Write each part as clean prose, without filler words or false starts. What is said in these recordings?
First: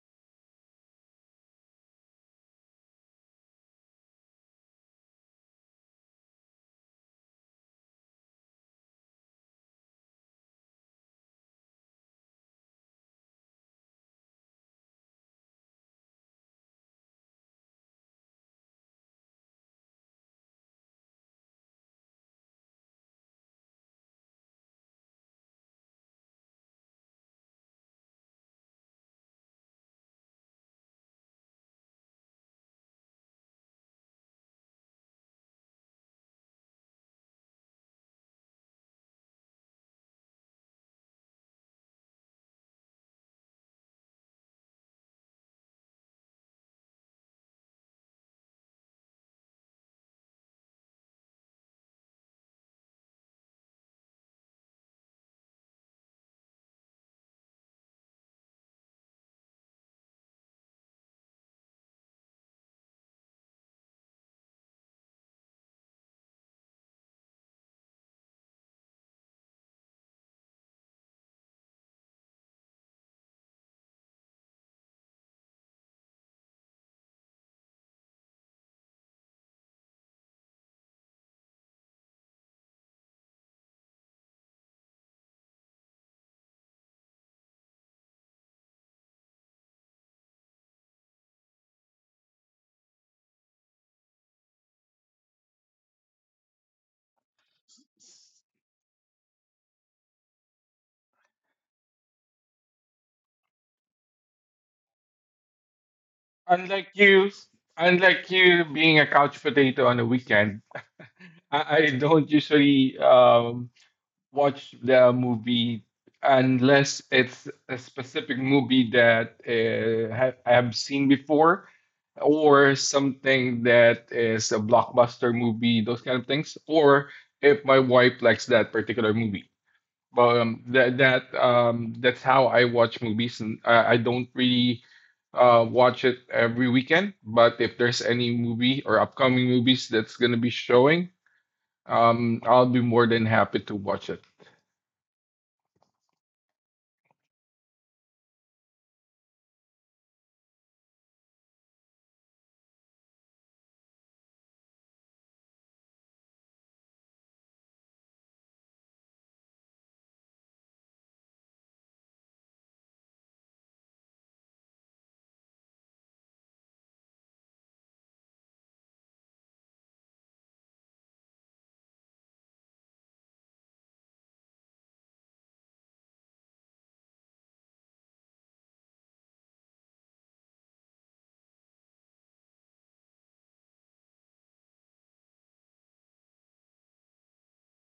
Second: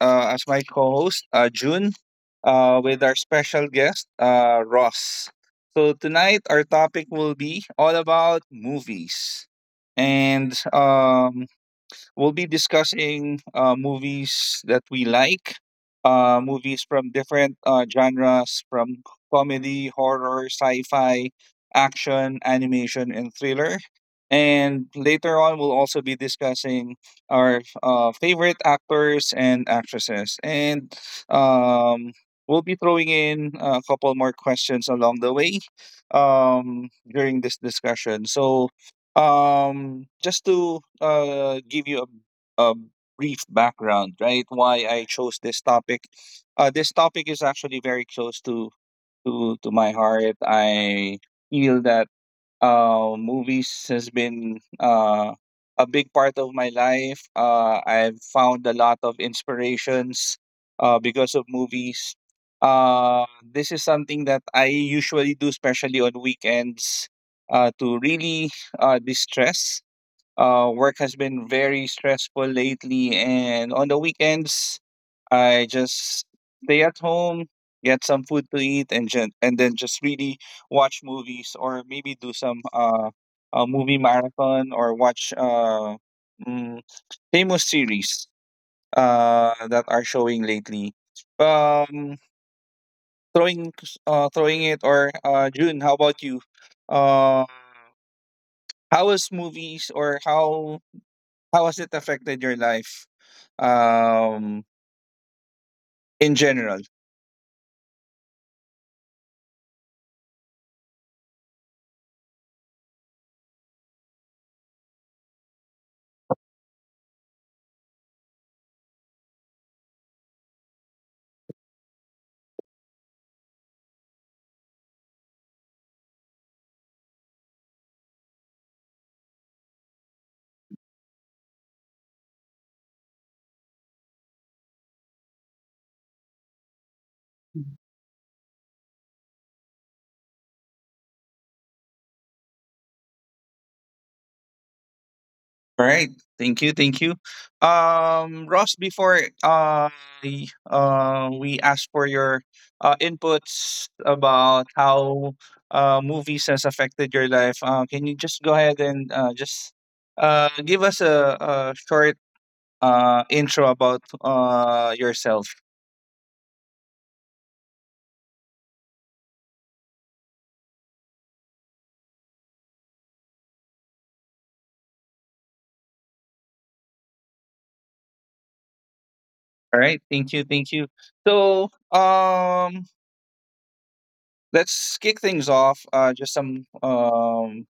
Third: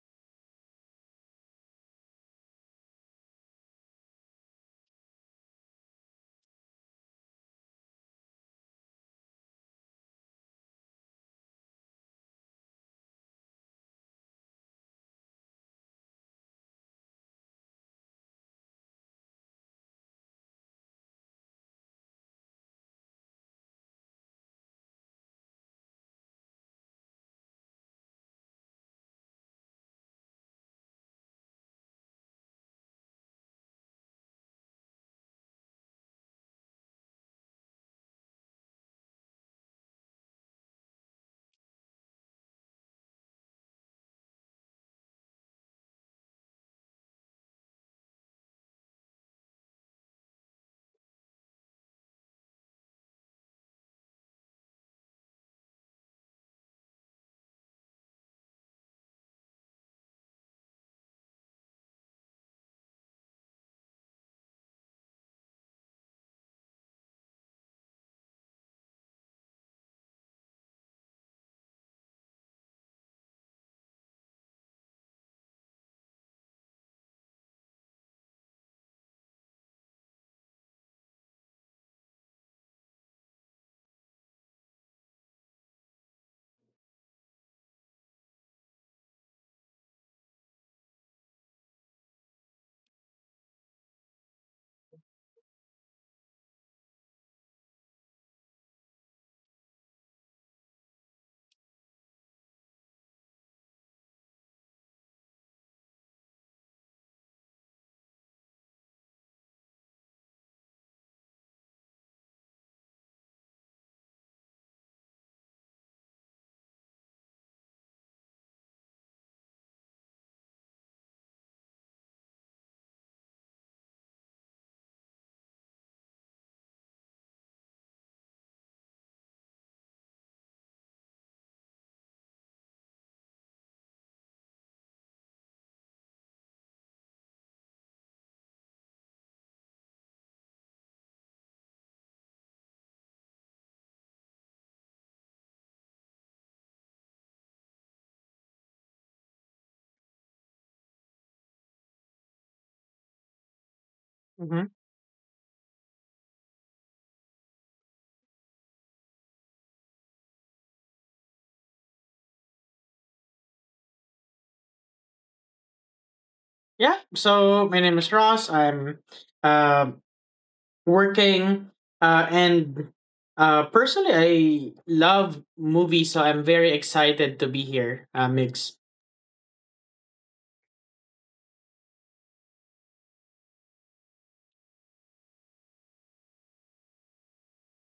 as my co-host, June, with our special guest, Ross. So tonight, our topic will be all about movies, and we'll be discussing movies that we like, movies from different genres, from comedy, horror, sci-fi, action, animation, and thriller. And later on, we'll also be discussing our favorite actors and actresses. And um, we'll be throwing in a couple more questions along the way during this discussion. So, just to give you a brief background, right, why I chose this topic. This topic is actually very close to my heart. I feel that movies has been a big part of my life. I've found a lot of inspirations because of movies. This is something that I usually do, especially on weekends, to really distress. Work has been very stressful lately, and on the weekends, I just stay at home, get some food to eat, and ju- and then just really watch movies or maybe do some a movie marathon or watch mm, famous series that are showing lately. Um, throwing throwing it or June, how about you? Uh, how has movies, or how has it affected your life um, in general? Unlike you, unlike you, being a couch potato on a weekend, I don't usually watch the movie unless it's a specific movie that I have seen before, or something that is a blockbuster movie, those kind of things, or if my wife likes that particular movie. Well, that's how I watch movies, and I don't really watch it every weekend. But if there's any movie or upcoming movies that's gonna be showing, I'll be more than happy to watch it. All right. Thank you. Thank you. Ross, before uh, we ask for your inputs hmm about how movies has affected your life, can you just go ahead and just give us a short intro about yourself? Yeah. So my name is Ross. I'm uh, working, and personally, I love movies, so I'm very excited to be here, Migs. All right. Thank you. Thank you. So um, let's kick things off. Just some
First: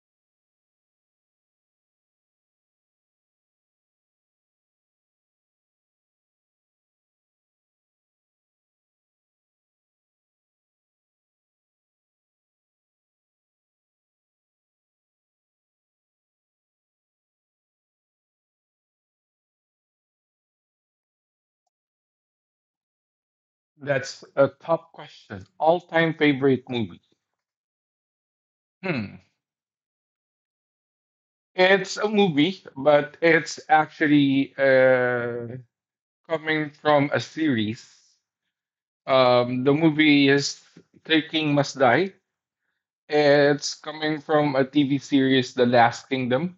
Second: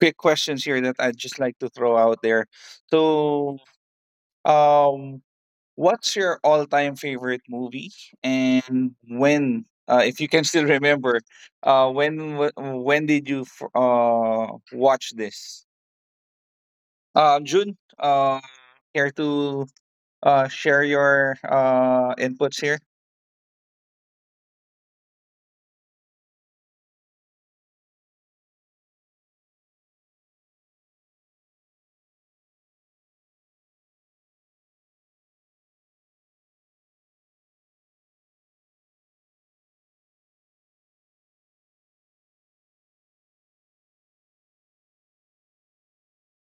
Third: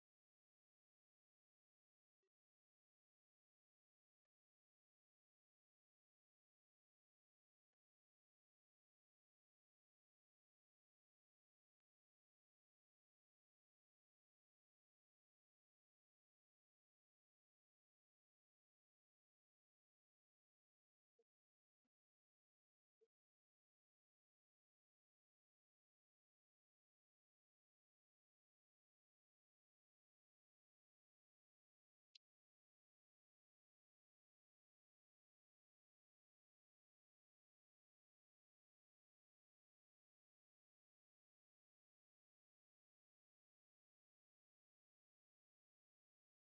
quick questions here that I'd just like to throw out there. So, um, what's your all-time favorite movie, and when, if you can still remember, uh, when did you watch this? June, care to share your inputs here? That's a tough question. All-time favorite movie? Hmm. It's a movie, but it's actually coming from a series. The movie is Three King Must Die. It's coming from a TV series, The Last Kingdom.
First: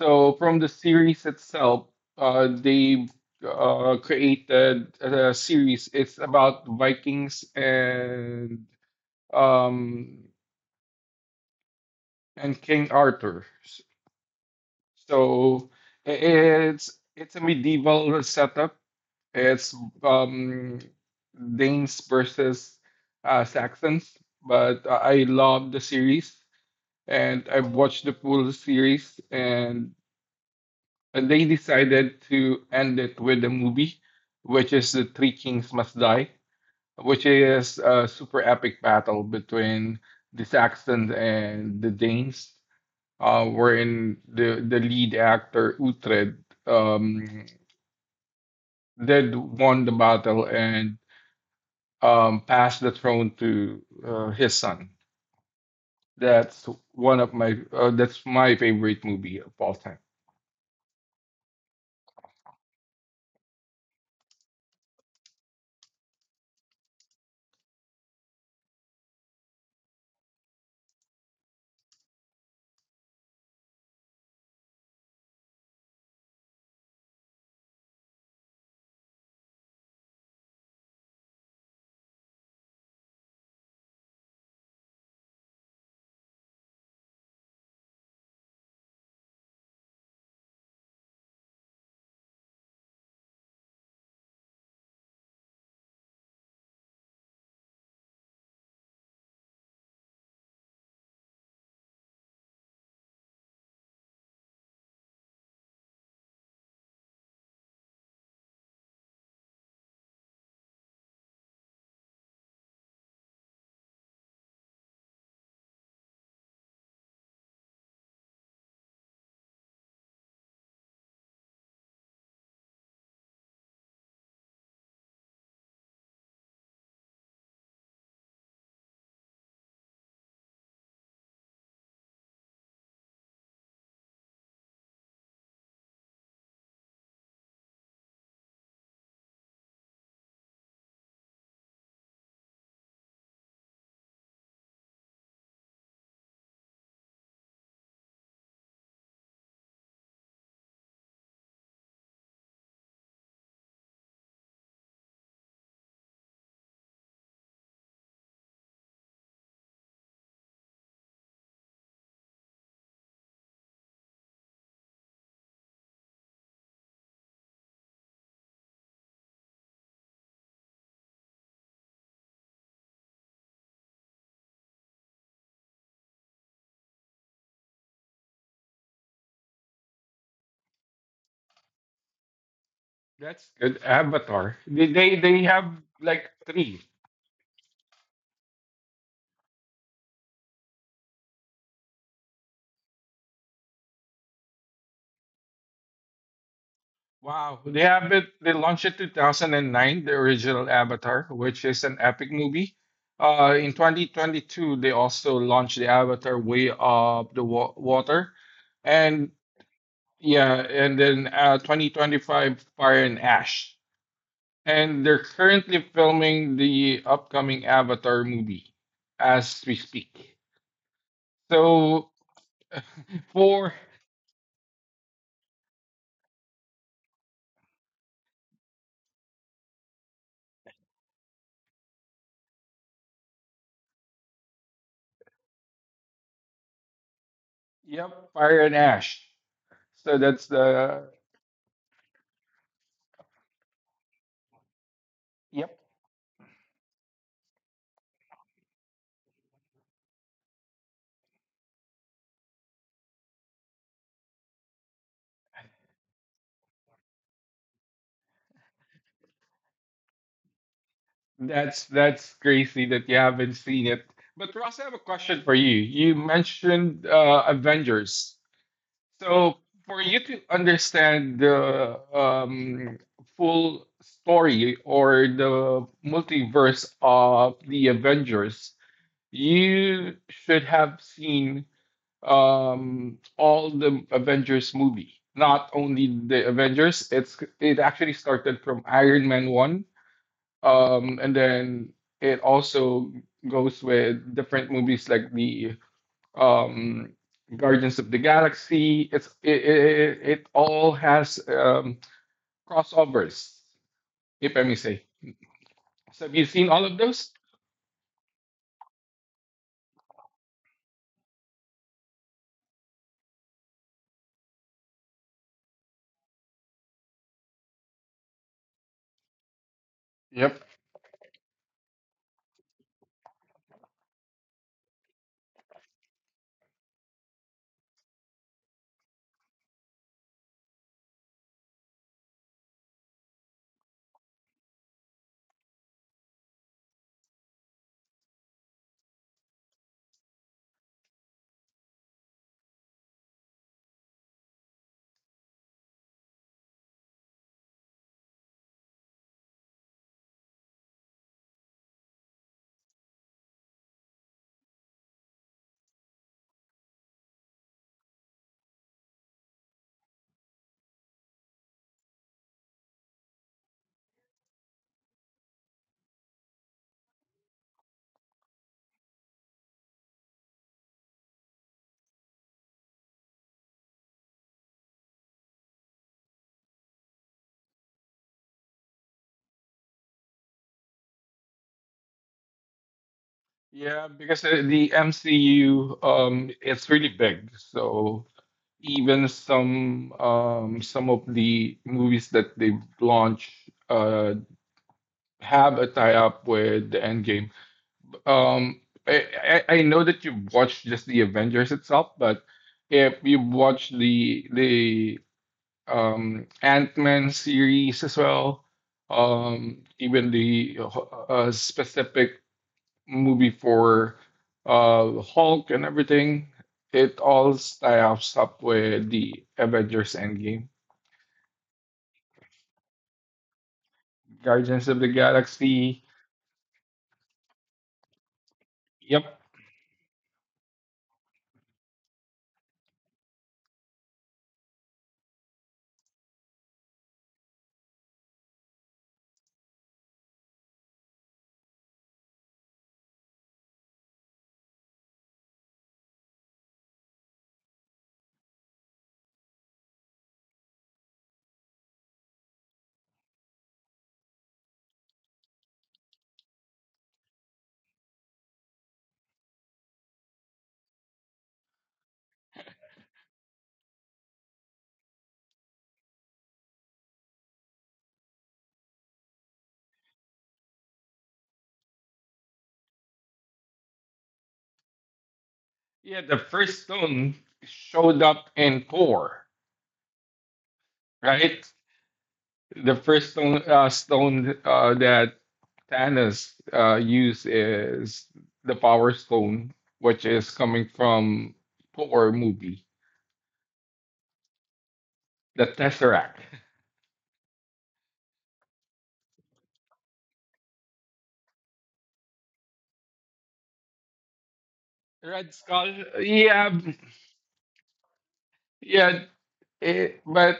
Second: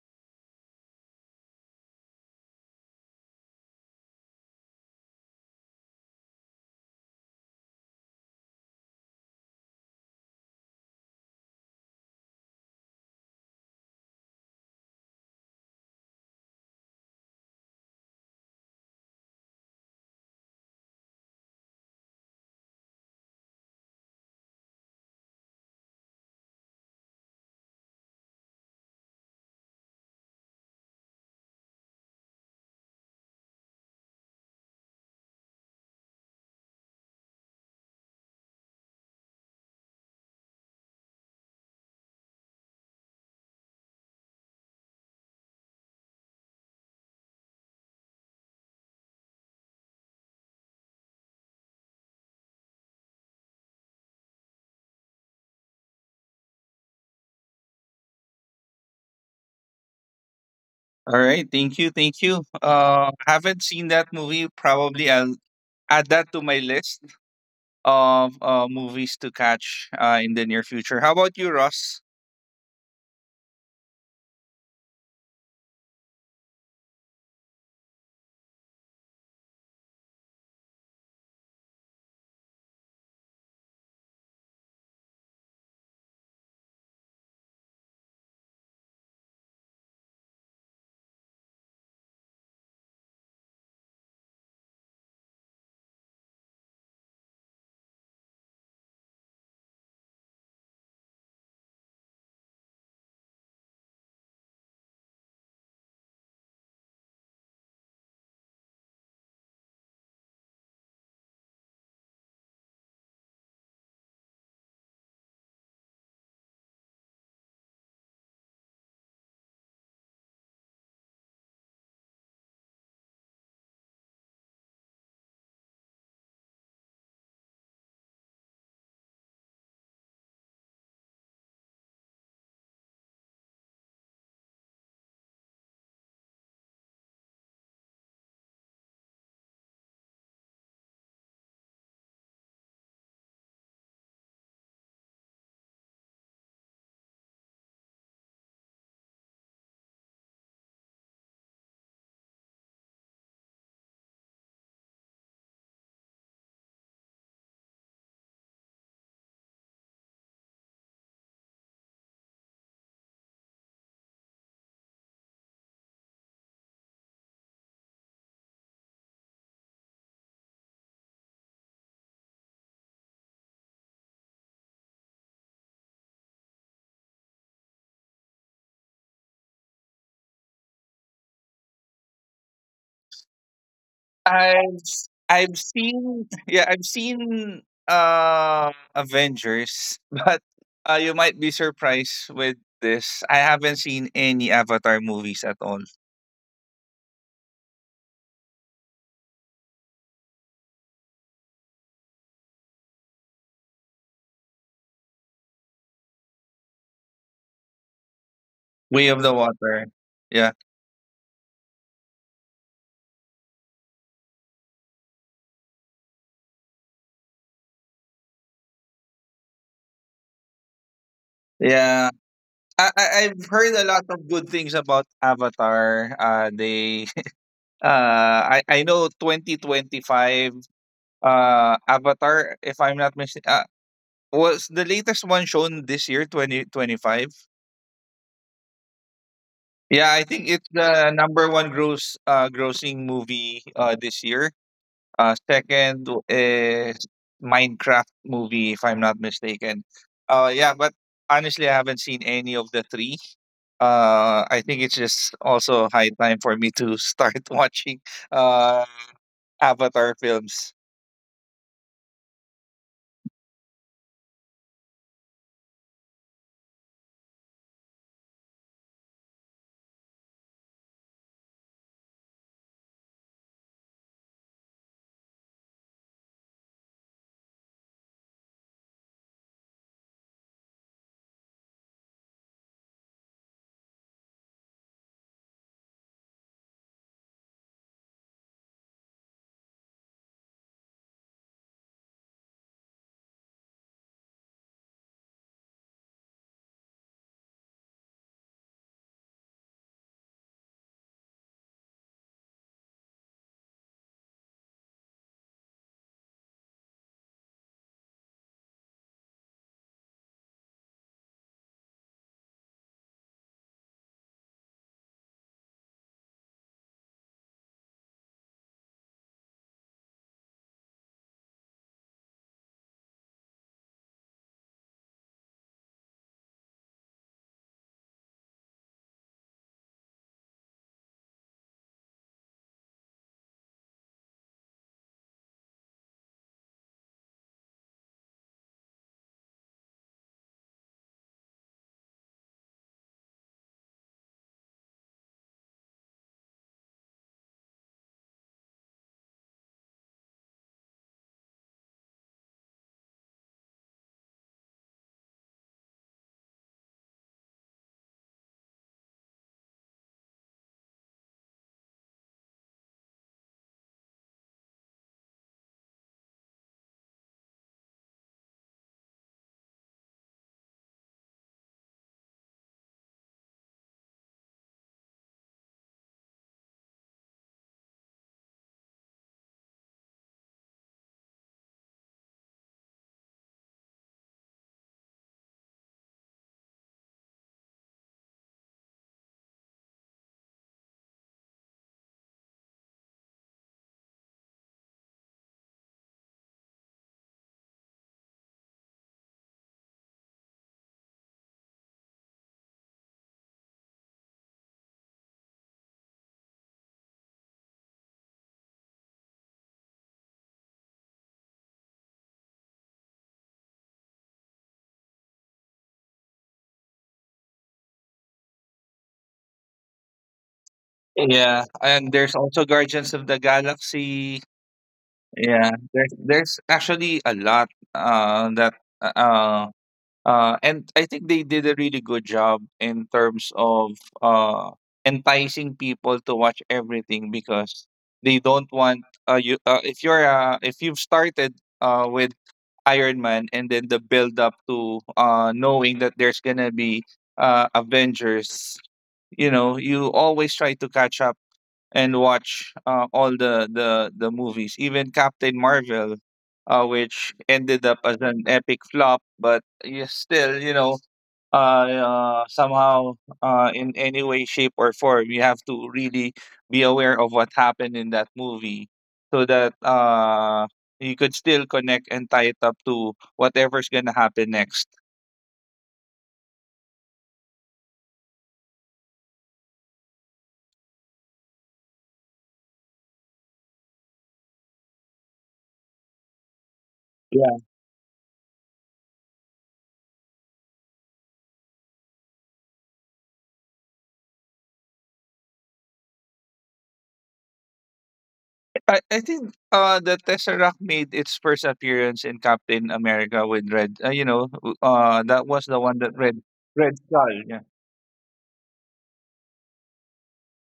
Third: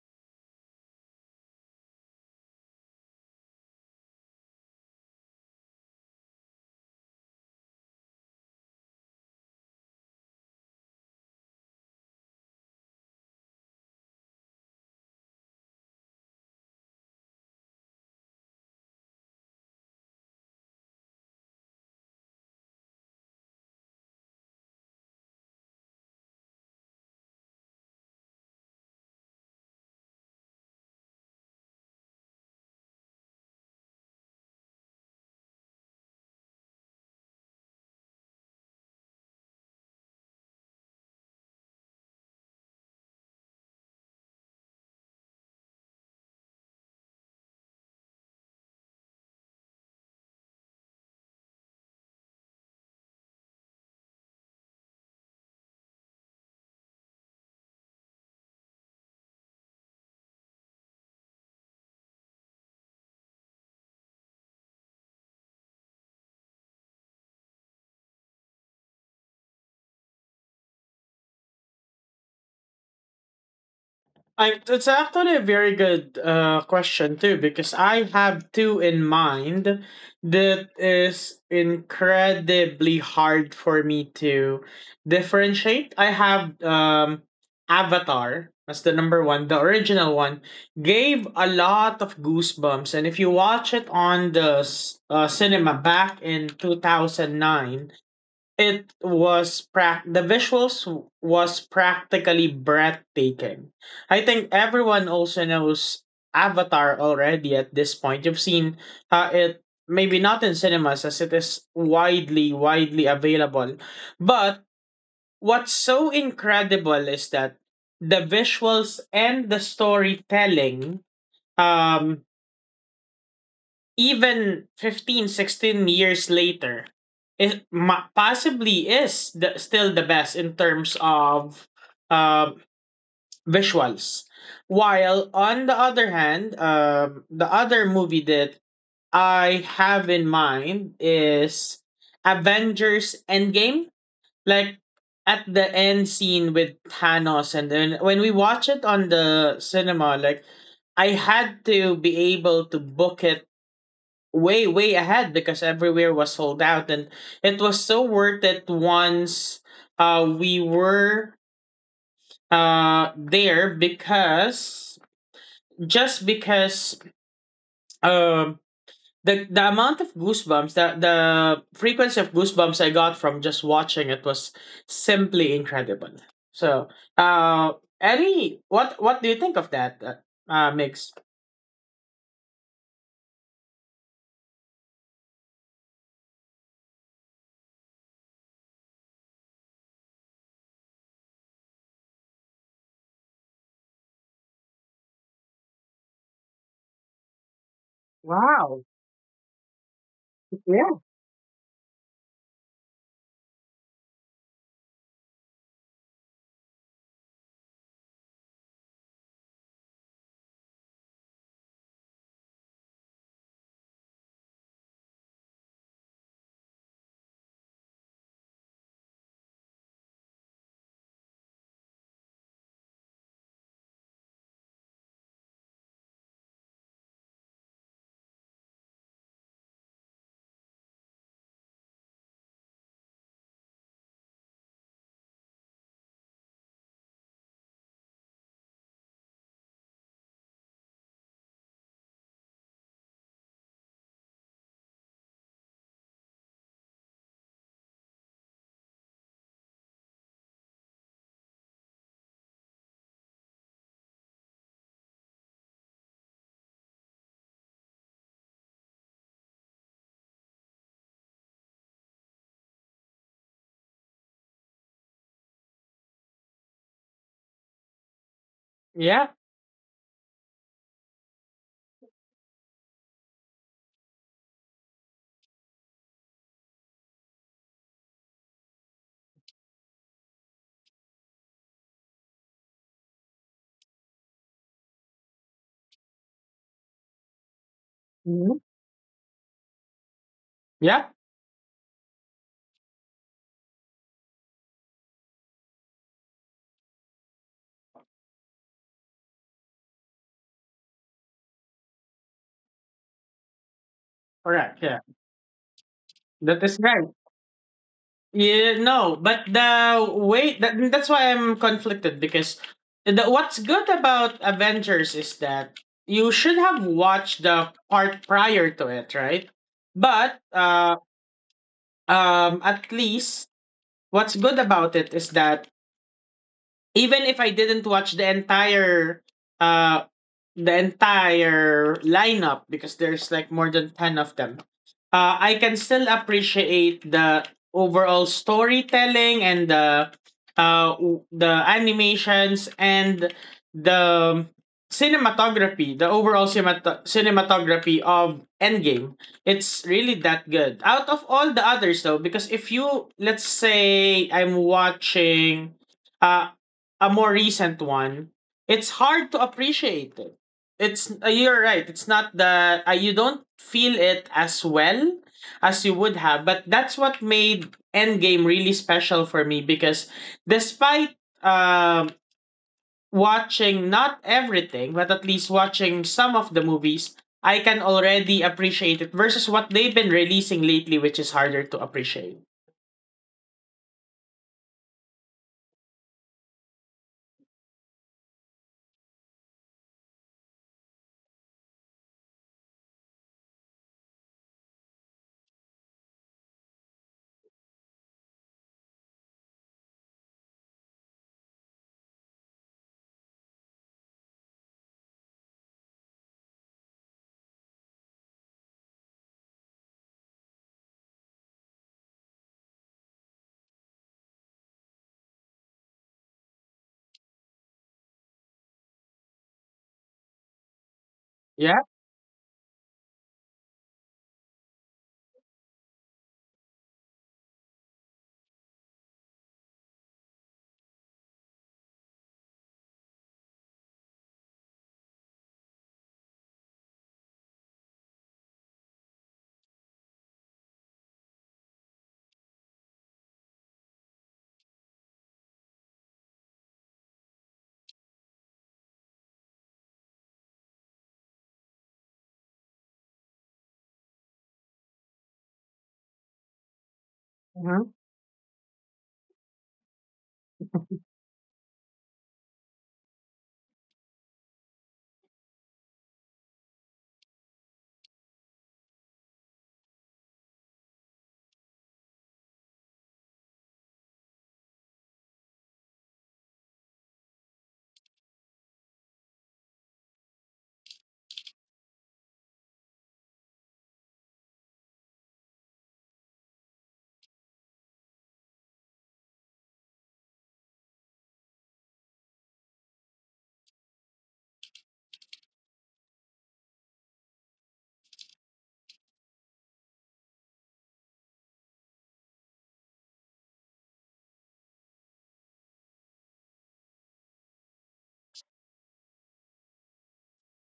So from the series itself, they created a series. It's about Vikings and, um, and King Arthur. So it's a medieval setup. It's, um, Danes versus Saxons, but I love the series, and I've watched the full series, and they decided to end it with a movie, which is The Three Kings Must Die, which is a super epic battle between the Saxons and the Danes, wherein the lead actor, Uhtred, um, did won the battle and, pass the throne to his son. That's one of my that's my favorite movie of all time. All right, thank you, thank you. Haven't seen that movie. Probably I'll add that to my list of movies to catch in the near future. How about you, Ross? It's actually a very good question too, because I have two in mind that is incredibly hard for me to differentiate. I have Avatar as the number one, the original one, gave a lot of goosebumps, and if you watch it on the cinema back in 2009, it was prac the visuals was practically breathtaking. I think everyone also knows Avatar already at this point. You've seen it, maybe not in cinemas, as it is widely widely available. But what's so incredible is that the visuals and the storytelling, um even 15, 16 years later, it possibly is, still, the best in terms of um visuals, while on the other hand, the other movie that I have in mind is Avengers Endgame. Like, at the end scene with Thanos, and then when we watch it on the cinema, like, I had to be able to book it way way ahead because everywhere was sold out, and it was so worth it once we were there, because just because um the amount of goosebumps, the frequency of goosebumps I got from just watching it was simply incredible. So, uh Eddie, what do you think of that, Mix? That's good. Avatar. I've They I've have like seen yeah, three. I've seen Avengers, but you might be surprised with this. I haven't seen any Avatar movies at all. Wow. They have it. They Wow. launched it 2009, the original Yeah. Avatar, which is an epic movie. In 2022, they also launched the Avatar Way of the Wa- Water, Way of and the Water. Yeah, yeah, and then 2025 Fire and Ash. And they're currently filming the upcoming Avatar movie as we speak. yeah. So I I've heard for a lot of good things about Avatar. They I know 2025 Avatar. If I'm not mistaken, was the latest one shown this year, 2025. yep, Fire and Ash. Yeah, I So think that's it's the the number one grossing movie this year. Yep. Second is Minecraft movie, if I'm not mistaken. Yeah, but honestly I haven't seen any of the three. I think it's just also high time for me to start watching uh Avatar films. That's crazy that you haven't seen it. But Ross, I have a question for you. You mentioned Avengers. Yeah. So for you to understand the full story or the multiverse of the Avengers, you should have seen, all the Avengers movie. Not only the Avengers, it actually Mhm. started from Iron Man 1, Yeah, and then it also goes with different movies like the, um, Guardians of the Galaxy. It all has, crossovers, if I correct. may Yeah, say. So have you that seen is all of right. those? Yeah, no, but the way that's why I'm conflicted, because what's good about Avengers is that you should have watched the part prior to it, right? But Yep. At least, what's good about it is that even if I didn't watch the entire uh lineup, because there's like more than 10 of them, I can still appreciate the overall storytelling and the the animations and the cinematography, the overall cinematography of Endgame. It's really that good out of all the others, though, because if you let's say I'm watching uh, a more recent one, it's hard to appreciate it. It's You're right, it's not the. You don't feel it as well as you would have, but that's what made Endgame really special for me because, despite um watching not everything, but at least watching some of the movies, I can already appreciate it versus what they've been releasing lately, which is harder to appreciate. Yeah, because the MCU, um, it's really big. So even some, um, some of the movies that they've launched uh have a tie-up with the Endgame. Um, I know that you've watched just the Avengers itself, but if you've watched the Ant-Man series as well, um, even the specific movie for Hulk and everything, it all ties up with the Avengers Endgame. Yeah, Yeah. and there's also Guardians of the Galaxy. Guardians of the Yeah, there's Galaxy. Actually a lot that Yep. uh, and I think they did a really good job in terms of uh, enticing people to watch everything because they don't want you if you're if you've started with Iron Man, and then the build up to knowing that there's gonna be Avengers, you know, you always try to catch up and watch all the movies, even Captain Marvel, which ended Hmm. up as an epic flop, but you still, you know, somehow, in any way, shape, or form, you have to really be aware of what happened in that movie, so that you could still connect and tie it up to whatever's gonna happen next. Yeah, the first stone showed up in Thor, right? The first stone, that Thanos used is the Power Stone, which is coming from Thor movie, the Tesseract. I think the Tesseract made its first appearance in Captain America with Red. You know, that Red was the one Skull. that Red. Yeah, Red Skull. Yeah. yeah. It, but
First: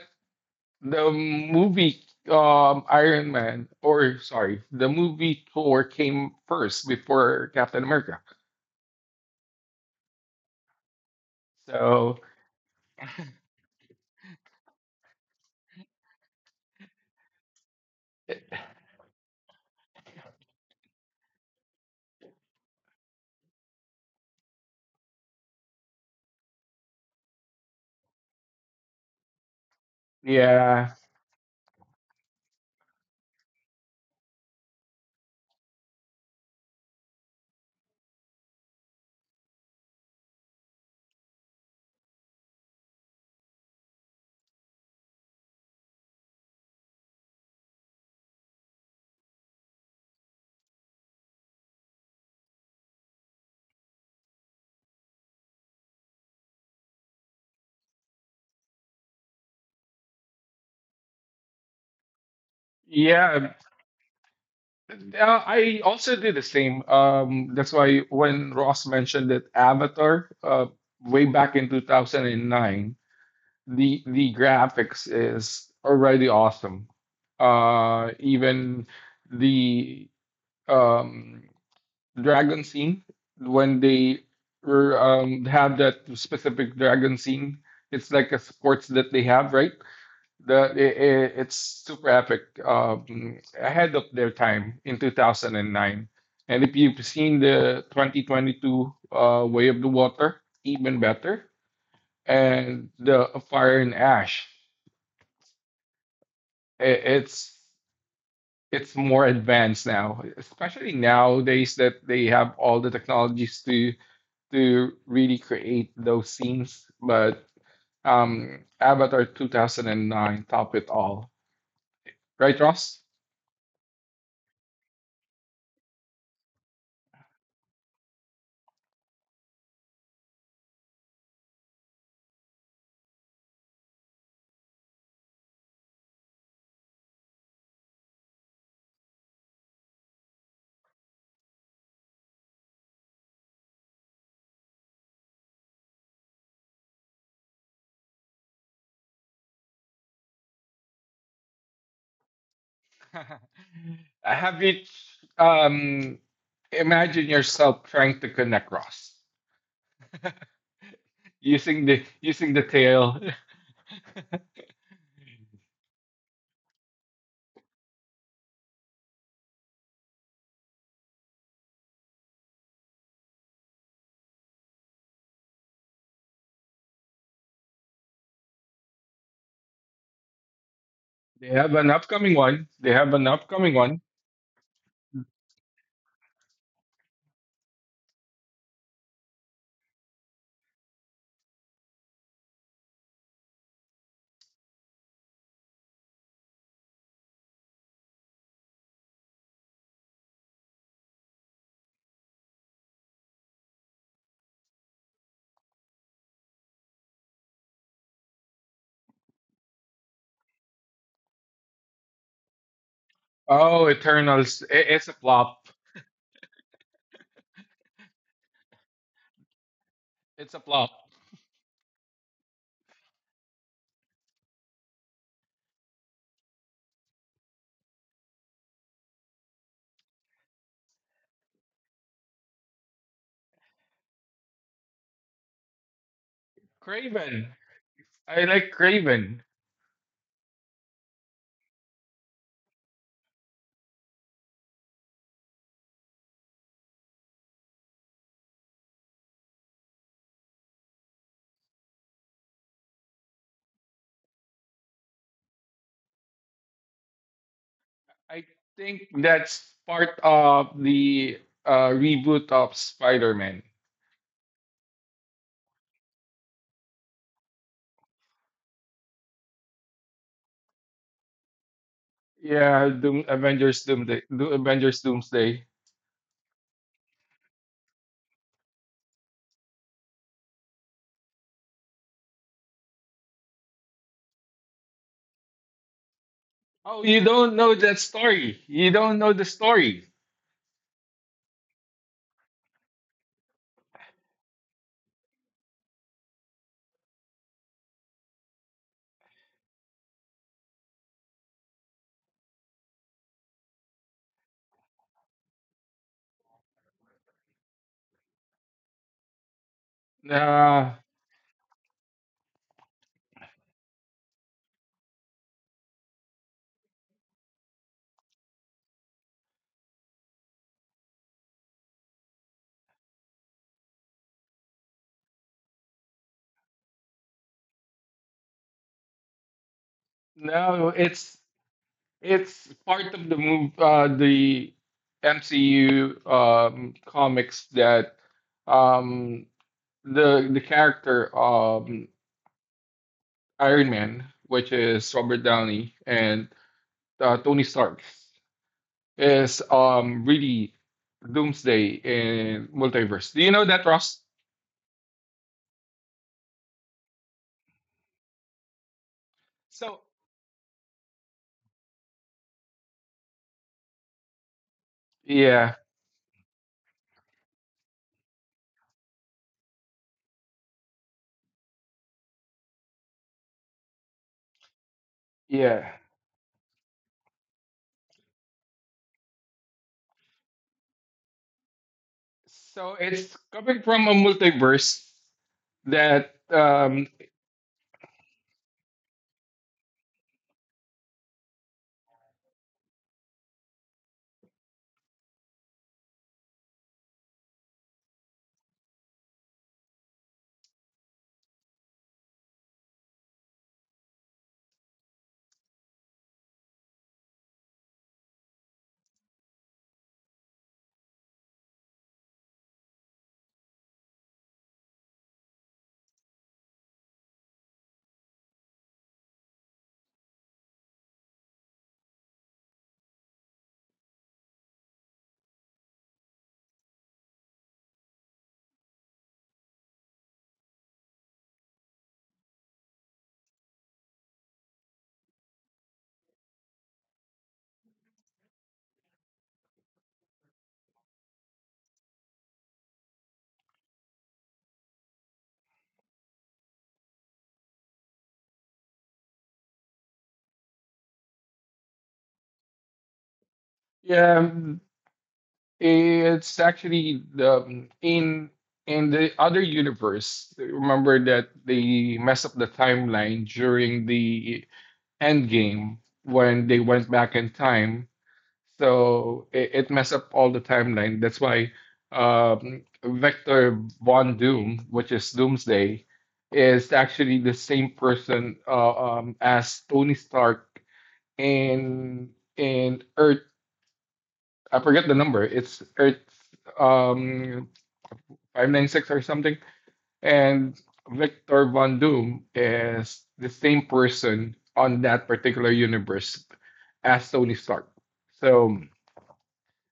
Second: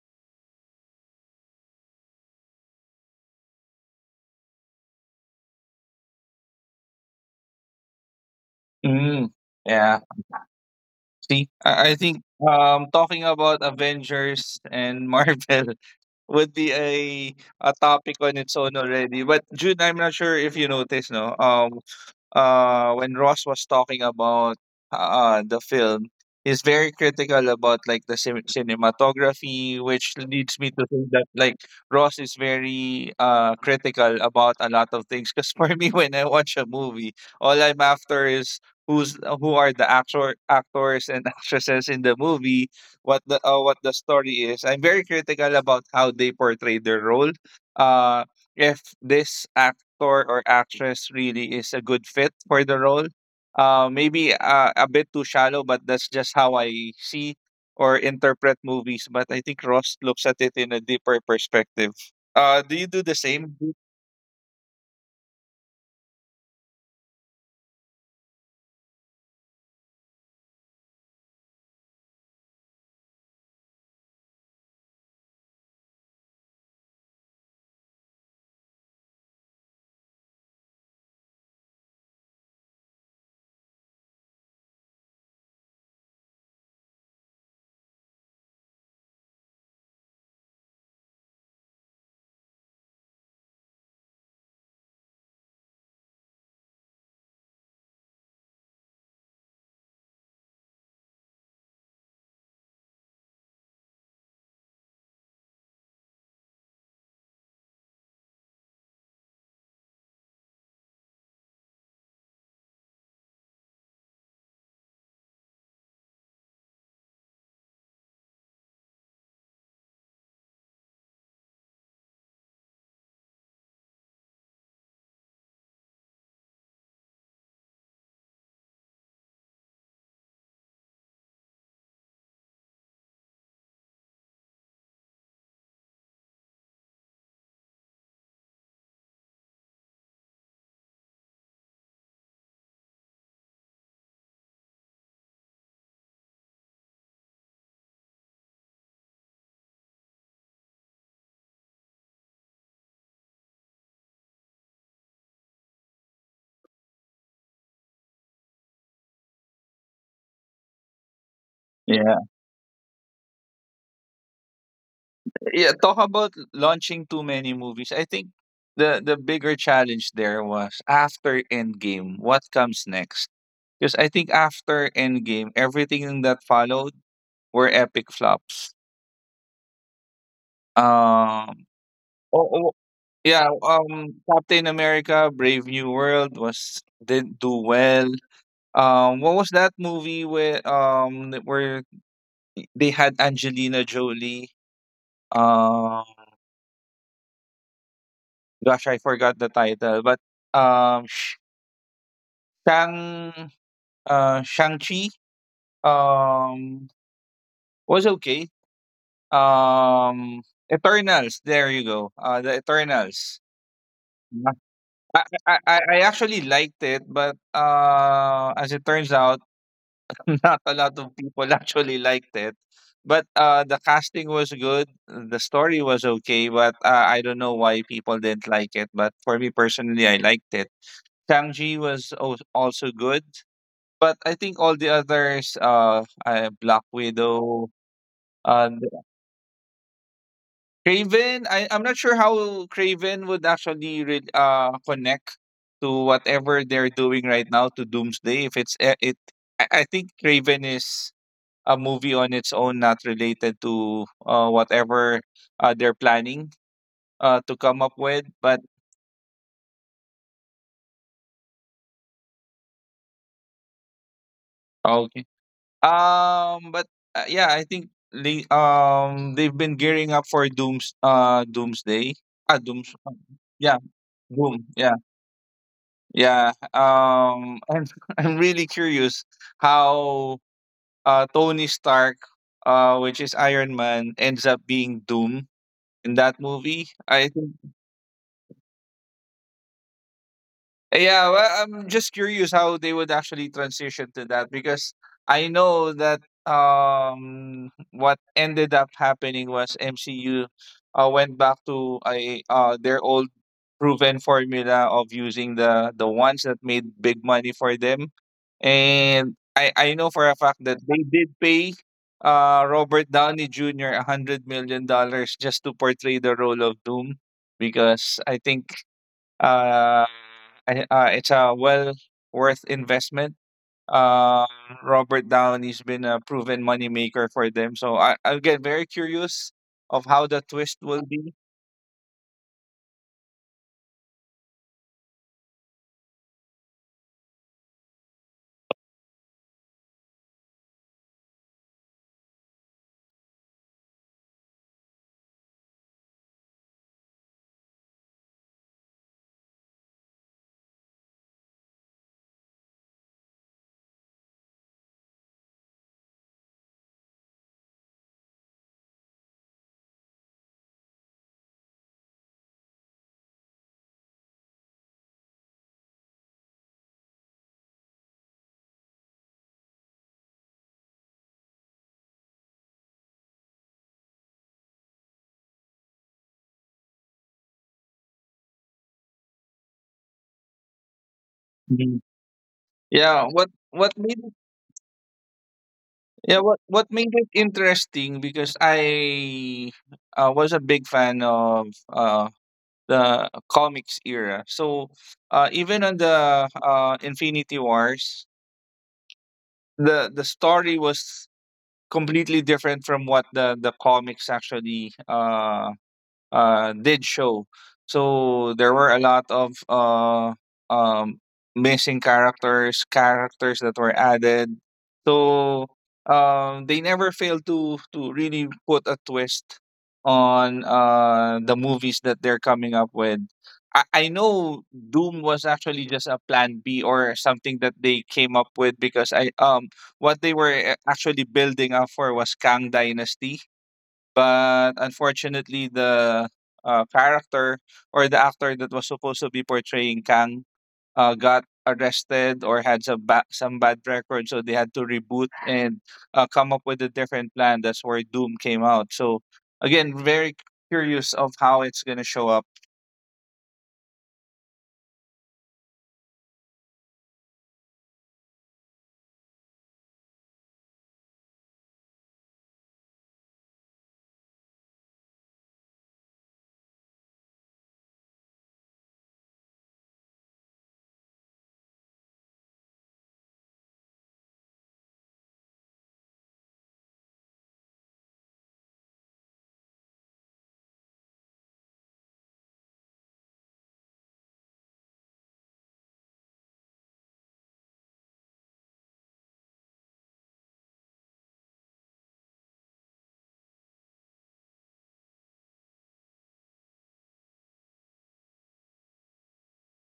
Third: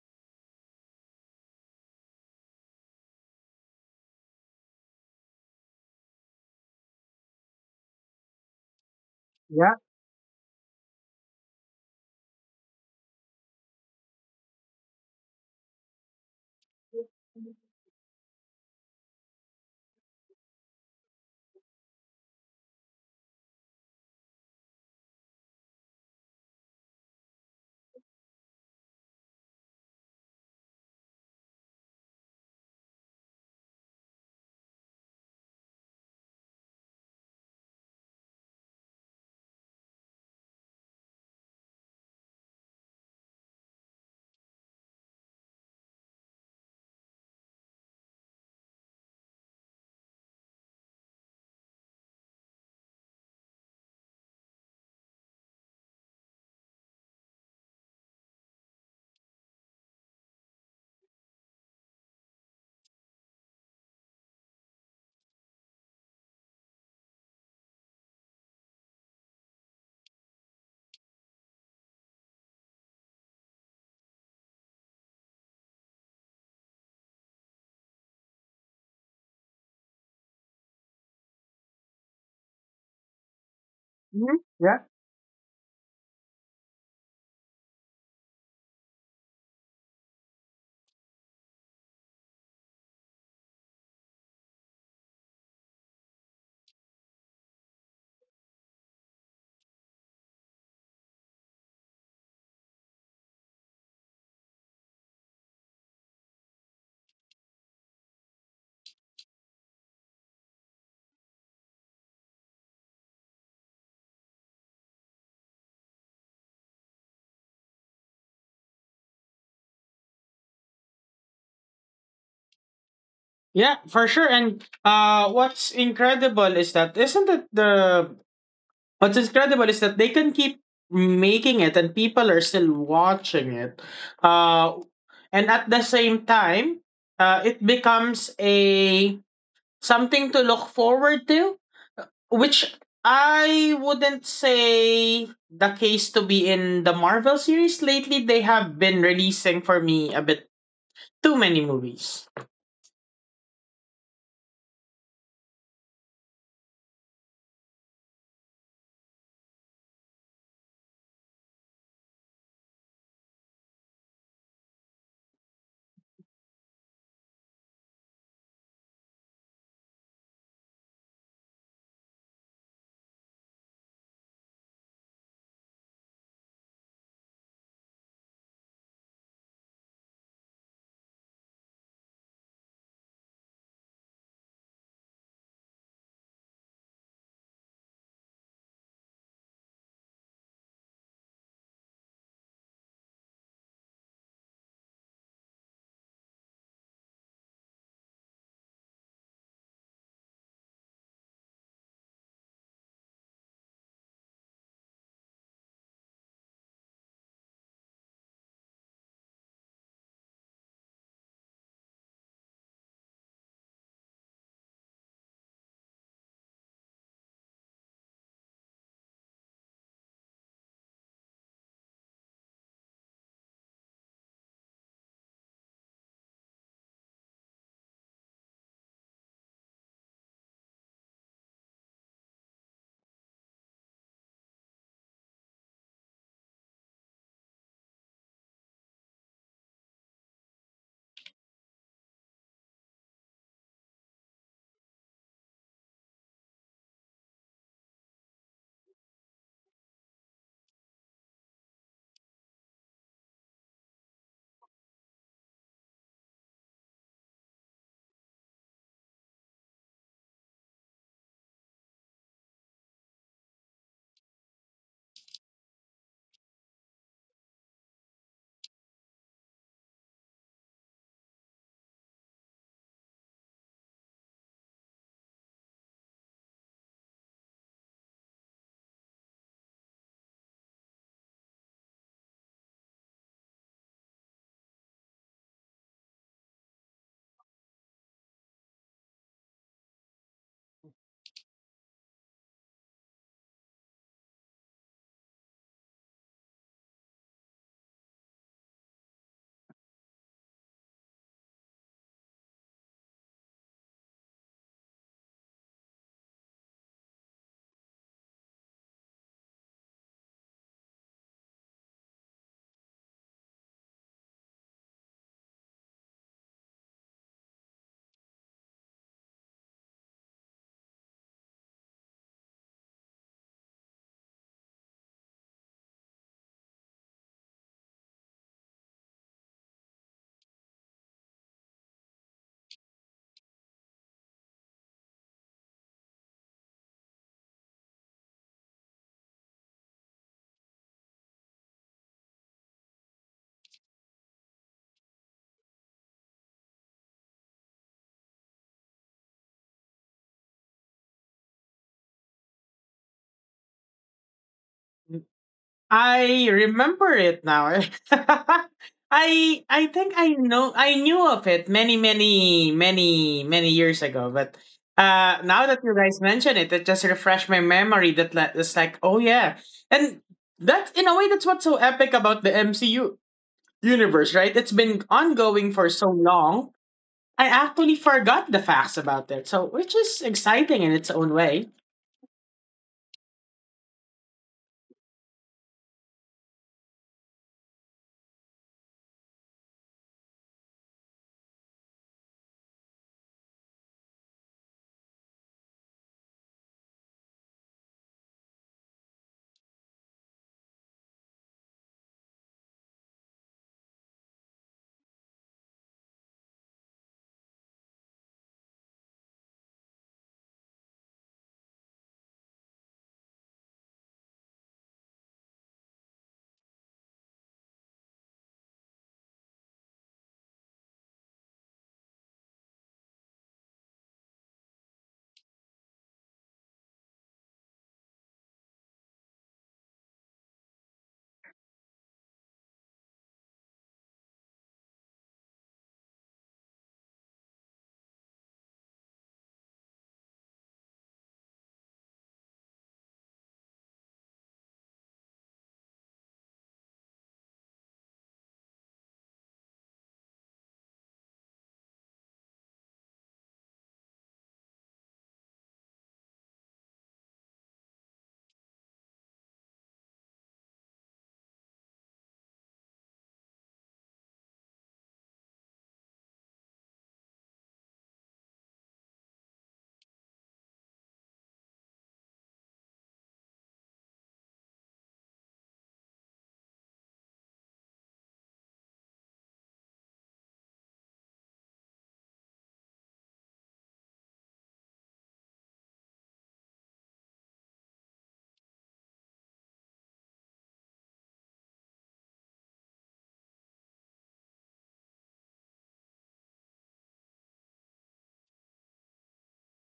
the movie, Iron Man, or sorry, the movie Thor came first before Captain America. Mm, Yeah. yeah. See, I So think talking about Avengers and Marvel would be a topic on its own already. But June, I'm not sure if you noticed, no. When Ross was talking about the film, he's very critical about like the cinematography, which leads me to yeah, think that like Ross is very critical about a lot of things. Because for me, when I watch a movie, all I'm after is who are the actors and actresses in the movie, what the story is. I'm very critical about how they portray their role. Uh, if this actor or actress really is a good fit for the role. Maybe a bit too shallow, but that's just how I see or interpret movies. But I think Ross looks at it in a deeper perspective. Do you do the yeah. same? I also did the same. That's why when Ross mentioned that Avatar, way back in 2009, the graphics is already awesome. Even the, um dragon scene when they Hmm. Yeah. were, um, have that specific dragon scene. It's like a sports that they have, right? It's super epic, ahead of their time in 2009. And if you've seen the 2022 Way of the Water, even better. And the Fire and Ash, i- it's it's more advanced now, especially nowadays that they have all the technologies to really create those scenes, but, Avatar 2009 top it all. Right, Ross? Yeah, for sure. And what's incredible is that isn't it the what's incredible is that they can keep making it and people are still watching it. Uh, and at the same time, it becomes a something to look forward to, which I wouldn't say the case to be in the Marvel series. Lately, they have been releasing for me a bit too many movies. Have you, um, imagine yourself trying to connect Ross Yeah. using the tail. Yeah, talk about launching too many movies. I think the bigger challenge there was after Endgame, what comes next? Because I think after Endgame, everything that followed were epic flops. They Um, have an upcoming Oh, one. oh, They have an yeah, upcoming one. Captain America: Brave New World was didn't do well. What was that movie with that where they had Angelina Jolie? Um, gosh, I forgot the title, but um, Sh- Shang Shang Chi um was okay. Um, Eternals. There you go. The Eternals. Oh, Eternals. I- It's a I, flop. I actually liked it, but as it turns out. It's a Not a flop. lot of people actually liked it, but the casting was good. The story was okay, but I don't know why people didn't like it. But for me personally, I liked it. Shang-Chi was also good, but I think all the others, Black Craven. Widow, I like and Craven. Craven. I'm not sure how Craven would actually connect to whatever they're doing right now to Doomsday. If it's it, I think Craven is a movie on its own, not related to whatever they're planning to come up with. I But think that's part of the reboot of Spider-Man. okay, but yeah, I think they, they've been gearing up for Doomsday. Ah, Yeah, Dooms. uh, Yeah, Avengers Doomsday. Doom. Yeah, Avengers Doomsday. yeah. I'm I'm really curious how Tony Stark, which is Iron Man, ends up being Doom in that movie. Oh, you I. don't know that story. You don't know the story. Yeah, well, I'm just curious how they would actually transition to that because I know that what ended up happening was MCU went back to a their old proven formula of using the ones that made big money for them. And I know for a fact that Nah, they did pay Robert Downey Jr. $100 million just to portray the role of Doom, because I think uh, it's a well worth investment. Um, Robert Downey's been a proven moneymaker for them, so I I'll get very curious of how the twist no, will be. it's it's part of the move, the MCU, comics that, um, the character, Iron Man, which is Robert Downey and Tony Stark, is, really Doomsday in multiverse. Do you know that, Ross? I remember it now. I So think I knew of it many many many many years ago, but now yeah, that you guys mention it, it just refreshed my memory that, it's like, oh yeah. And that's in a way, that's what's so epic about the MCU universe, right? It's been ongoing for yeah. so long. I actually forgot the facts about it, so which is exciting in its own way. Mhm. So Yeah, it's coming from a multiverse that, yeah, what made it interesting, because I was a big fan of the comics era. So even on the Infinity Wars, the story was completely different from what the comics actually did show. So there were a lot of um, missing characters, characters that were added. So they never failed to really put a twist on the movies that they're coming up with. I know Doom was actually just a plan B or something that they came up with, because I what they were actually building up for was Kang Dynasty, but unfortunately the character or the actor that was supposed to be portraying Kang got arrested or had some bad record, so they had to reboot and come up with a different plan. That's where Doom came out. So again, very curious of how it's gonna show up. yeah. It's actually the in the other universe. Remember that they messed up the timeline during the end game when they went back in time. So it messed up all the timeline. That's why, Vector Von Doom, which is Doomsday, is actually the same person as Tony Stark in in Earth. I forget the number. It's um, 596 or something. And Victor Von Doom is the same person on that particular universe as Tony Stark. So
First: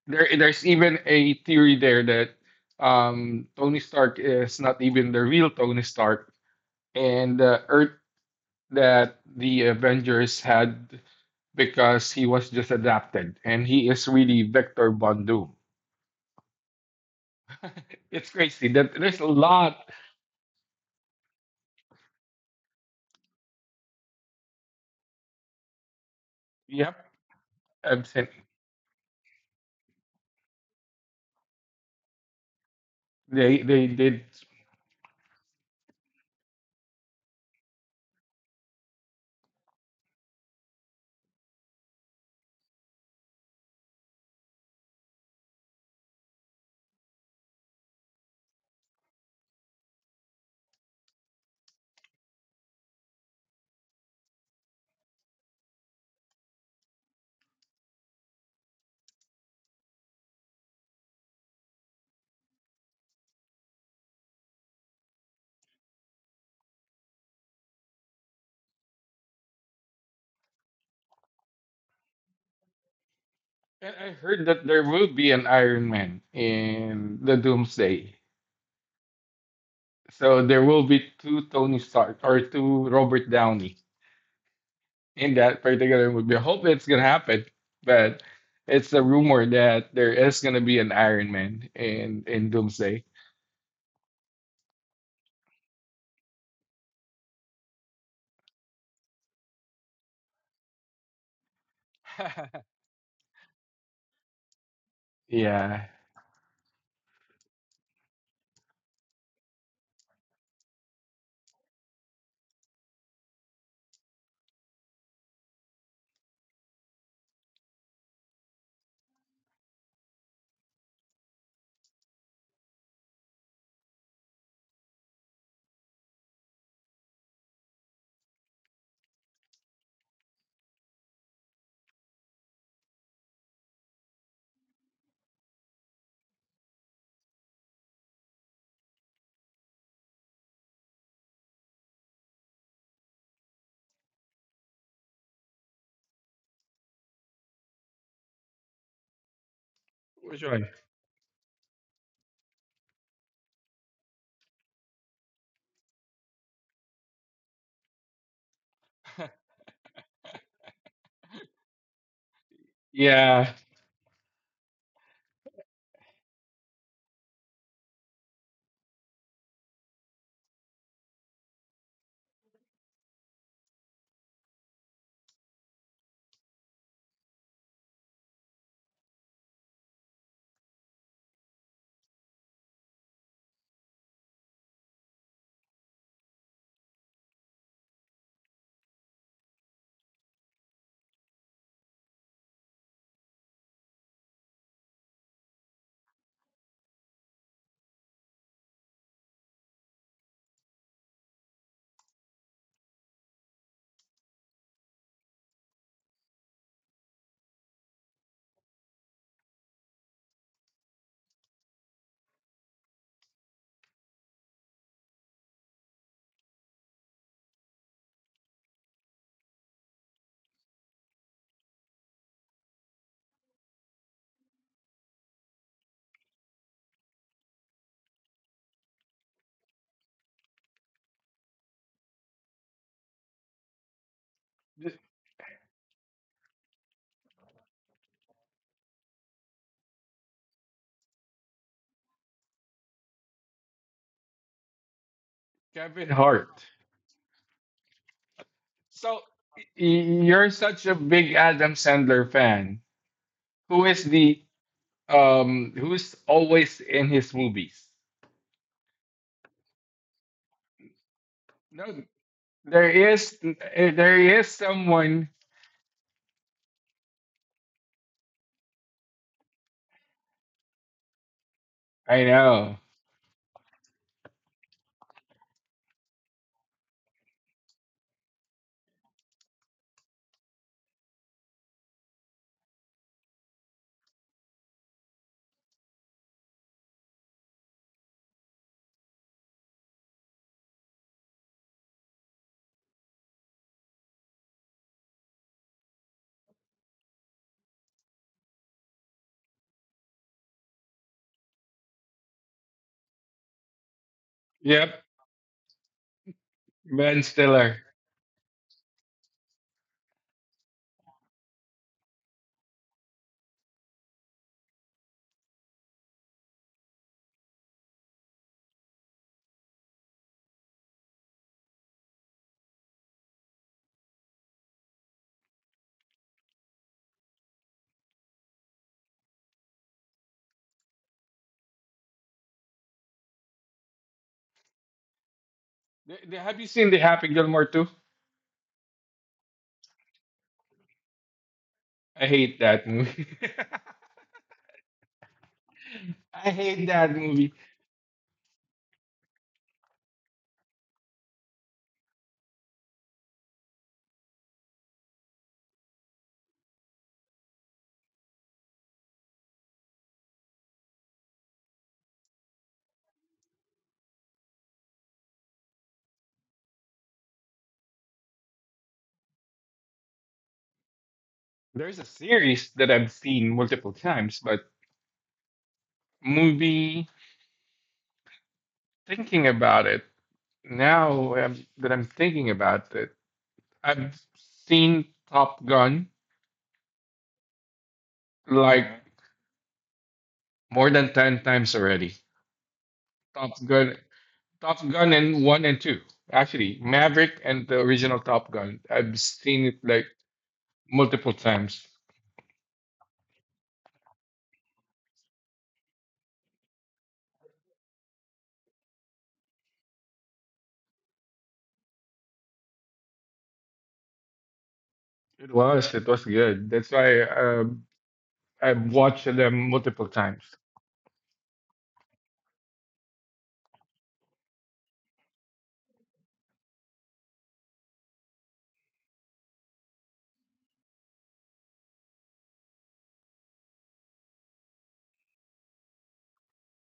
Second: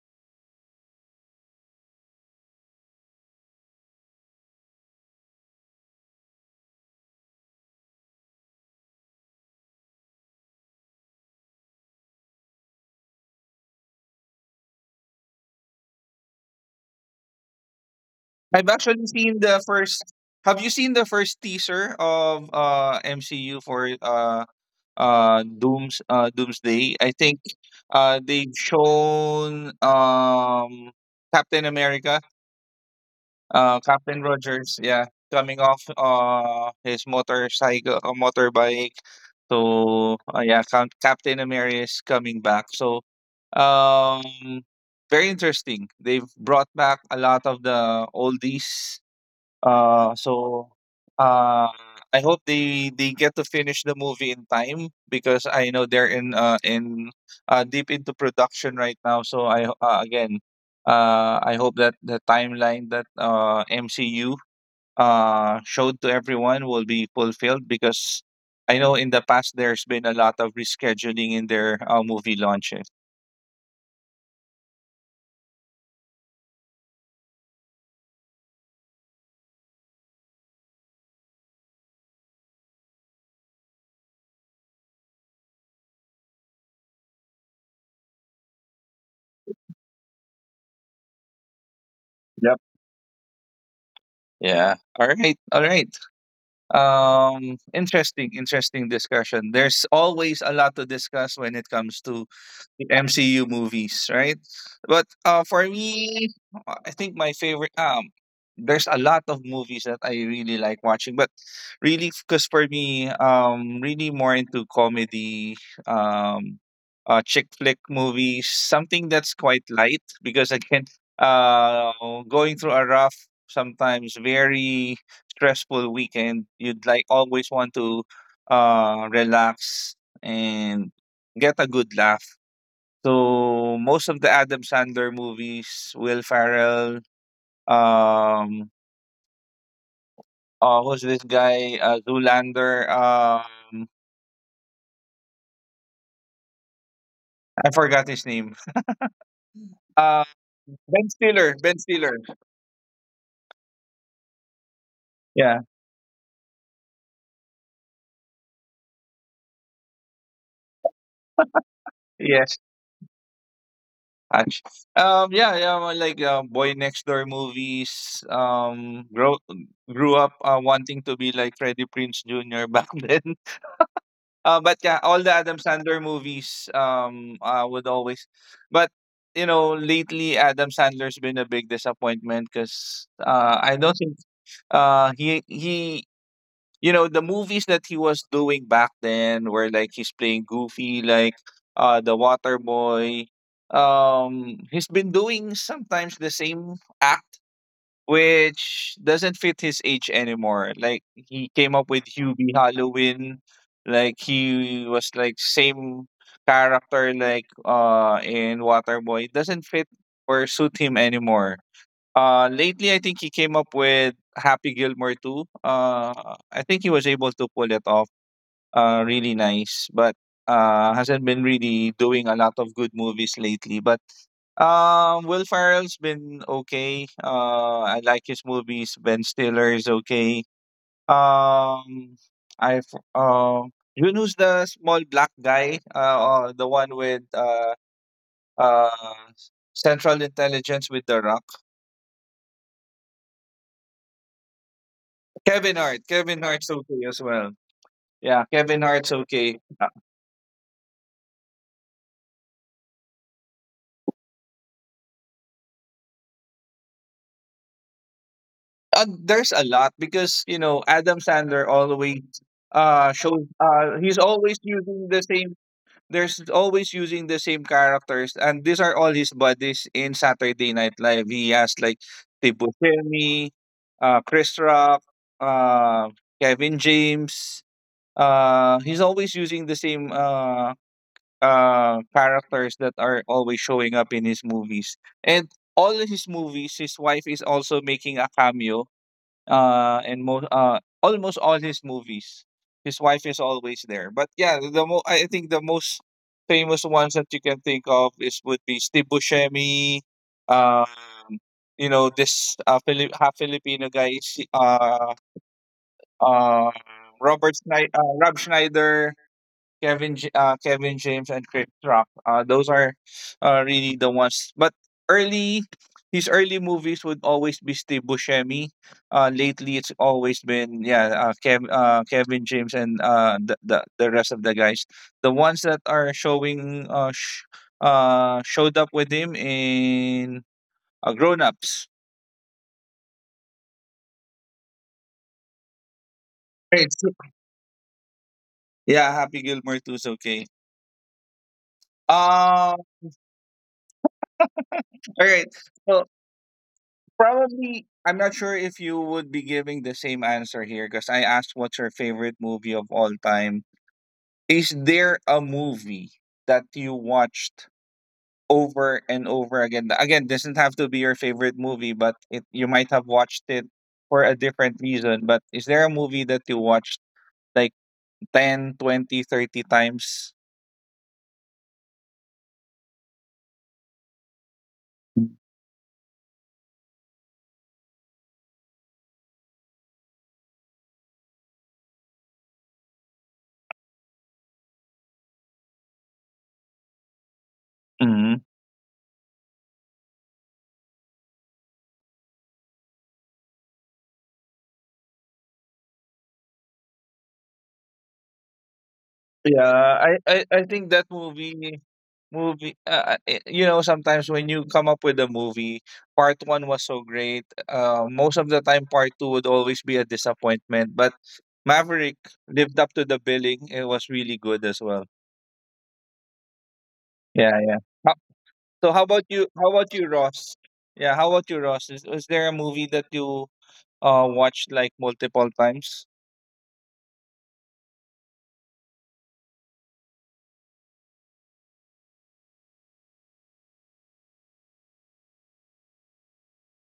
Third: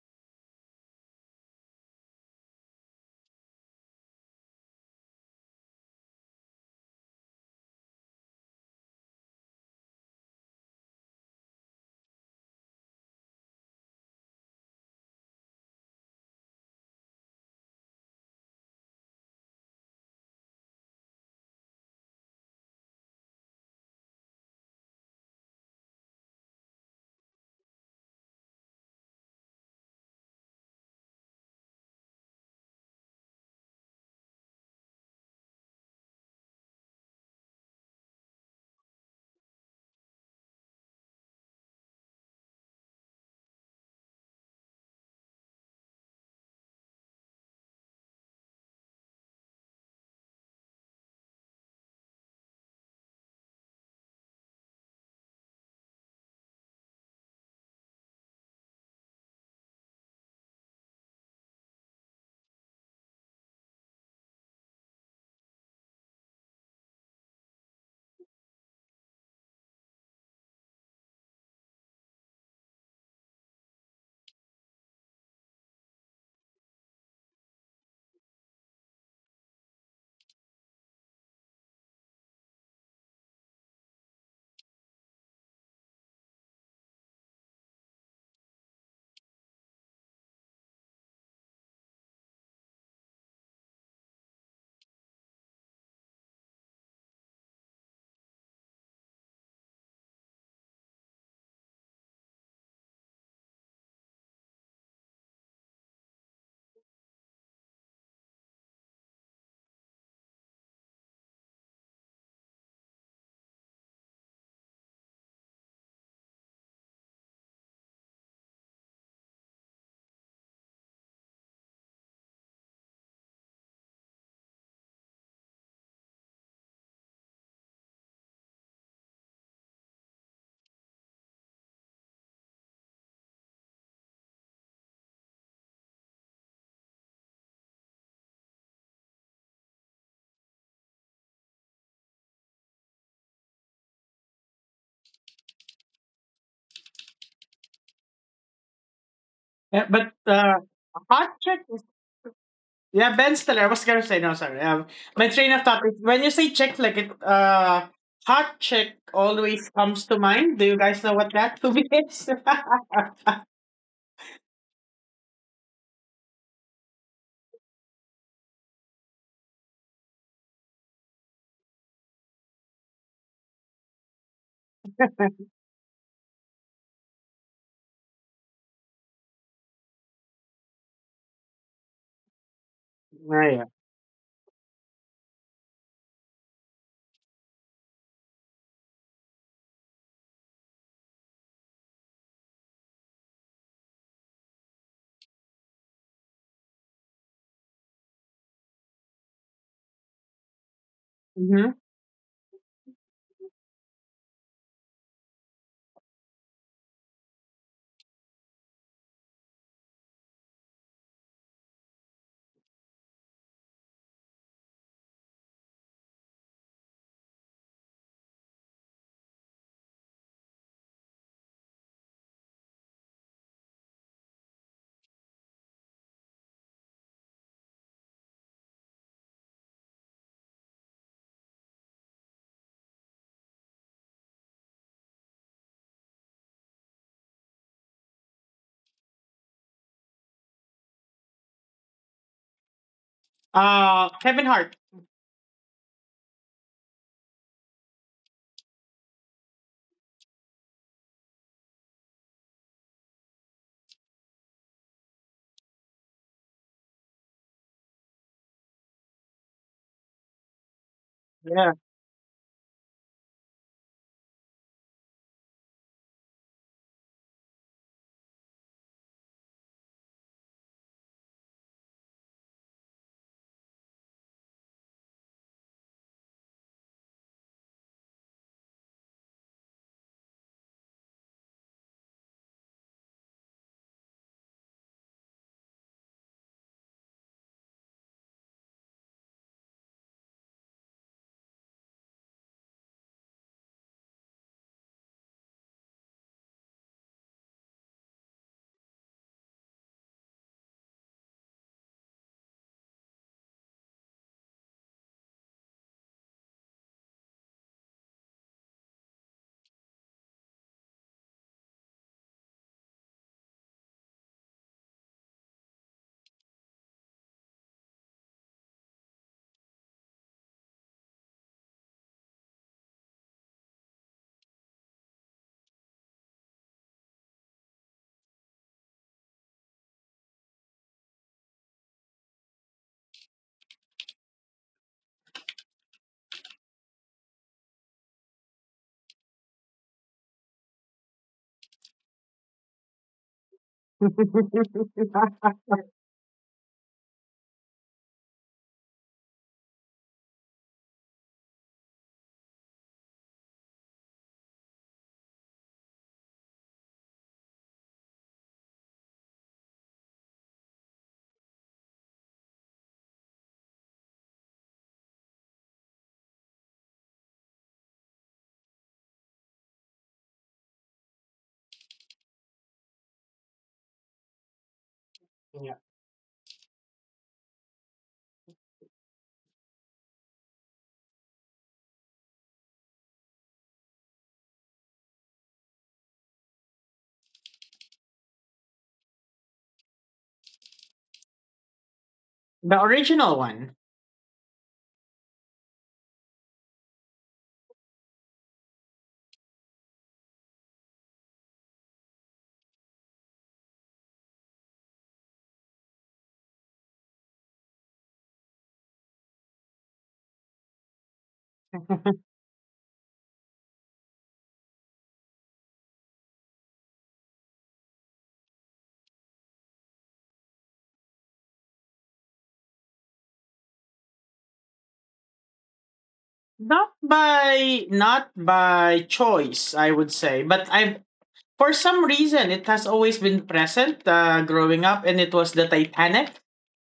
there there's even a theory there that, um, Tony Stark is not even the real Tony Stark, and the Earth that the Avengers had, because he was just adapted and he is really Victor Von Doom. It's crazy I've that actually there's a seen the lot. first. Have you seen the first teaser of MCU for Yep, Doomsday, I think? I've seen. They've shown Captain America, They Captain did. Rogers, yeah, coming off his motorcycle motorbike. So yeah, Captain America is coming back, so um very interesting, they've brought back a lot of the oldies, uh, so uh, I hope they get to finish the movie in time, because I know they're in deep into production right now. So again, I hope that the timeline that MCU showed to everyone will be fulfilled, because I know in the past there's been a lot of rescheduling in their movie launches. And I heard that there will be an Iron Man in the Doomsday. So there will be two Tony Stark or two Robert Downey in that particular movie. I hope it's gonna happen, but it's a rumor that there is gonna be an Iron Man in Yep. Doomsday. Yeah. All right. All right. Interesting, interesting discussion. There's always a lot to discuss when it comes to with MCU movies, right? But for Yeah, me, I think my favorite there's a lot of movies that I really like watching, but really because for me, really more into comedy, um chick flick movies, something that's quite light because again, uh going through a rough sometimes very stressful weekend, you'd like always want to relax and get a good laugh so most of the Adam Sandler movies, Will Ferrell, um, who's this guy? Zoolander. I forgot his name. Yeah, but Uh, which one? Ben hot Stiller. chick is, yeah, Ben Stiller. I was gonna say no, sorry. My train Yeah. of thought is, when you say chick, like, it, hot chick always comes to mind. Do you guys know what that movie is? Yes. Yeah. Actually, well, like Boy Next Door movies. Grow grew up wanting to be like Freddie Prince Jr. back then. But yeah, all the Adam Sandler movies would always, but you know lately Adam Sandler's been a big disappointment because Right. I don't think he you know the movies that he was doing back then were like he's playing goofy like the water boy. He's been doing sometimes the same act which doesn't fit his age anymore. Like he Mm-hmm. came up with Hubie Halloween, like he was like same character like in Waterboy. It doesn't fit or suit him anymore. Lately I think he came up with Happy Gilmore too. I think he was able to pull it off really nice, but hasn't been really doing a lot of good movies lately. But Will Ferrell's been okay. I like his movies. Ben Stiller is okay. Um, I have uh, you know who's the small th- black guy? Uh, the one with uh Central Intelligence with the Rock. Kevin Hart. Kevin Hart. Kevin Kevin Hart's Hart. okay as well. Yeah, Kevin Hart's So okay. Uh, you're such a big Adam Sandler fan. Who is the, who's always in his movies. uh, there's a lot because you know Adam Sandler Yeah. No, always there is shows he's there is always using the someone same there's always using the same characters, and these are all his buddies in Saturday Night Live. He has like I Tibu know. Semi, Chris Rock, uh, Kevin James. He's always using the same characters that are always showing up in his movies, and all his movies, his wife is also making a cameo in most almost all his movies. His wife is always there but yeah I think the most famous ones that you can think of is would be steve buscemi. um you know this Filip half filipino guy is, Yep, uh Ben robert Stiller. Schneider, rob schneider, Kevin James, and Chris Rock. Those are really the ones. But early, his early movies would always be Steve Buscemi. Lately, it's always been yeah, Kevin James and the the rest of the guys. The ones that are showing showed up with him in Grown Ups. Have you Right. seen The Happy Gilmore too? Yeah, Happy Gilmore too is okay. I hate Um, that movie. all right. So I hate that movie. probably, I'm not sure if you would be giving the same answer here because I asked what's your favorite movie of all time. Is there a movie that you watched over and over again? Again, doesn't have to be your favorite movie, but it you might have watched it for a different reason. But is there a movie that you watched like 10, 20, 30 times? There's a series that I've seen multiple times, but Yeah. movie thinking about it now that I'm thinking about it, I've seen Top Gun Hmm. like more than 10 times already. The original Top one. Gun. Top Gun and one and two. Actually, Maverick and the original Top Gun. I've seen it Yeah, like I think that multiple movie. times. Movie you know, sometimes when you come up with a movie, part one was so great. Most of the time, part two would always be a disappointment. But Maverick lived up to the billing. It was really good as well. It was. It was good. That's why, Yeah, yeah. How, so I've how about watched you? How them about you, multiple times. Ross? Yeah, how about you, Ross? Is there a movie that you watched like multiple times? Not by choice, I would say, but I, for some reason, it has always been present growing up, and it was the Titanic.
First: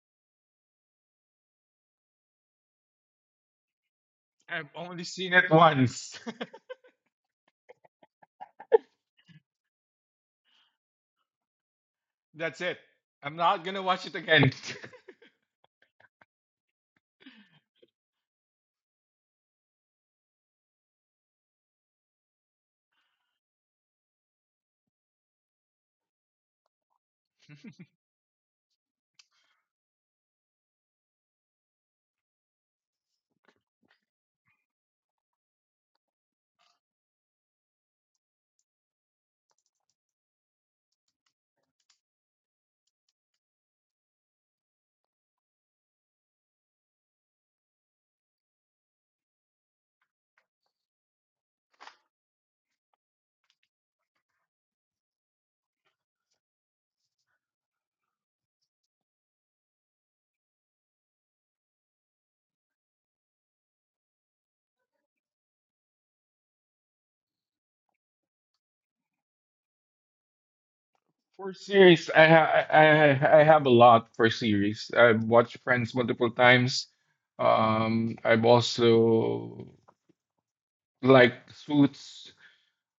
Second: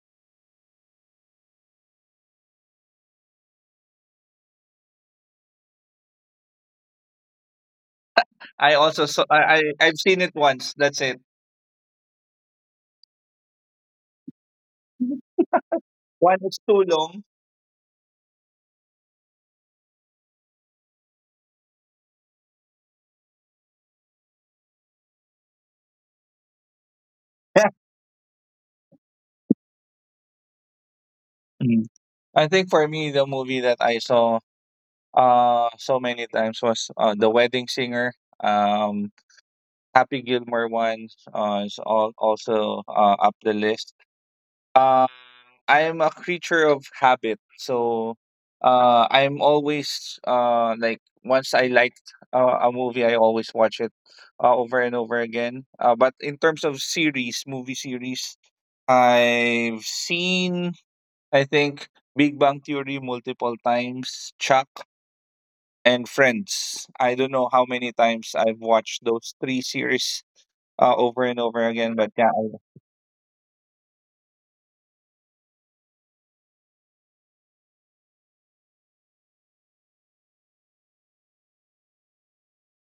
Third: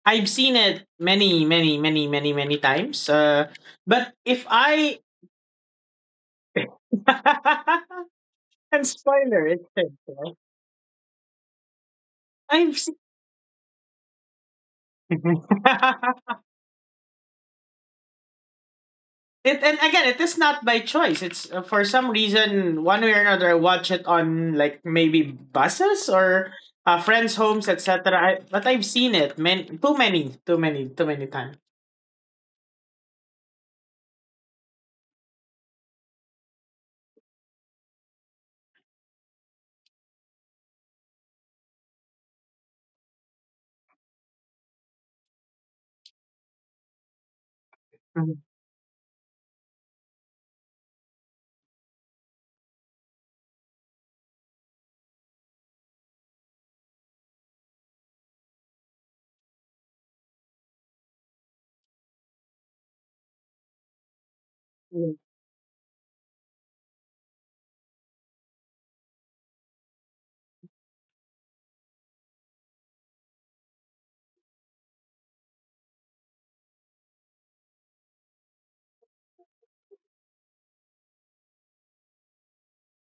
I've seen it many, many, many, many, many times. But if I've I, only seen it once. I and also saw. spoiler, it's, I've seen it once. That's it. That's I've it. seen. I'm not gonna watch it again. One, it's too long. It And again, it is not by choice. It's for some reason, one way or another, I watch it on like maybe buses or friends' homes, etc. But I've seen it, man, too many, too many, too many times. Mm. I think for me, the movie that I saw so many times was the wedding singer. Um, Happy Gilmore once is all, also up the list. Um, I am a creature of habit, so Mhm. I'm always like once I liked a movie, I always watch it over and over again. But in terms of series, movie series, I've seen I think Big Bang Theory multiple times, Chuck and Friends. I don't know how many times I've watched those three series over and For over again, series, but I yeah, ha- I, I have a lot for series. I've watched Friends multiple times. I've also liked Suits.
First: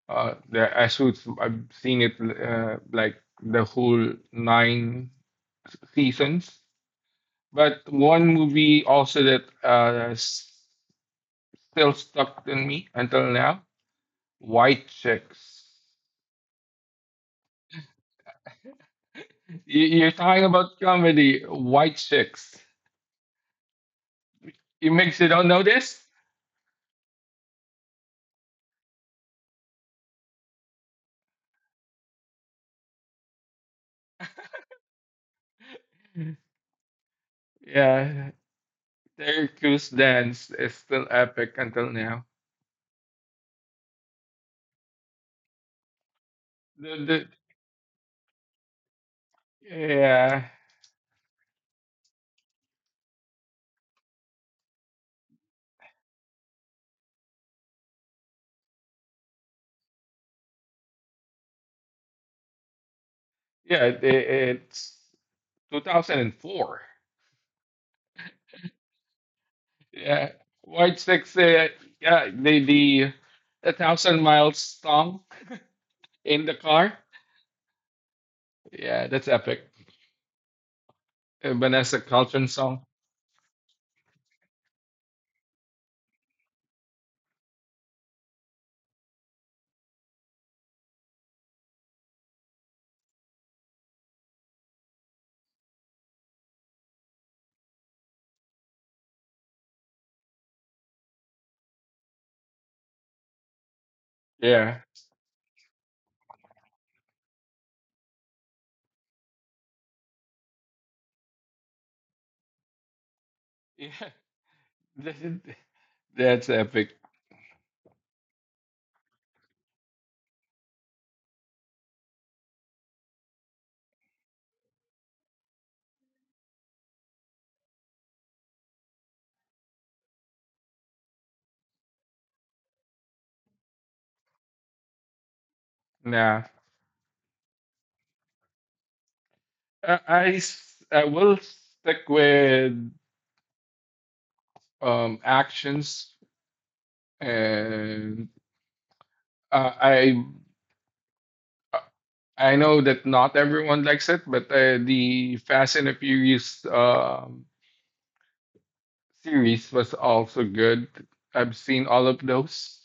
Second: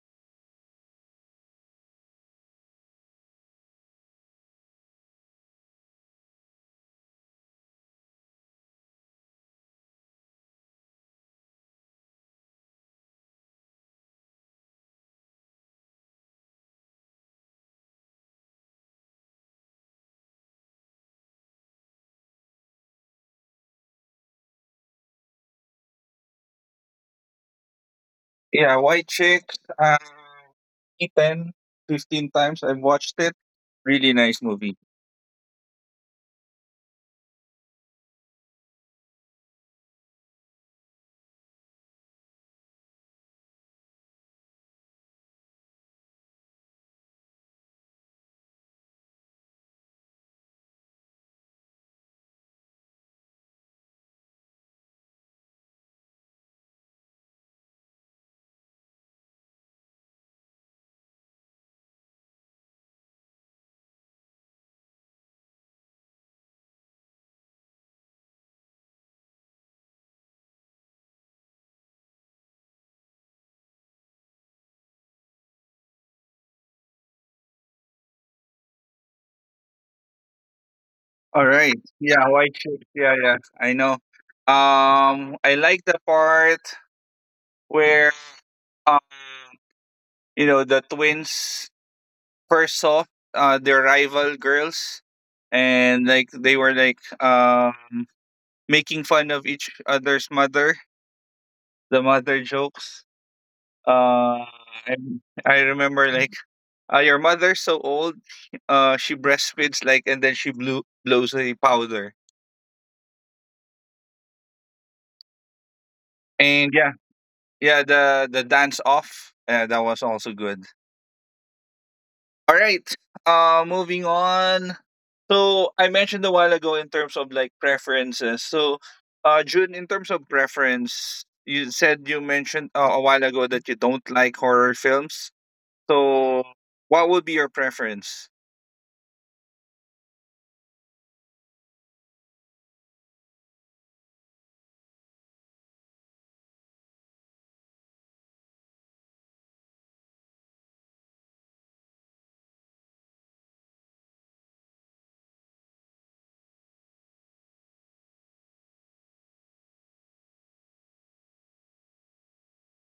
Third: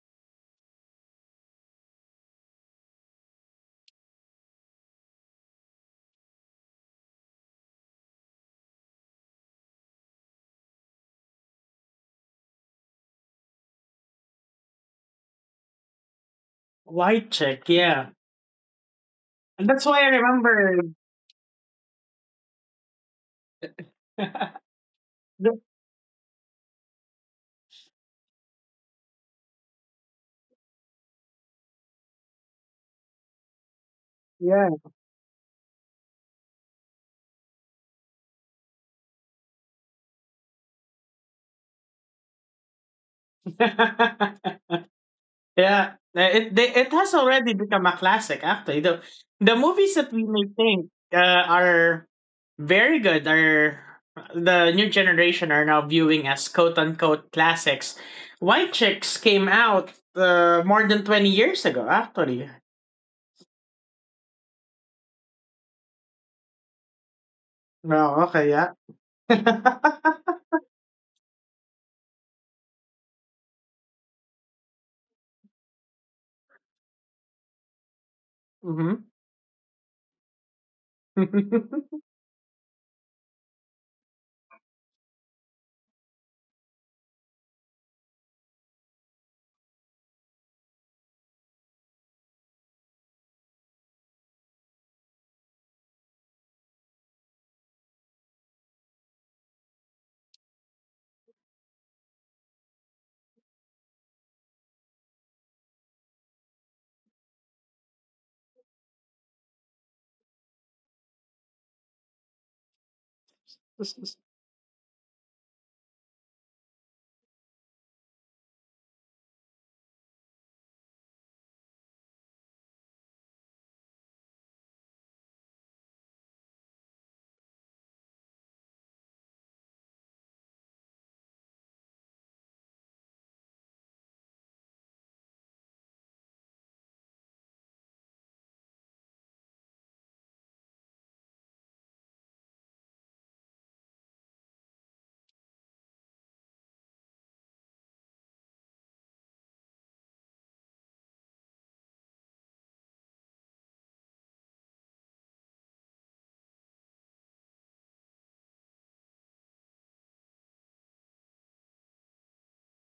The Ashoots, I've seen it like the whole 9 seasons. But one movie also that still stuck in me until now, White Chicks. White chick, yeah. And that's Y- why I You're talking about remember. comedy, White Chicks. You makes you don't the- know this? yeah, White Chicks, 10, 15 times I've watched it. Really nice yeah. movie. Yeah, Terry Crews dance is still epic until now. Yeah. The, It has the, already become a classic, actually. The movies that we may yeah, think are very good are, the new generation are now viewing as quote unquote classics. White Chicks came out more than 20 years ago, actually. yeah, it's 2004. No, okay, yeah. Yeah, White Sticks. Yeah, the a thousand miles song in the car. Mhm. Yeah, that's epic. All right, Vanessa yeah, Carlton White Chicks, song. yeah, yeah, I know. I like the part where um, you know, the twins first saw their rival girls, and like they were like making fun of each other's mother, the mother jokes. Uh, Yeah, I I remember like your mother's so old. She breastfeeds like, and then she blew blows a powder. yeah, that's And yeah, epic. yeah, the dance off. That was also good. All right. Moving on. So I mentioned a while ago in terms of like preferences. So, June, in terms of preference, you said you mentioned a while ago that you don't like horror films. So, Nah, what would be your preference? I will stick with, actions, and uh, I I know that not everyone likes it, but the Fast and the Furious series was also good. I've seen all of those.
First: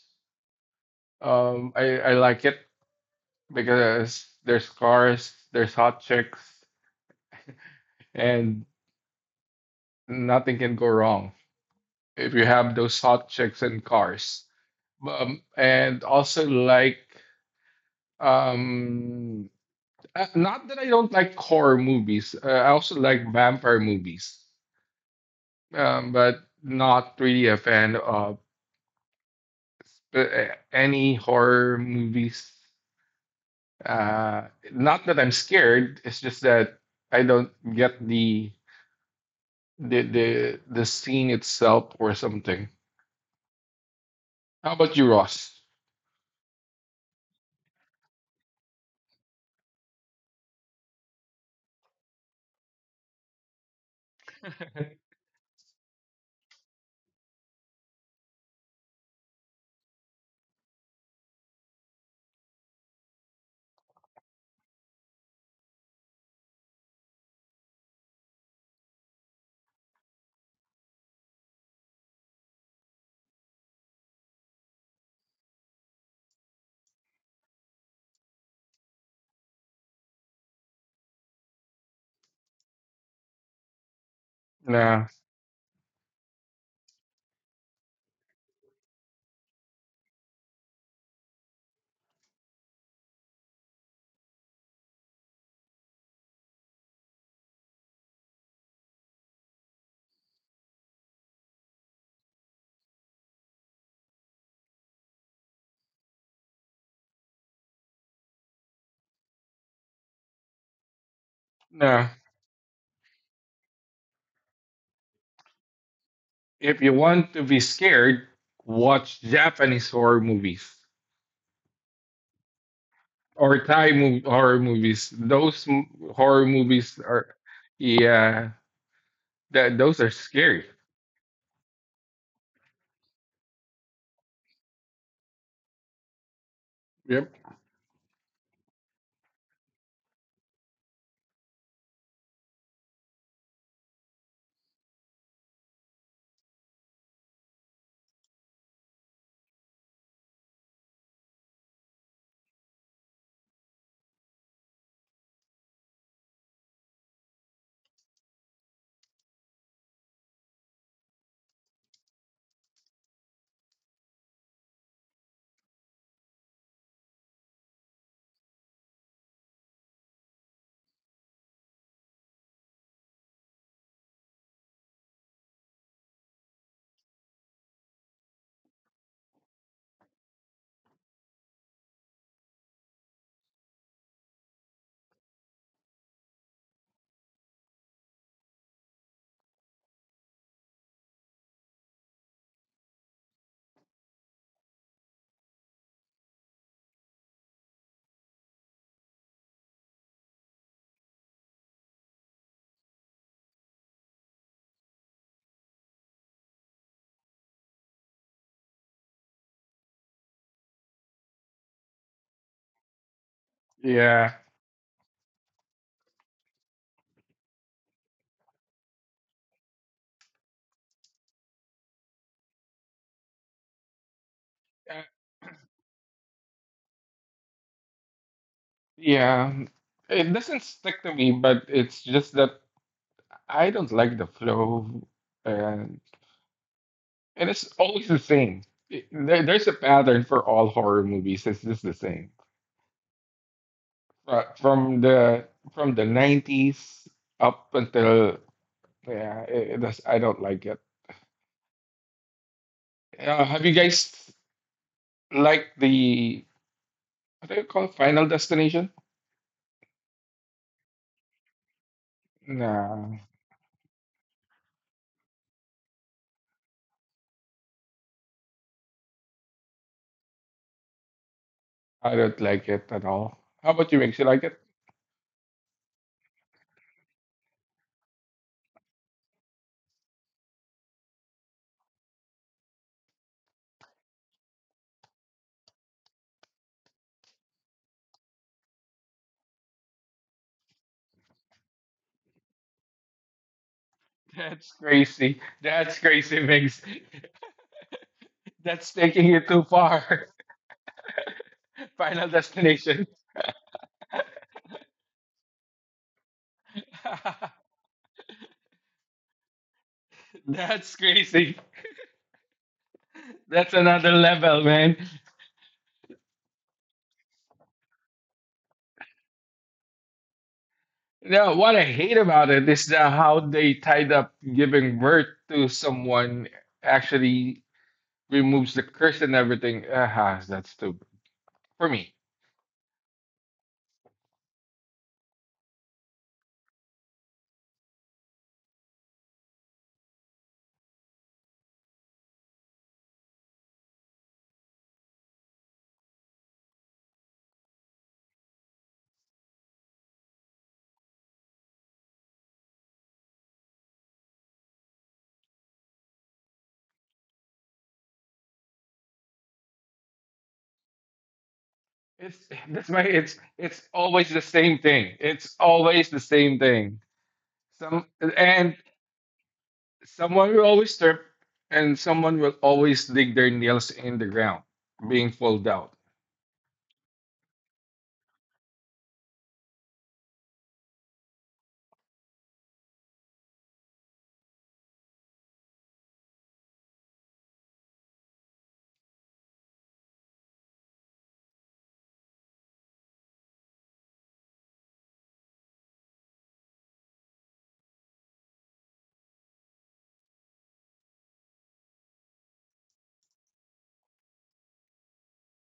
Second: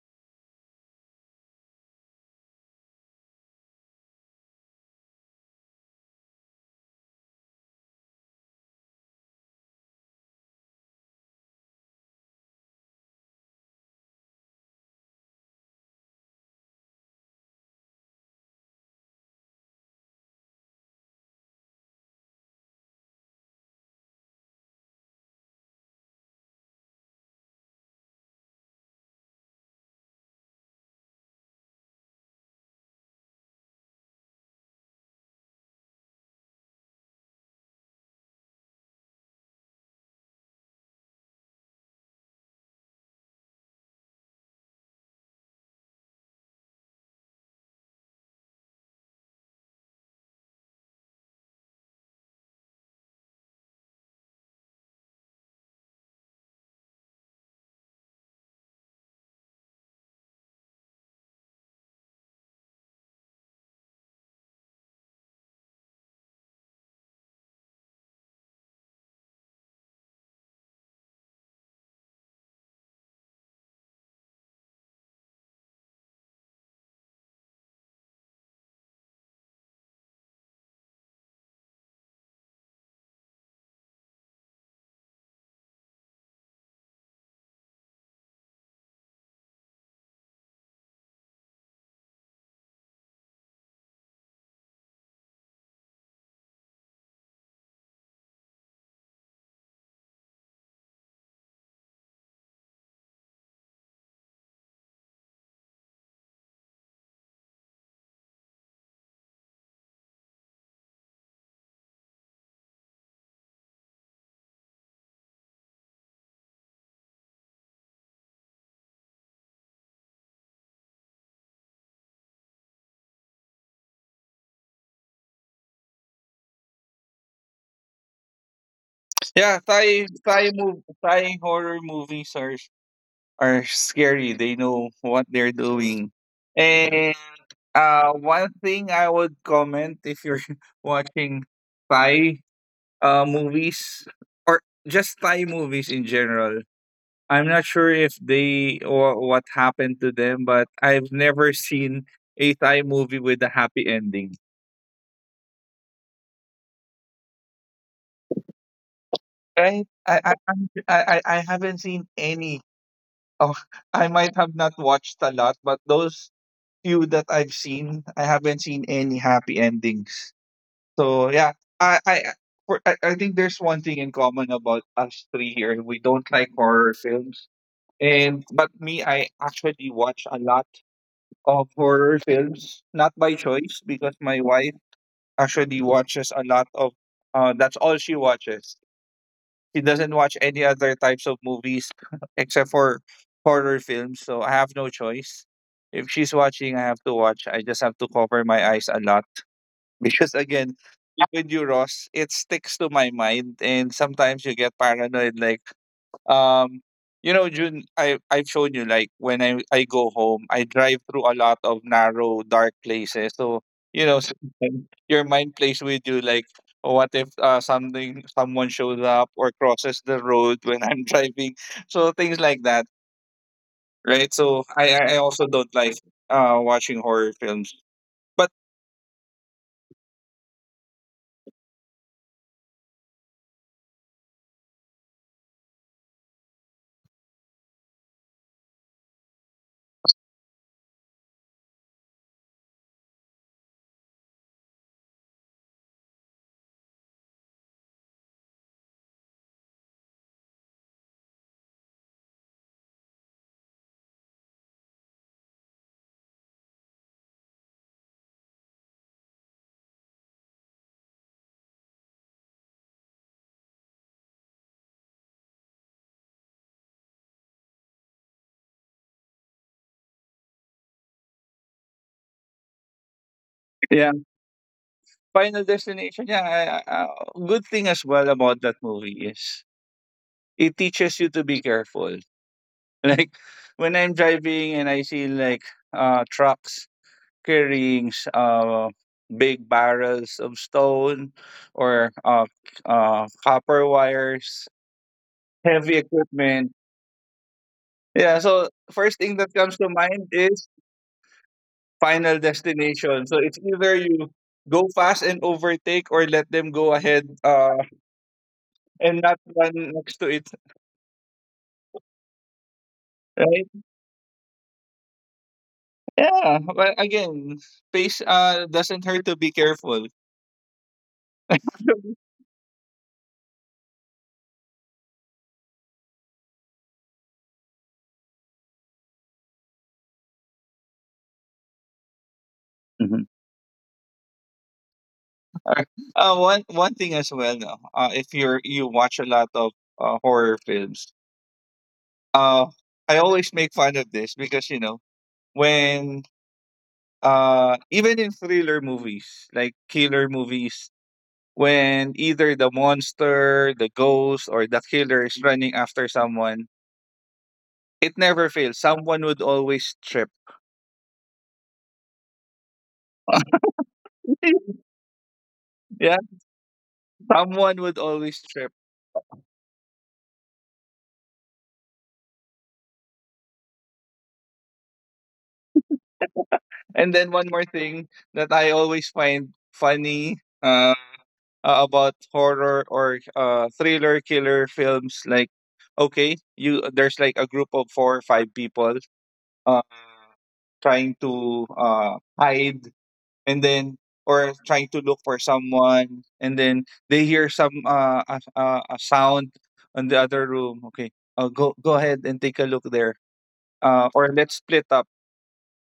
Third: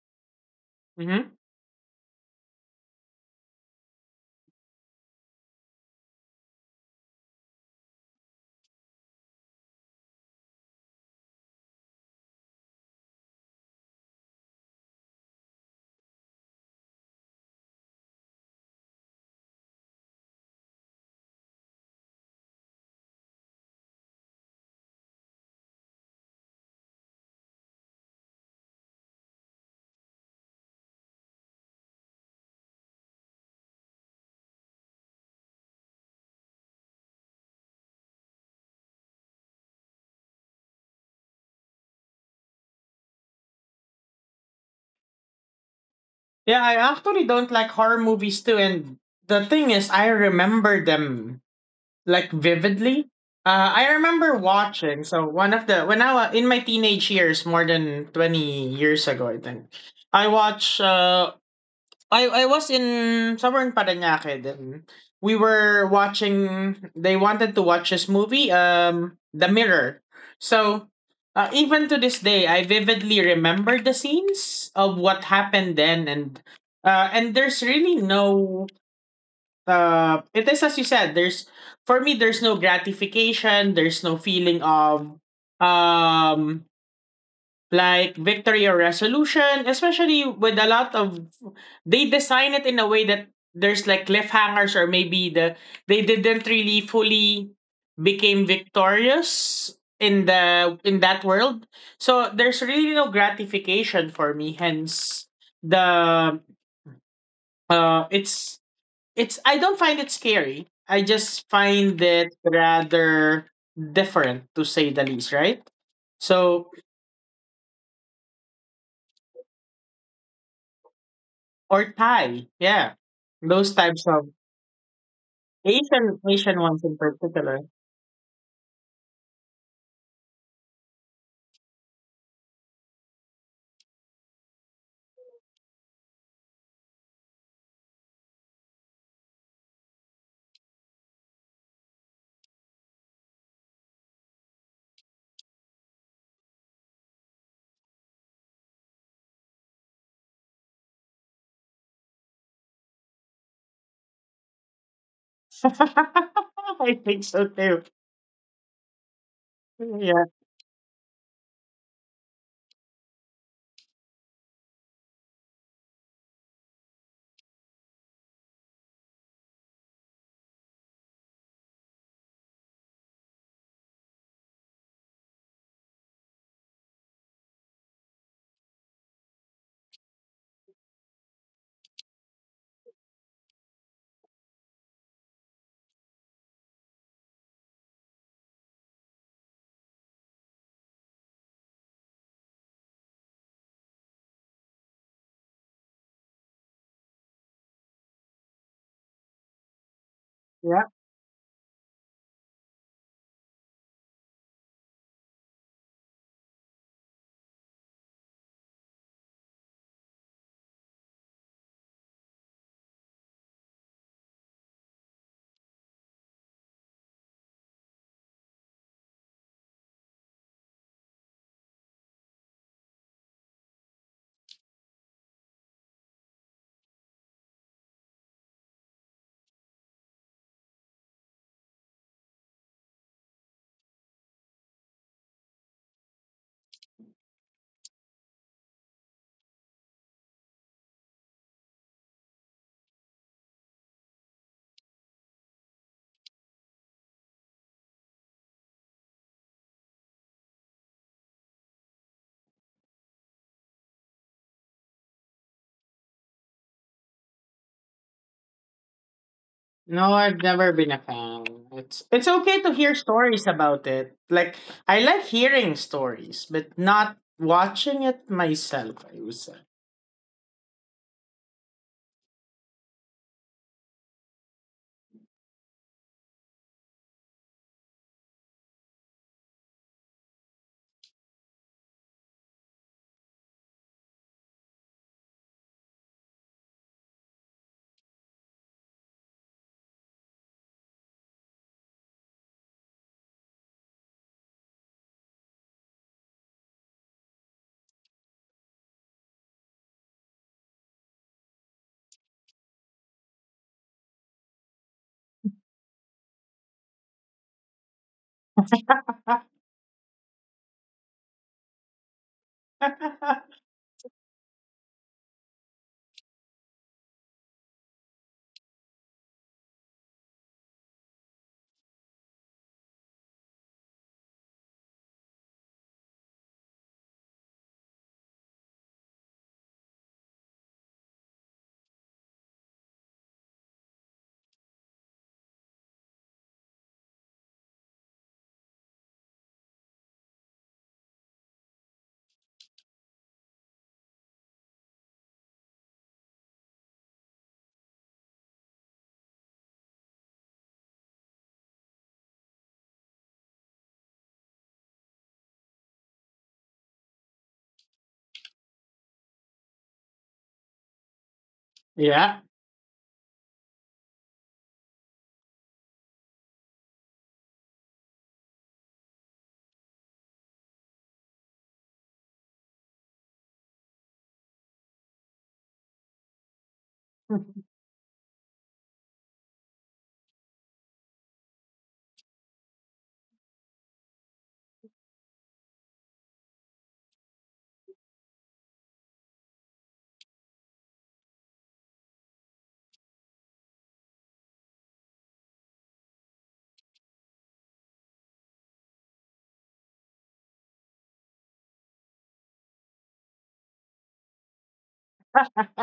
Mhm. I like it because there's cars, there's hot chicks, and nothing can go wrong if you have those hot chicks and cars. And also like, um, not that I don't like horror movies. I also like vampire movies, but not really a fan of uh, any horror movies. Uh, not that I'm scared. It's just that I don't get the the scene itself or something. How about you, Ross? Yeah, I actually don't like horror movies too. And the thing is, I remember them, like, vividly. I remember watching. So one of the when I was in my teenage years, more than 20 years ago, I think I watched I was in somewhere in Parañaque. Then we were watching. They wanted to watch this movie, The Mirror. So, even to this day, I vividly remember the scenes of what happened then, and there's really no. It is as you said. There's, for me, there's no gratification. There's no feeling of Nah, um like victory or resolution, especially with, a lot of they design it in a way that there's like cliffhangers, or maybe they didn't really fully became victorious in the in that world. So there's really no gratification for me. Hence the uh it's it's I don't find it scary. I just find nah. it rather different, to say the least, right? So. If you want to be scared, watch Japanese horror movies Or Thai, yeah. or Those Thai types mov of horror movies. Those horror Asian ones in movies are, particular. yeah, Yeah, that those are scary. Thai horror movies are scary. They know what they're doing. And Yep. One thing I would comment if you're watching Thai movies or just Thai movies in general. I'm not sure if they or what happened to them, but I've never seen a Thai movie with a happy ending. I think so too. Right? Yeah, I I'm- I haven't seen any. Oh, I might have not watched a lot, but those few that I've seen, I haven't seen any happy endings. So yeah, I I I- for, I think there's one thing in common about us three here. We don't like horror films. And but me, I actually watch a lot of horror films, not by choice because my wife actually watches a lot of that's all she watches. He doesn't watch any other types of movies except for horror films. So I have no choice. If she's watching, I have to watch. I just have to cover my eyes a lot because again, yeah. with you, Ross, it sticks to my mind, and sometimes you get paranoid, like um you know, June, I've shown you like when I go home I drive through a lot of narrow dark places so you know Yeah. sometimes your mind plays with you like what if something someone shows up or crosses the road when I'm driving so things like that, right? So Uh, I also don't like watching horror films but yeah. It doesn't stick to me, but it's just that I don't like the flow, and and it's always the same. There's a pattern for all horror movies. It's just the same uh, from the from the '90s up until yeah. It does, I don't like it. Have you guys liked the what do you call it, Final Destination? No, I've never been a fan. It's okay to hear Nah, stories about it. Like, I like hearing stories, but not watching it myself, I would say. I don't like it at all. How about you, yeah, Mix? You like it? final destination, yeah. Good thing as well about that movie is it teaches you to be careful like when I'm driving and I see like trucks carrying big barrels of stone or copper That's wires, crazy. That's heavy crazy, Mix. equipment. Yeah, so That's taking first it thing too that comes to far. mind is Final final Destination. destination. So it's either you go fast and overtake or let them go ahead and not run next to it. That's crazy. That's Right? another level, man. Yeah, but again, space doesn't hurt to be careful. Now, what I hate about it is that how they tied up giving birth to someone actually removes the curse and everything. Ah, that's stupid for me. Uh, one one thing as well, no, if you're you watch a lot of horror films, uh, I always make fun of this because you know when even in thriller movies like killer movies, when either the monster, the ghost, or the killer is running after someone, it never fails. Someone would always trip. Yeah. It's That's my it's always the same thing. It's always Yeah, the same thing. someone would Some always trip. and someone will always trip, and someone will always dig their nails in the ground, being pulled out. And then one more thing that I always find funny. uh, about horror or thriller killer films like, okay, you there's like a group of four or five people uh, trying to hide and then or trying to look for someone and then they hear some a sound on the other room. Okay, go ahead and take a look there or let's split up,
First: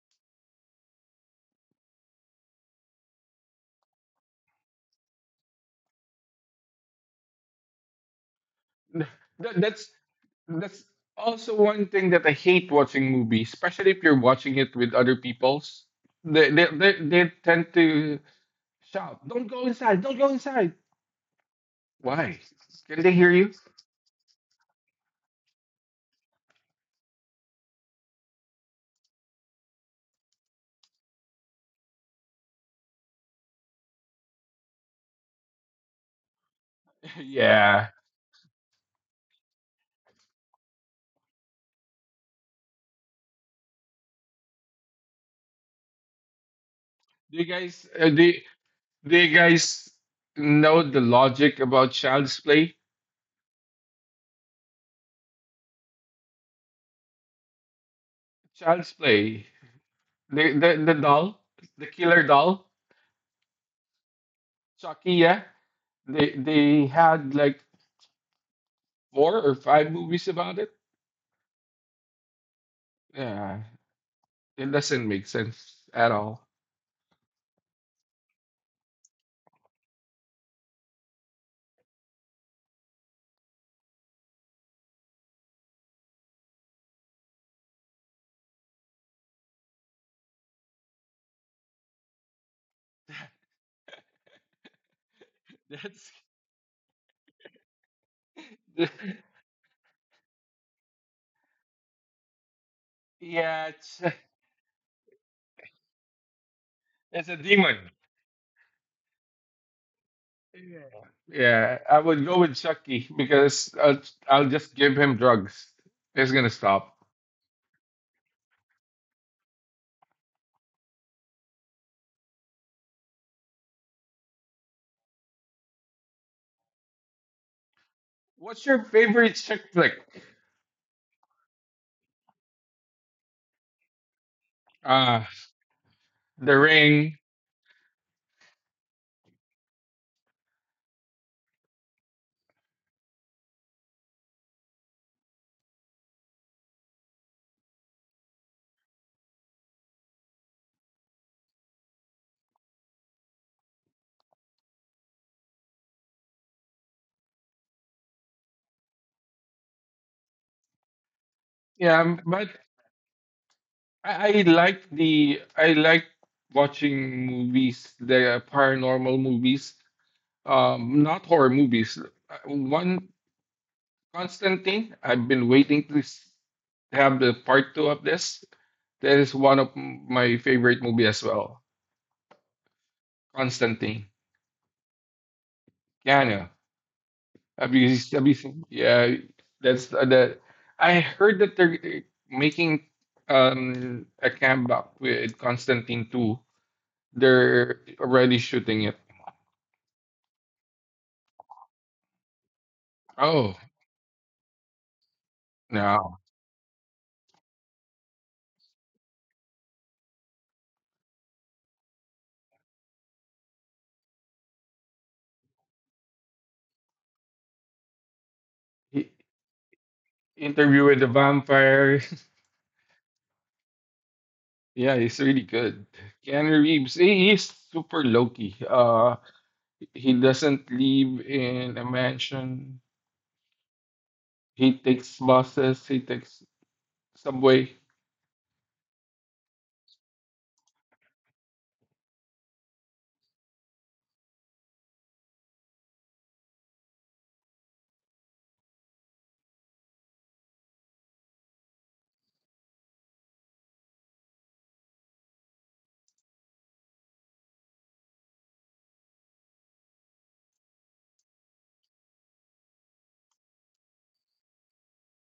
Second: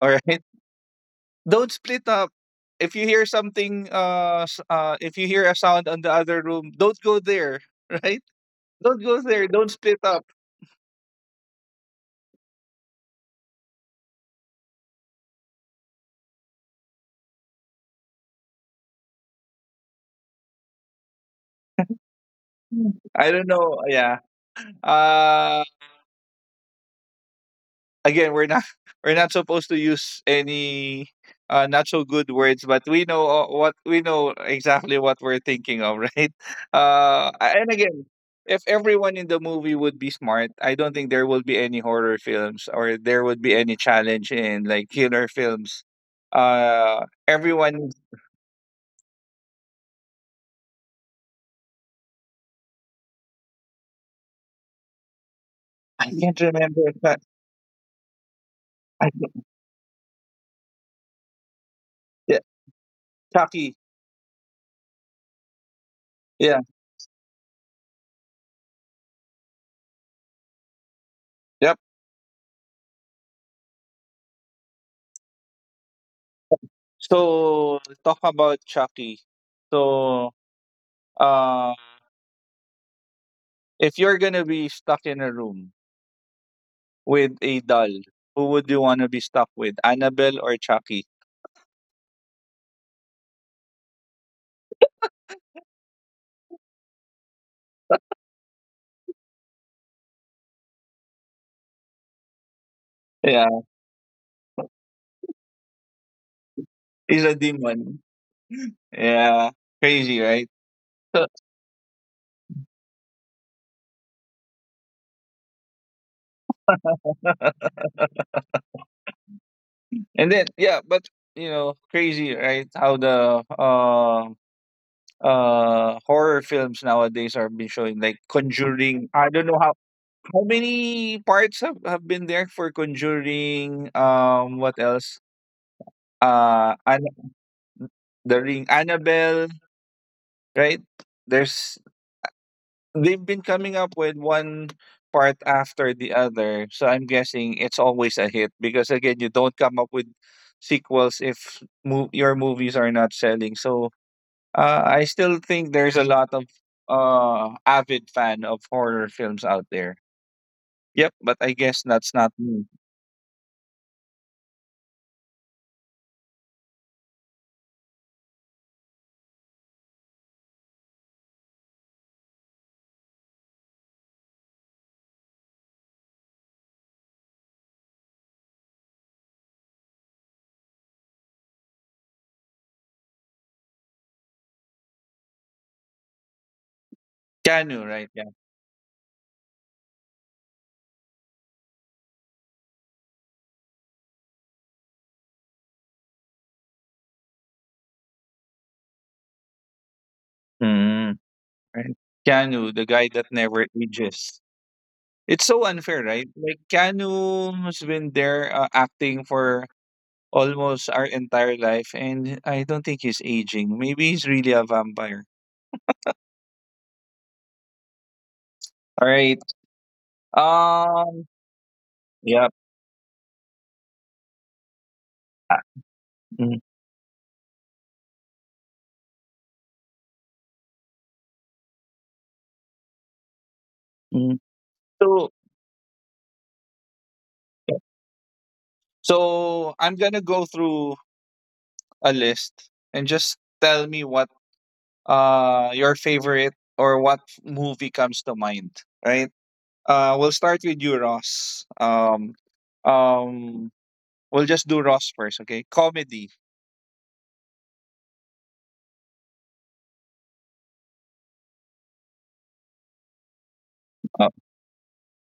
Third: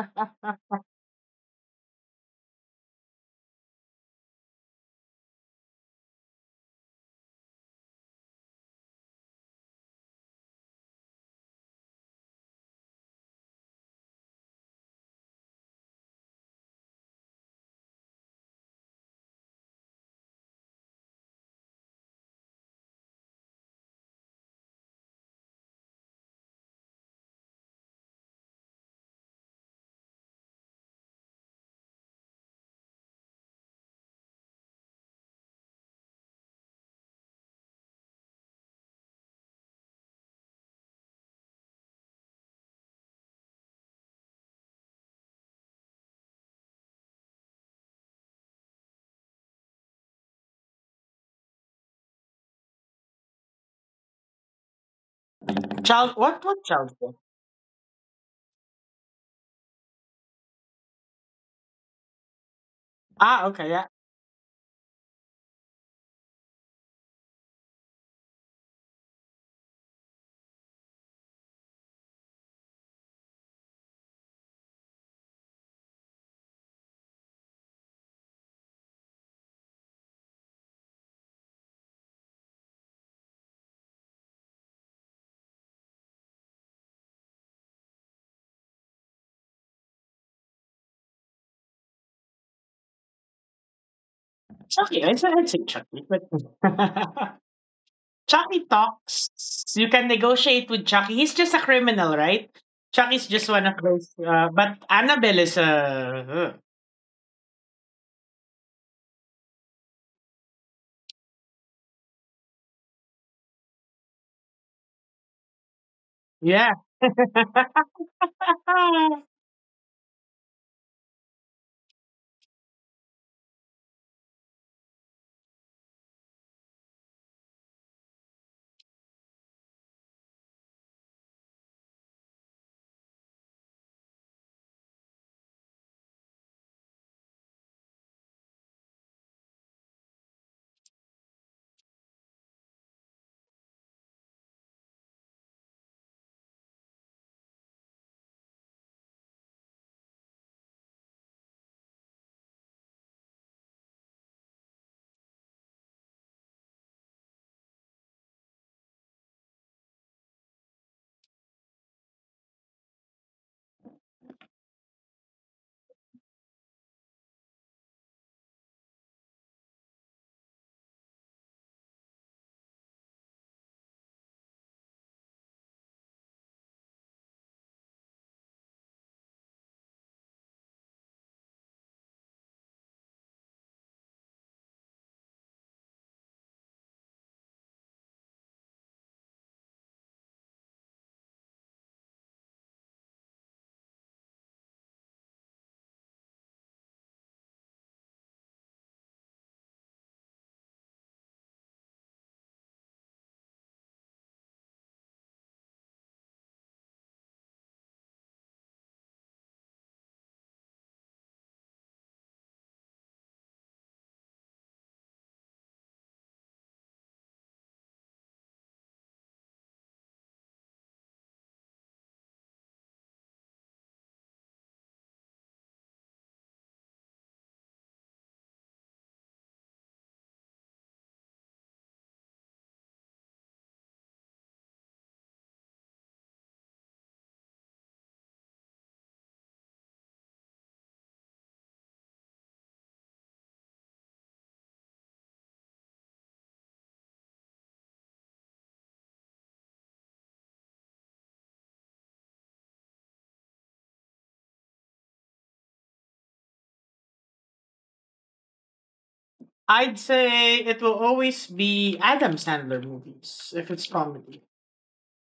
all right. Don't split up. If you hear something if you hear a sound on the other room don't go there right. Don't go there. That, Don't that's split up. that's also one thing that I hate watching movies, especially if you're watching it with other people's. They tend to shout, "Don't go inside! "Don't go inside!" Why? Can they hear I don't you? know. Yeah. Uh again, we're not we're not supposed to use any not so good words, but we know what we know exactly what we're thinking of, right? And Yeah. again, if everyone in the movie would be smart, I don't think there would be any horror films or there would be any challenge in like killer films. Do you guys Everyone do you guys know the logic about Child's Play? I Child, can't what remember child? if Care? that Child's I, Play. The doll, the killer yeah, doll, Ah, okay, Chucky. yeah. Chucky. Yeah. They Yeah. they had like four or five movies about it. Yep. Yeah. It doesn't make sense at all. So talk about Chucky. So uh, if you're gonna be stuck in a room with a doll, who would you wanna be stuck with? Annabelle or Chucky? Chucky, I'd say Chucky, That's, but Chucky talks. You can negotiate with Chucky. He's just a criminal, right? Chucky's just yeah, Yeah. one of it's those. But Annabelle is a, uh, it's He's a a demon. demon. Yeah. Crazy, right? Yeah. So Yeah, I would go with Chucky because I'll just give him drugs. It's gonna yeah. stop. and then yeah, but you know, crazy, right? How the horror films nowadays are been showing like What's your conjuring. I favorite don't know chick how flick? Many parts have been there for conjuring. What else? Uh, The uh Ring. An- the ring, Annabelle, right? there's They've been coming up with one part after the other, so I'm guessing it's always a hit because again, you don't come up with sequels if your movies are not selling. So I still think there's a lot of avid fan of horror films out there. Yep, but I guess Yeah, that's not but me. I like the I like watching movies, the paranormal movies, not horror movies. One Constantine, I've been waiting to have the part two of this. That is one of my favorite movie as well. Constantine, Keanu. Keanu, right, Have you yeah. seen? Yeah, that's the. I heard that they're making a comeback with Constantine 2. They're already shooting it. Mm. Right. Keanu, the guy that Oh, never ages. It's so unfair, no. right? Like Canu's been there acting for almost our entire life, and I don't think he's aging. Maybe he's really a vampire. He, All right. Interview with the Um. Vampire. Yep. Yeah, he's really Ah, good. Keanu mm, Reeves, he's super low-key. He doesn't live in a mansion. mm. He takes So, buses. He takes subway. so I'm gonna go through a list and just tell me what your favorite or what movie comes to mind. Right. We'll start with you, Ross. Um, we'll just do Ross first, okay? Comedy. I'd say it will always be Adam Sandler movies if it's Uh, comedy.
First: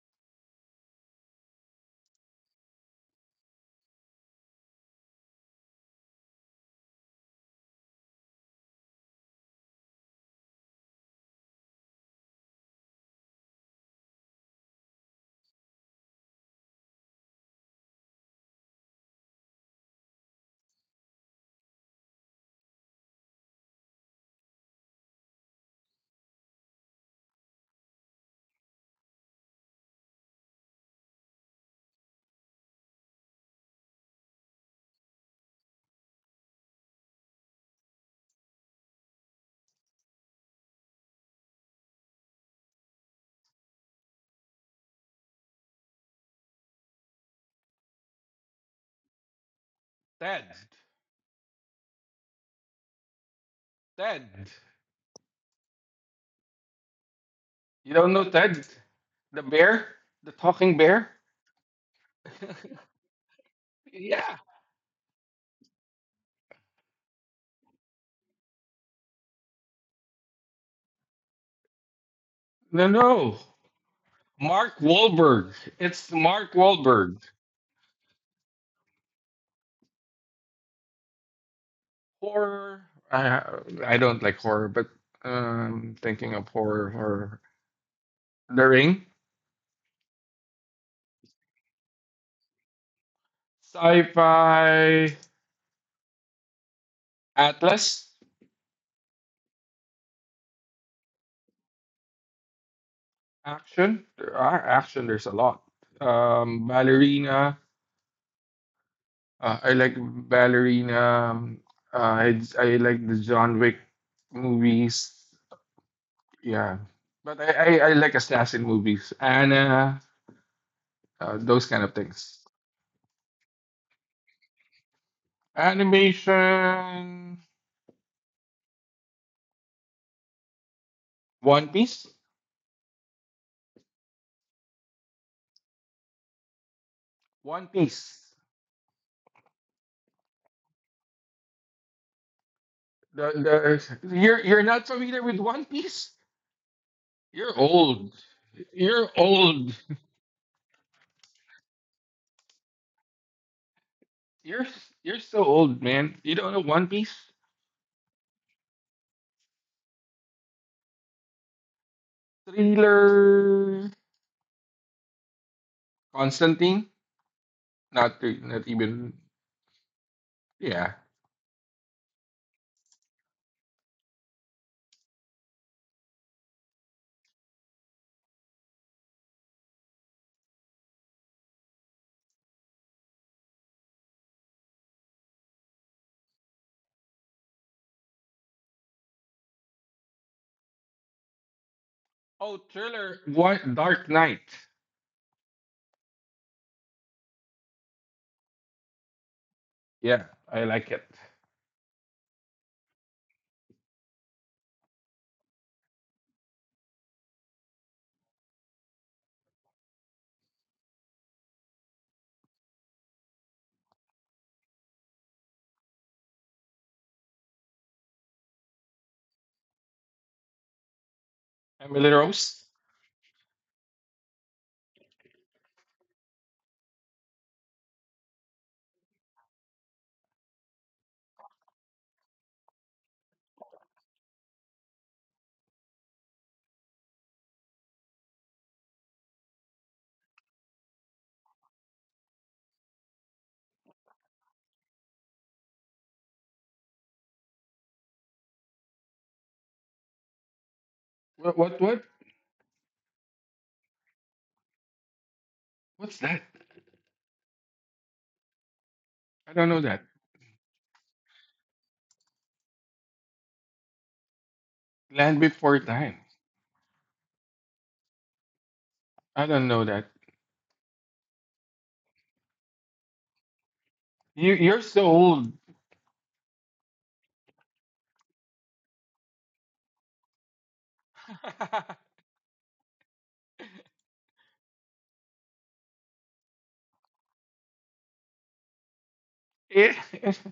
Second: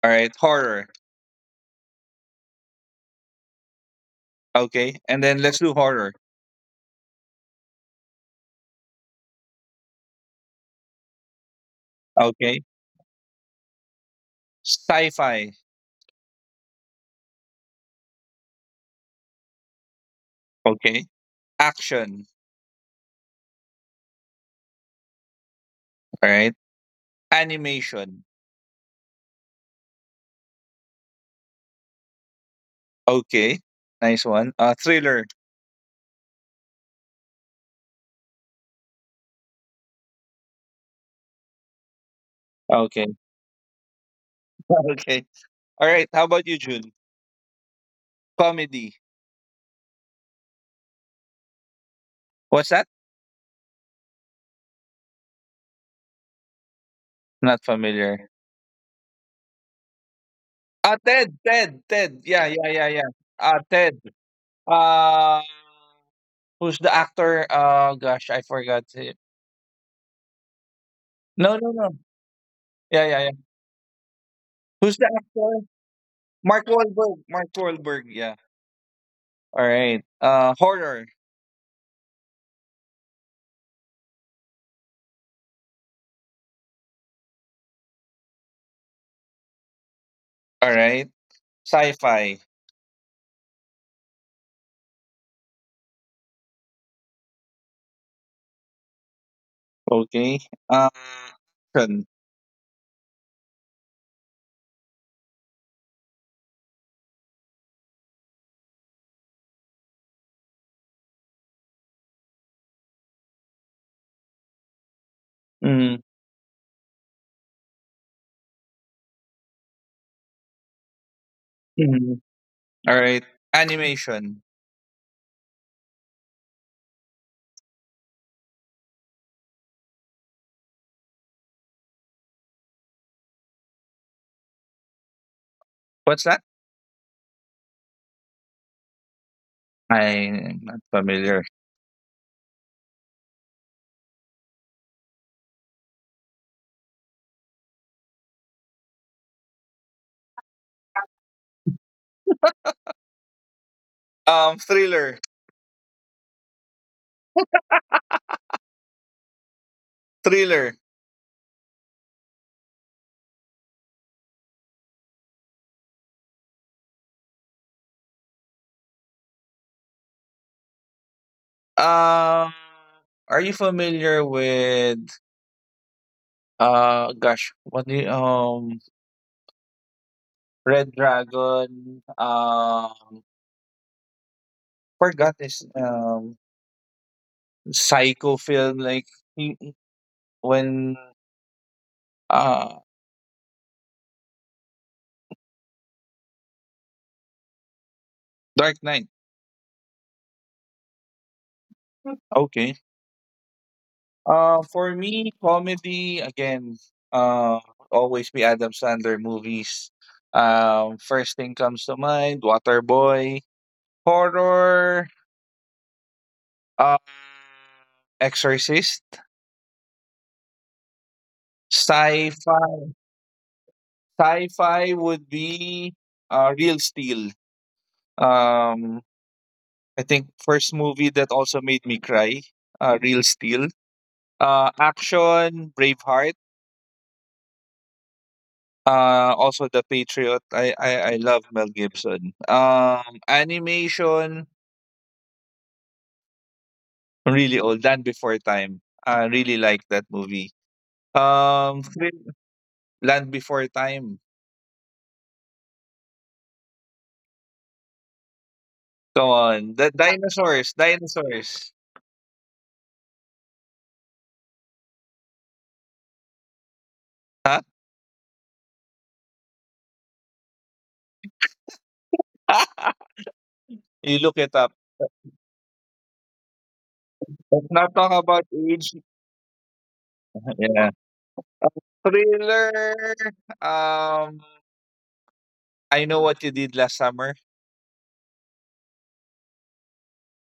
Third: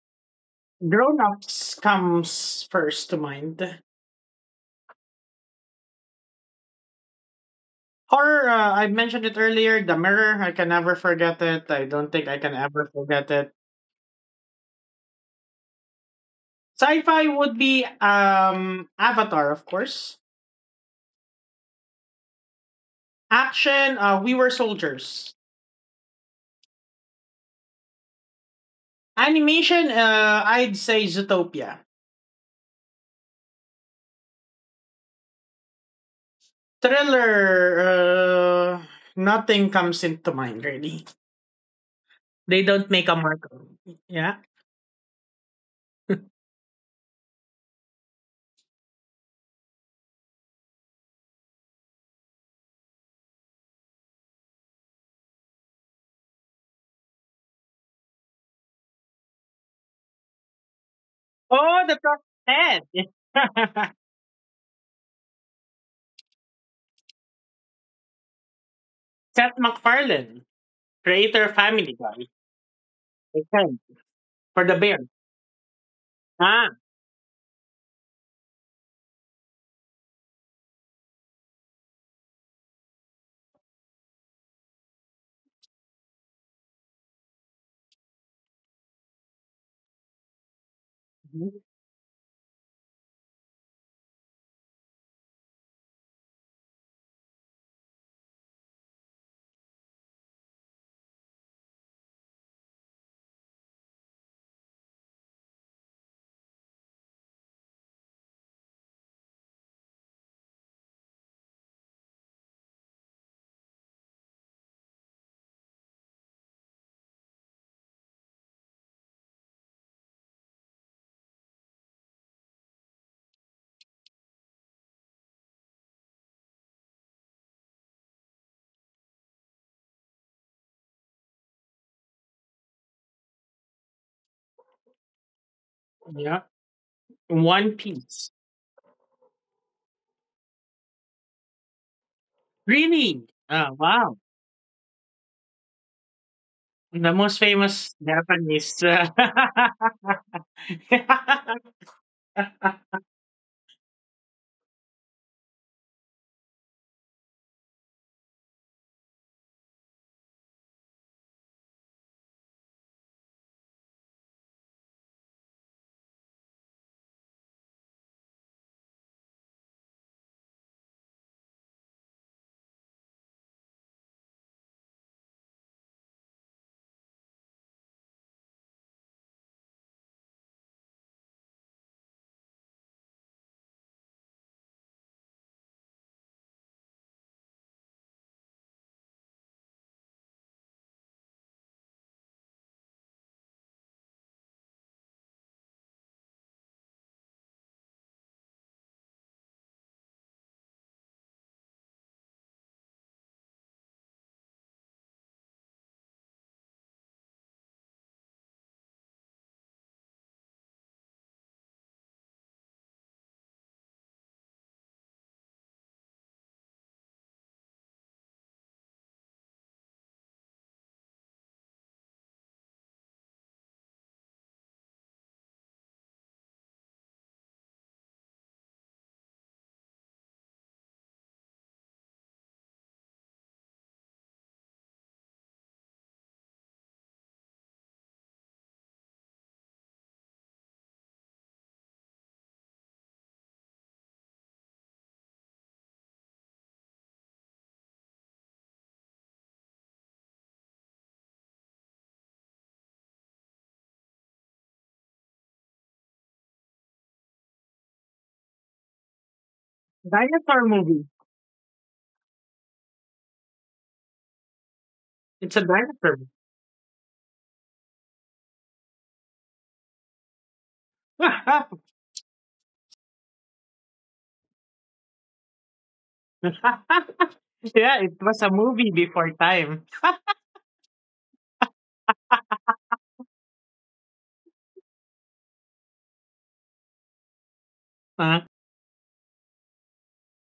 all right, horror. Grown ups comes first to mind. Okay, and then let's do horror. Horror, I mentioned it earlier, The Mirror. I can never forget it. I don't think I can Okay, ever forget it. sci-fi. Sci-fi would be Avatar, of course. Okay, action. Action, We Were Soldiers. All right, animation. Animation, I'd say Zootopia. Okay, nice one. Thriller. Thriller, uh, nothing comes into mind really. They don't Okay. make a mark on it. Yeah. okay. All right. How about you, June? Comedy. Ted. What's that? Ted. Not You don't familiar. know Ted? The bear? The talking Ah, bear? Ted. Ted. Oh, the Ted. top Yeah, yeah, yeah, head. yeah. Ah, Ted. Yeah. Uh, who's the actor? Gosh, I forgot. Seth MacFarlane, creator of No, no, no. Family Guy. No, Yeah, yeah, yeah. no. Okay. For the Mark Who's bear. the Wahlberg. actor? It's Mark Mark Ah. Wahlberg. Wahlberg. Mark Wahlberg. Yeah. All right. Horror. Horror. I I don't like horror, but thinking of horror, The Ring, All right. Mhm. Sci-fi. sci-fi, Atlas, Okay. Uh, action. action. There are action. There's a lot. Ballerina. I like Ballerina. I like the John Wick movies. Mm, Yeah, but I like assassin movies. Anna. Those kind of mm. things. All right. Animation. Animation. One Piece. What's that? Yeah. One One Piece. Piece. I'm not familiar. Really? Oh, The- wow. you're not familiar with One Piece? The most You're famous old. Japanese, You're old. You're you're Thriller. so old, man. You don't know One Piece? Thriller. Thriller Constantine? Not not even yeah. Um, are you familiar with gosh, Red Dragon? Forgot this psycho film like he- when Oh, uh thriller. What, Dark Knight. Dark Knight. Yeah, I like it. Okay. For me, comedy again, uh, always be Adam Sandler movies. First thing comes to mind: Waterboy, horror, uh, Exorcist, Emily Rose? sci-fi. Sci-fi would be Real Steel. Um, I think first movie that also made me cry, Real Steel. Action, Braveheart. Also The Patriot. I love Mel Gibson. Animation really old. Land Before Time. I really like that movie. Um, What? thrill- Land Before Time. What's that? Come I don't on, know the that. dinosaur dinosaurs, movie. dinosaurs. Land It's a Before dinosaur. Time. movie. Huh? I don't know that. you look You it up. you're so old. Let's not Yeah, talk it was about a age. movie before time. Yeah. Thriller. Um, I know what you did last summer. Uh, It-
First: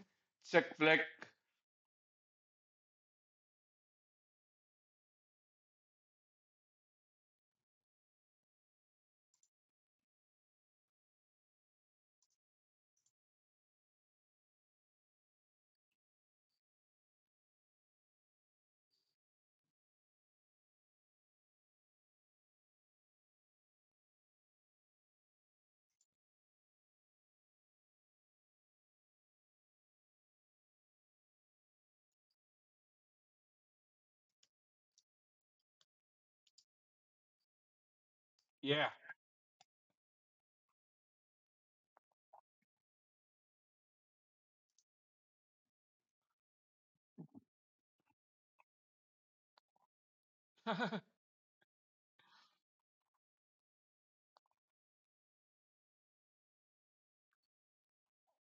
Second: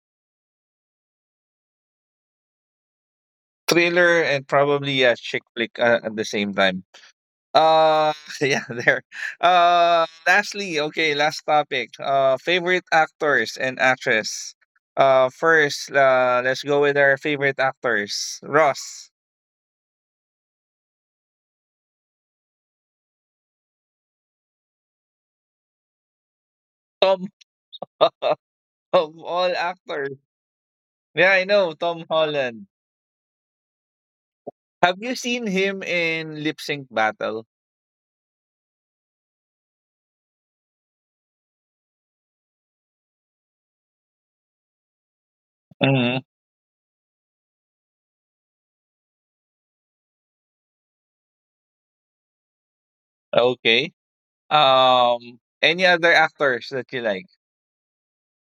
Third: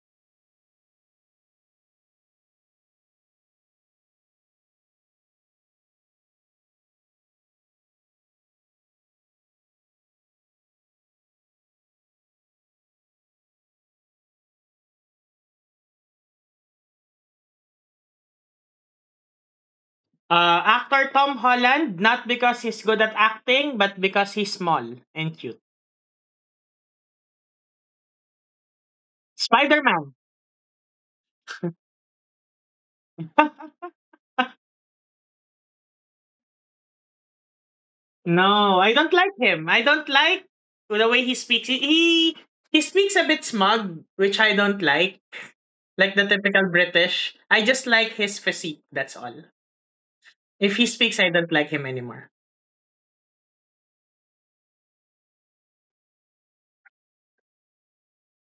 Chick flick. Thriller and probably a chick flick at the same time. Uh, yeah, there. Lastly, okay, last topic. Favorite actors and actress. First, let's go with our favorite actors. Ross, Actor Tom Holland, not because he's good at acting, but because he's small and cute. Tom, of all Spider Man. actors. Yeah, I know Tom Holland. Have you seen him in Lip Sync Battle? No, Yeah. I don't like him. I don't like the way he speaks. He speaks a bit smug, which I don't like. Like Hmm. the typical British. I just like his physique, that's all. If he speaks, I don't like him anymore. Okay. Any other actors that you like?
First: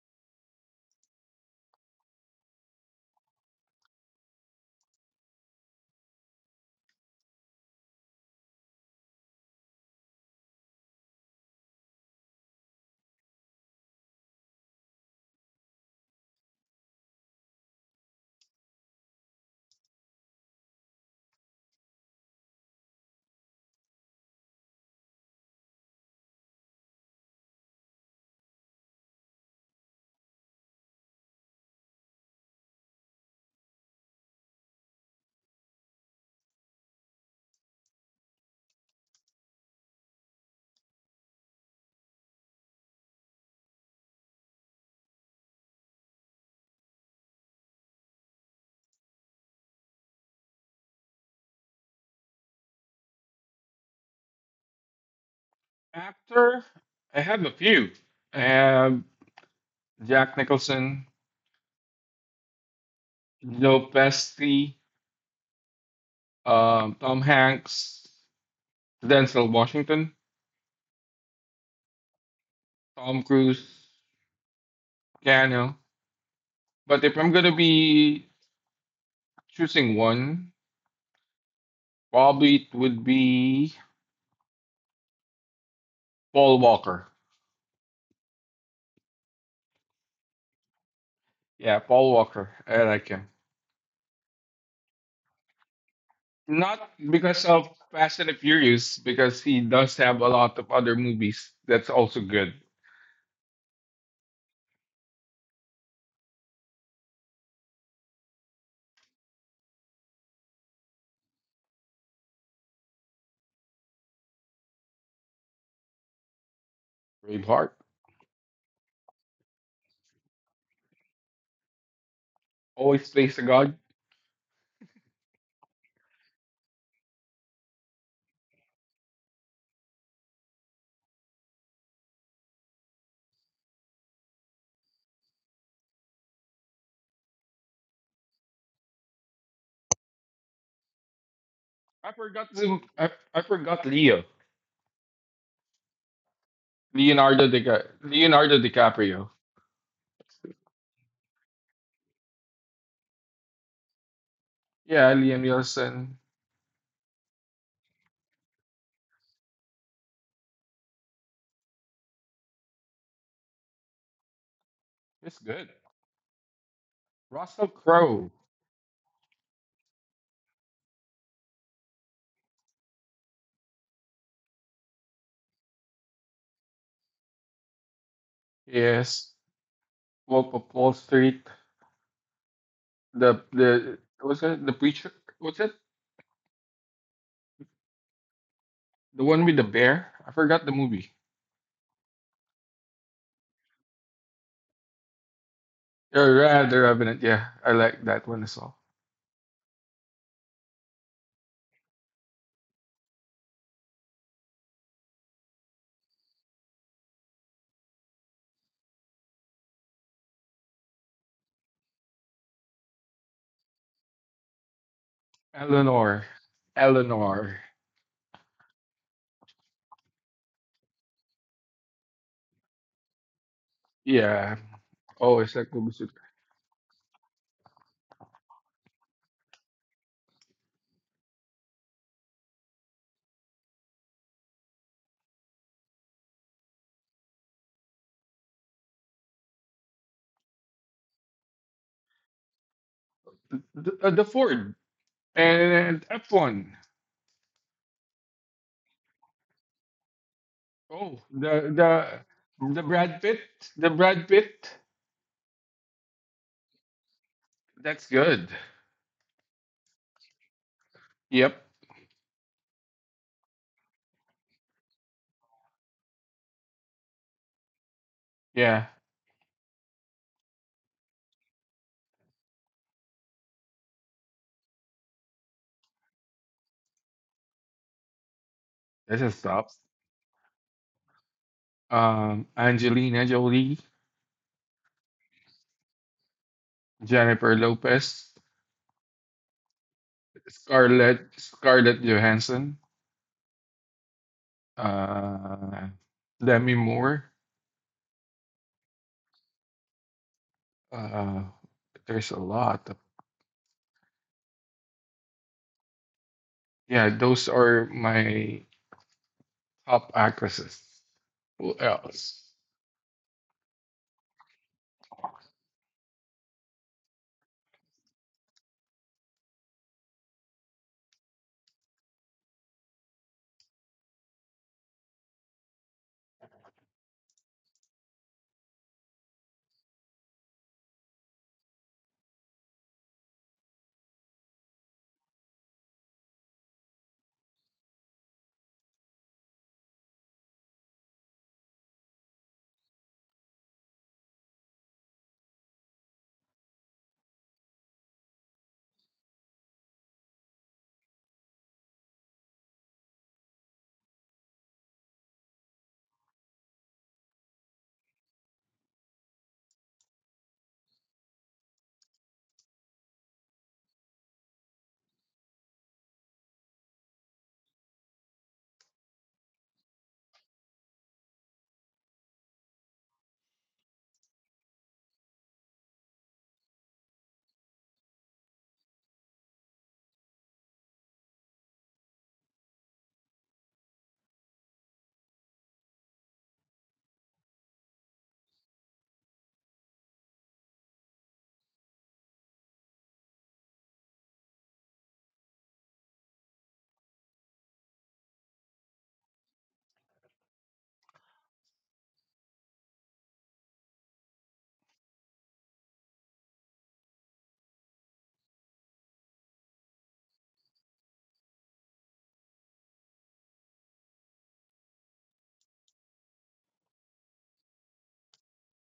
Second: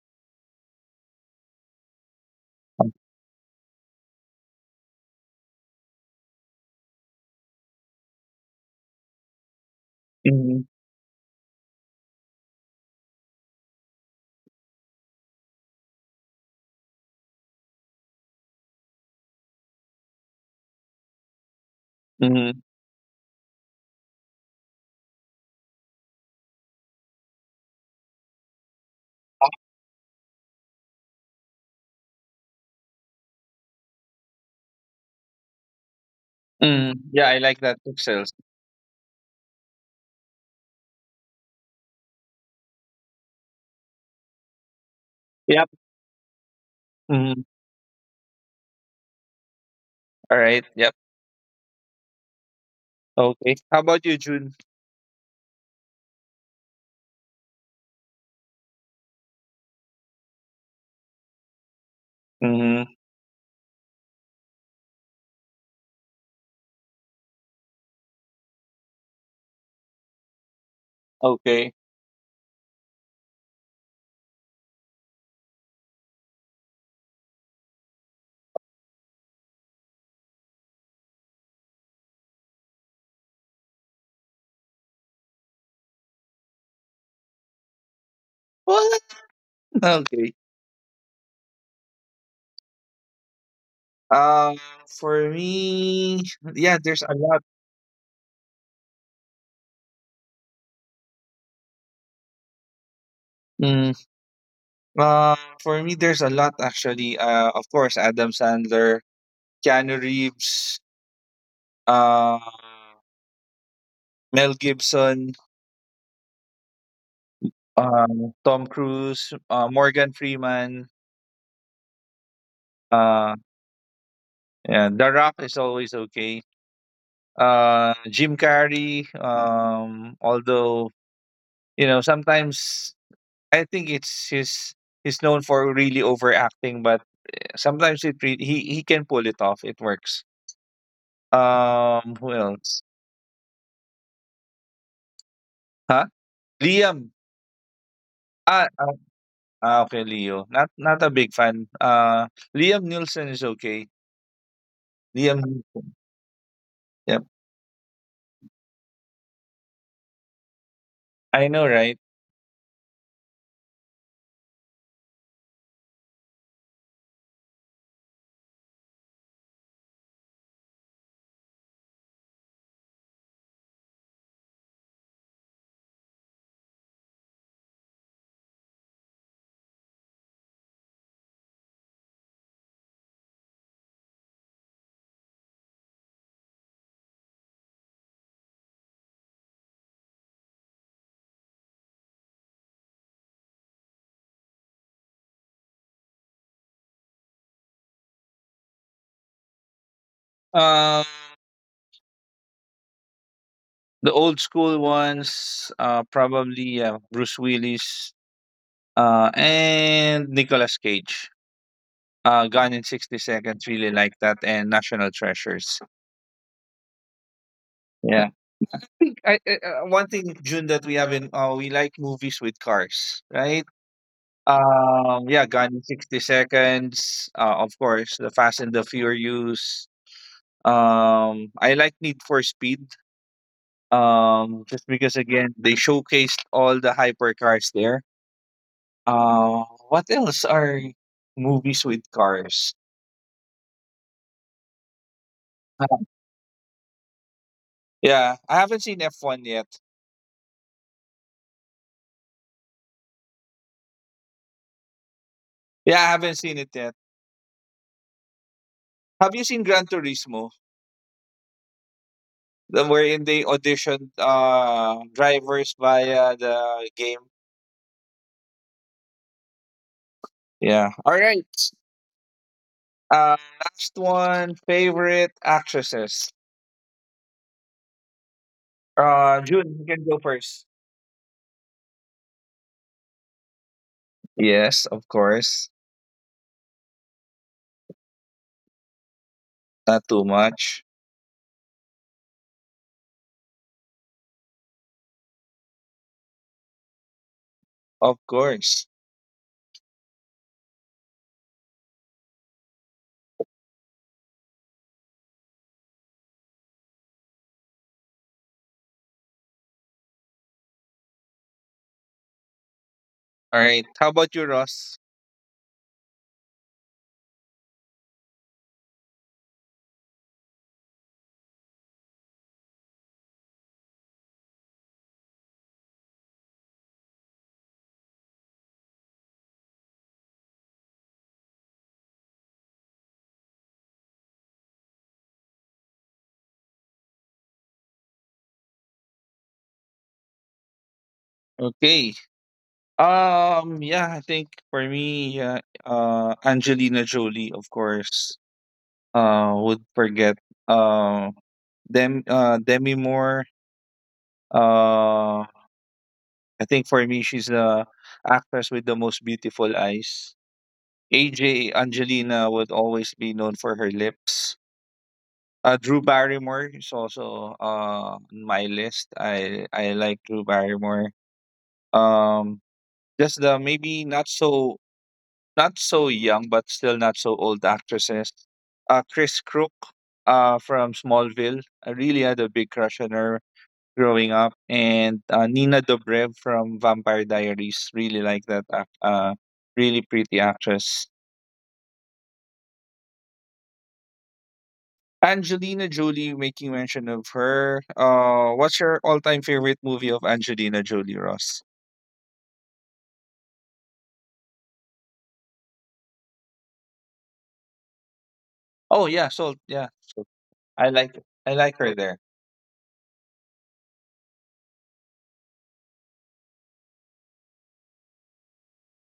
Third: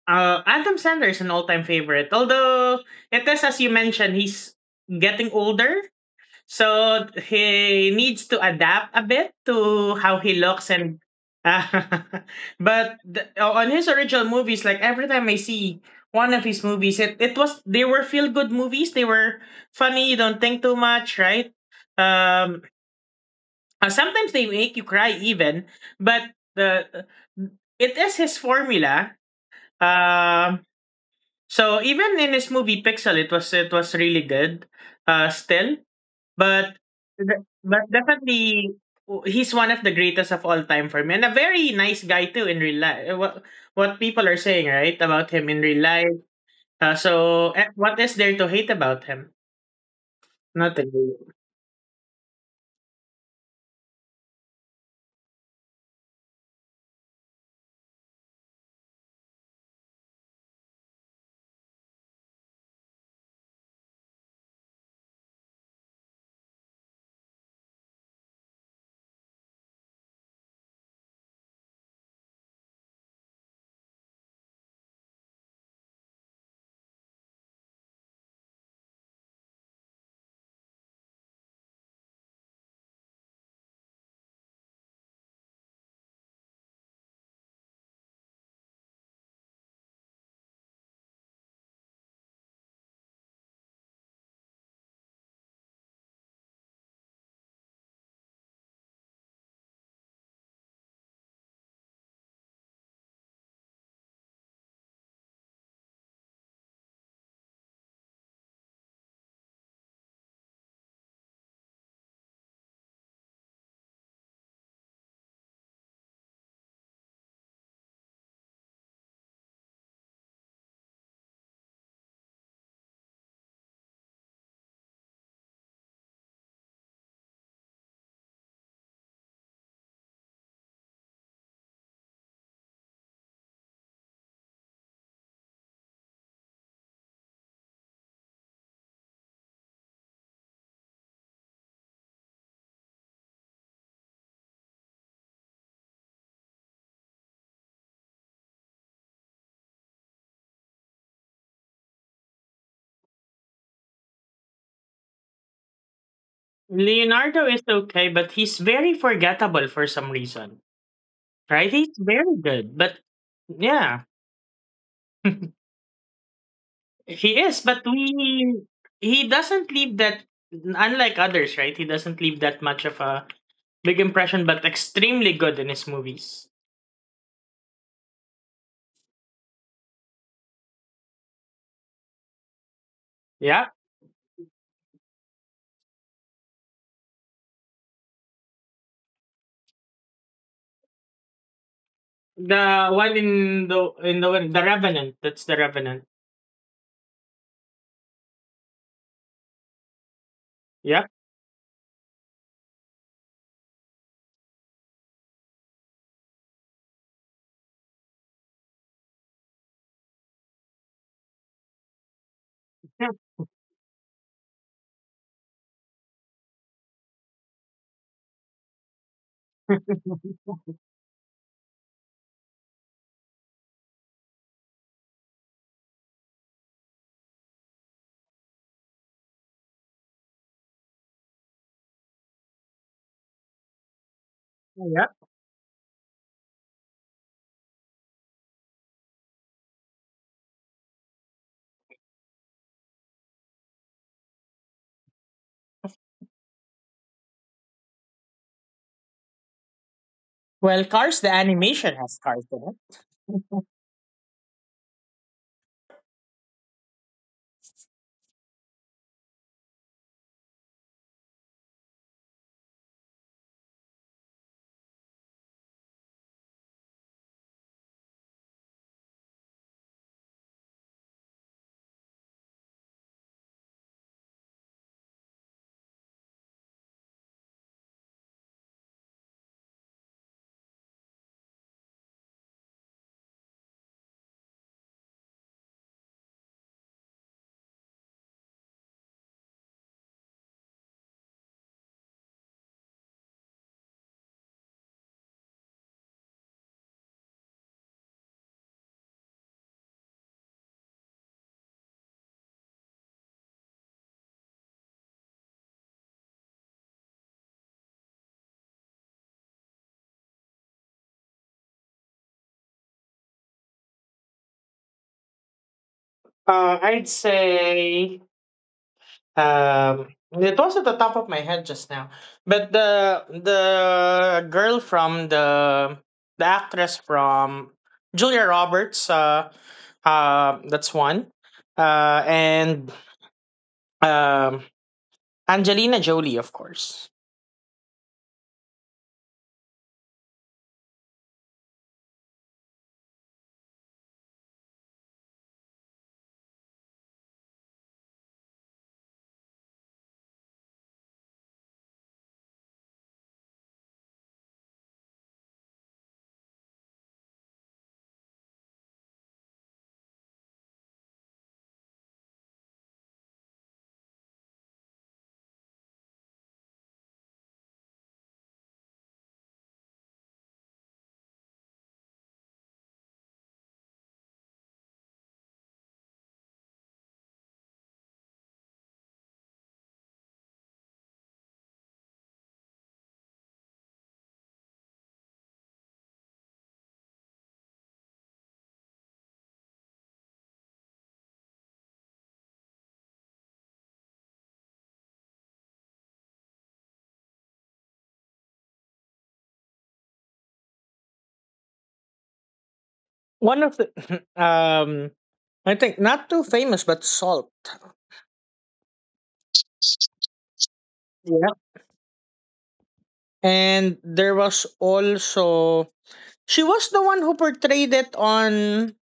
Adam Sandler is an all-time favorite. Although it is, as you mentioned, he's getting older. So he needs to adapt a bit to how he Mm-hmm. looks, and uh, but on his original movies, like every time I see one of his movies, it was they were feel good movies. They were funny, you don't think too much, right? um Sometimes they make you cry, even. But the it is his formula. um so even in his movie Pixel, it was, really good. Still. But Mm-hmm. Yeah, I the like that but pixels. definitely, he's one of the greatest of all time for me, and a very nice guy too in real life. What people are saying, right, about him in Yep. real life. Mhm. So, what is there to hate about him? All right. Nothing. Yep. Okay. How about you, June? Actor, I have a few. I have Jack Nicholson, Mm-hmm. Joe Pesci, Tom Hanks, Denzel Washington, Okay. Tom Cruise, Keanu. But if I'm gonna be choosing one, probably it would be Paul Walker. Well, okay. Yeah, Paul Walker. I like him. Um, for me, yeah, Not there's a because lot. of Fast and the Furious, because he does have a lot of other movies that's also good. Mm. Uh, for me, there's a lot actually. Of course, Adam Sandler, Keanu Reeves, uh, Mel Gibson, Braveheart Tom Cruise, Morgan Freeman. always plays Uh, the god. yeah, The Rock is always okay. Jim Carrey. Although sometimes I think it's his. He's known for really overacting, but sometimes he can pull it off. It works. I Who forgot the else? I, I forgot Leo. Huh? Liam. Leonardo Ah, ah, DiCaprio. Okay, Leo. Not a big fan. Liam Nielsen is okay. Yeah, Liam Liam Nielsen. Neeson. Yep, Leonardo is okay, but he's very forgettable for some reason. I know, Right? He's right? very good, but yeah, It's good. he is. Russell But Crowe. we he doesn't leave that, unlike others, right? He doesn't leave that much of a big impression, but extremely good in his movies. Yes. Wolf of Wall Street. Yeah, The was it the preacher was it? The one with the bear? I forgot the movie. the one in The Revenant. That's The Revenant. Yeah, the Revenant, yeah. I like that one as well. Um, Yeah, the old school ones. Probably Bruce Willis. And Nicolas Cage. Gone in 60 seconds. Really like that, and National Treasures. Eleanor. Eleanor. Yeah. One thing, June, that we have in we like movies with cars, right? Yeah. Oh, Yeah, it's Gone like in movies with 60 seconds. Of course, the Fast and the Furious. I like Need for Speed. Just yeah. because again they showcased all the hypercars there. Uh, what else are movies with cars? The Ford Uh, and F1. Yeah, I haven't seen F one yet. Well, Cars, Oh, the animation has cars in the it. Brad Pitt, the Brad Pitt. Yeah, I haven't seen it yet. That's good. Have you seen Gran Turismo? Yep. Wherein they auditioned drivers via the game. Yeah. Yeah. All right. Uh, last one. Favorite actresses. This is top. June, you can go first. Angelina Jolie, Yes, of course. Jennifer Lopez, Not too much. Scarlett Johansson, uh, Demi Moore. Of course. Uh, there's a lot. Of, yeah, those are my top actresses. Who else? All right. How about you, Ross? I'd say, um, it was at the top of my head just now, but the actress from, Julia Roberts. That's one. And um, Angelina Jolie, of course. Okay. Yeah. I think for me, Angelina Jolie, of course. Would forget. Uh, Demi Moore. Uh, I think for me, she's the actress with the most beautiful eyes. AJ Angelina would always be known for her lips. Drew Barrymore is also on my list. I like Drew Barrymore. Um, just the maybe not so young but still not so old actresses. Chris Crook from Smallville. I really had a big crush on her growing up, and Nina Dobrev from Vampire Diaries. Really like that. Really pretty actress. Angelina Jolie, making mention of her. What's your all-time favorite movie of Angelina Jolie, Ross? One of the um I think not too famous, but Salt. Oh yeah, I like Yeah. I like her there. And there was also, she was the one who portrayed it on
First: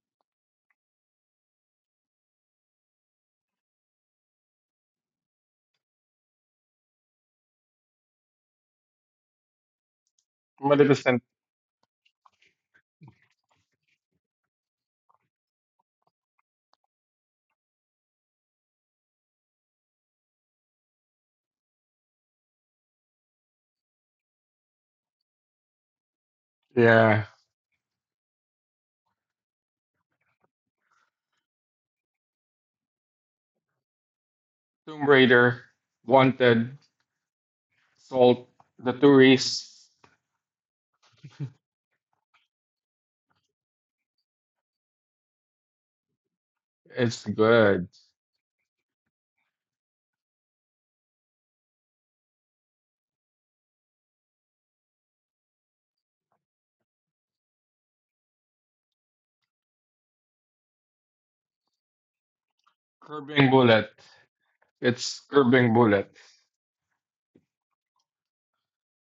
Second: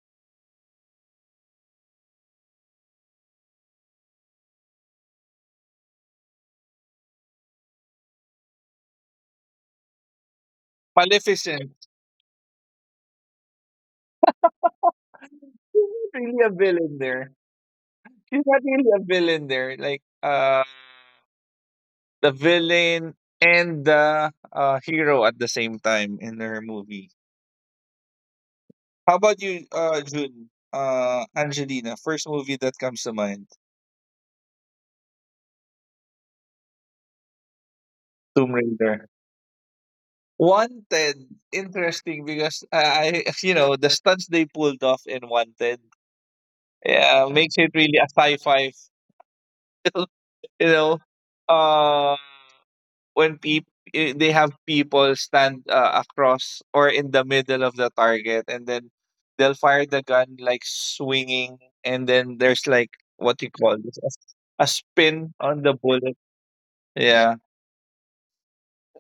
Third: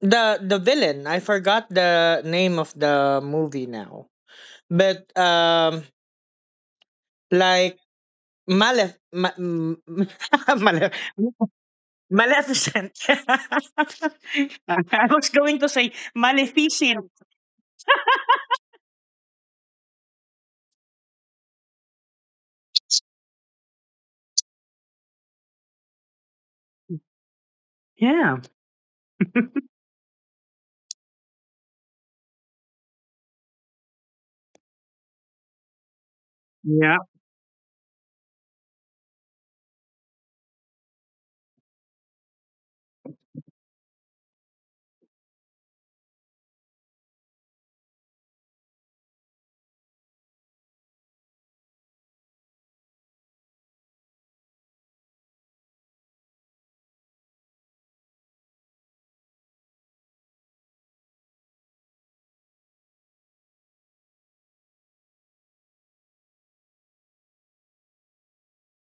the villain. I forgot the name of the movie now. But like, Malef Ma- m- Malef Maleficent. Maleficent. Maleficent. I was going to say She's not really a villain Maleficent. there. She's not really a villain there. Like the villain and the hero at the same time in her movie. Yeah. Yeah. How about you, June? Angelina, first movie that comes to mind, Tomb Raider, Wanted. Yeah. Salt, Tomb the Raider. tourists, Wanted, interesting because you know, the stunts they pulled off in Wanted, it's yeah, makes it good. really a sci-fi film. You know, uh, when people they have people stand across or in the middle of the target, and then they'll fire the gun like swinging, and then there's like what you Curbing call Bullet, this, a it's spin on Curbing the Bullet. bullet. Yeah.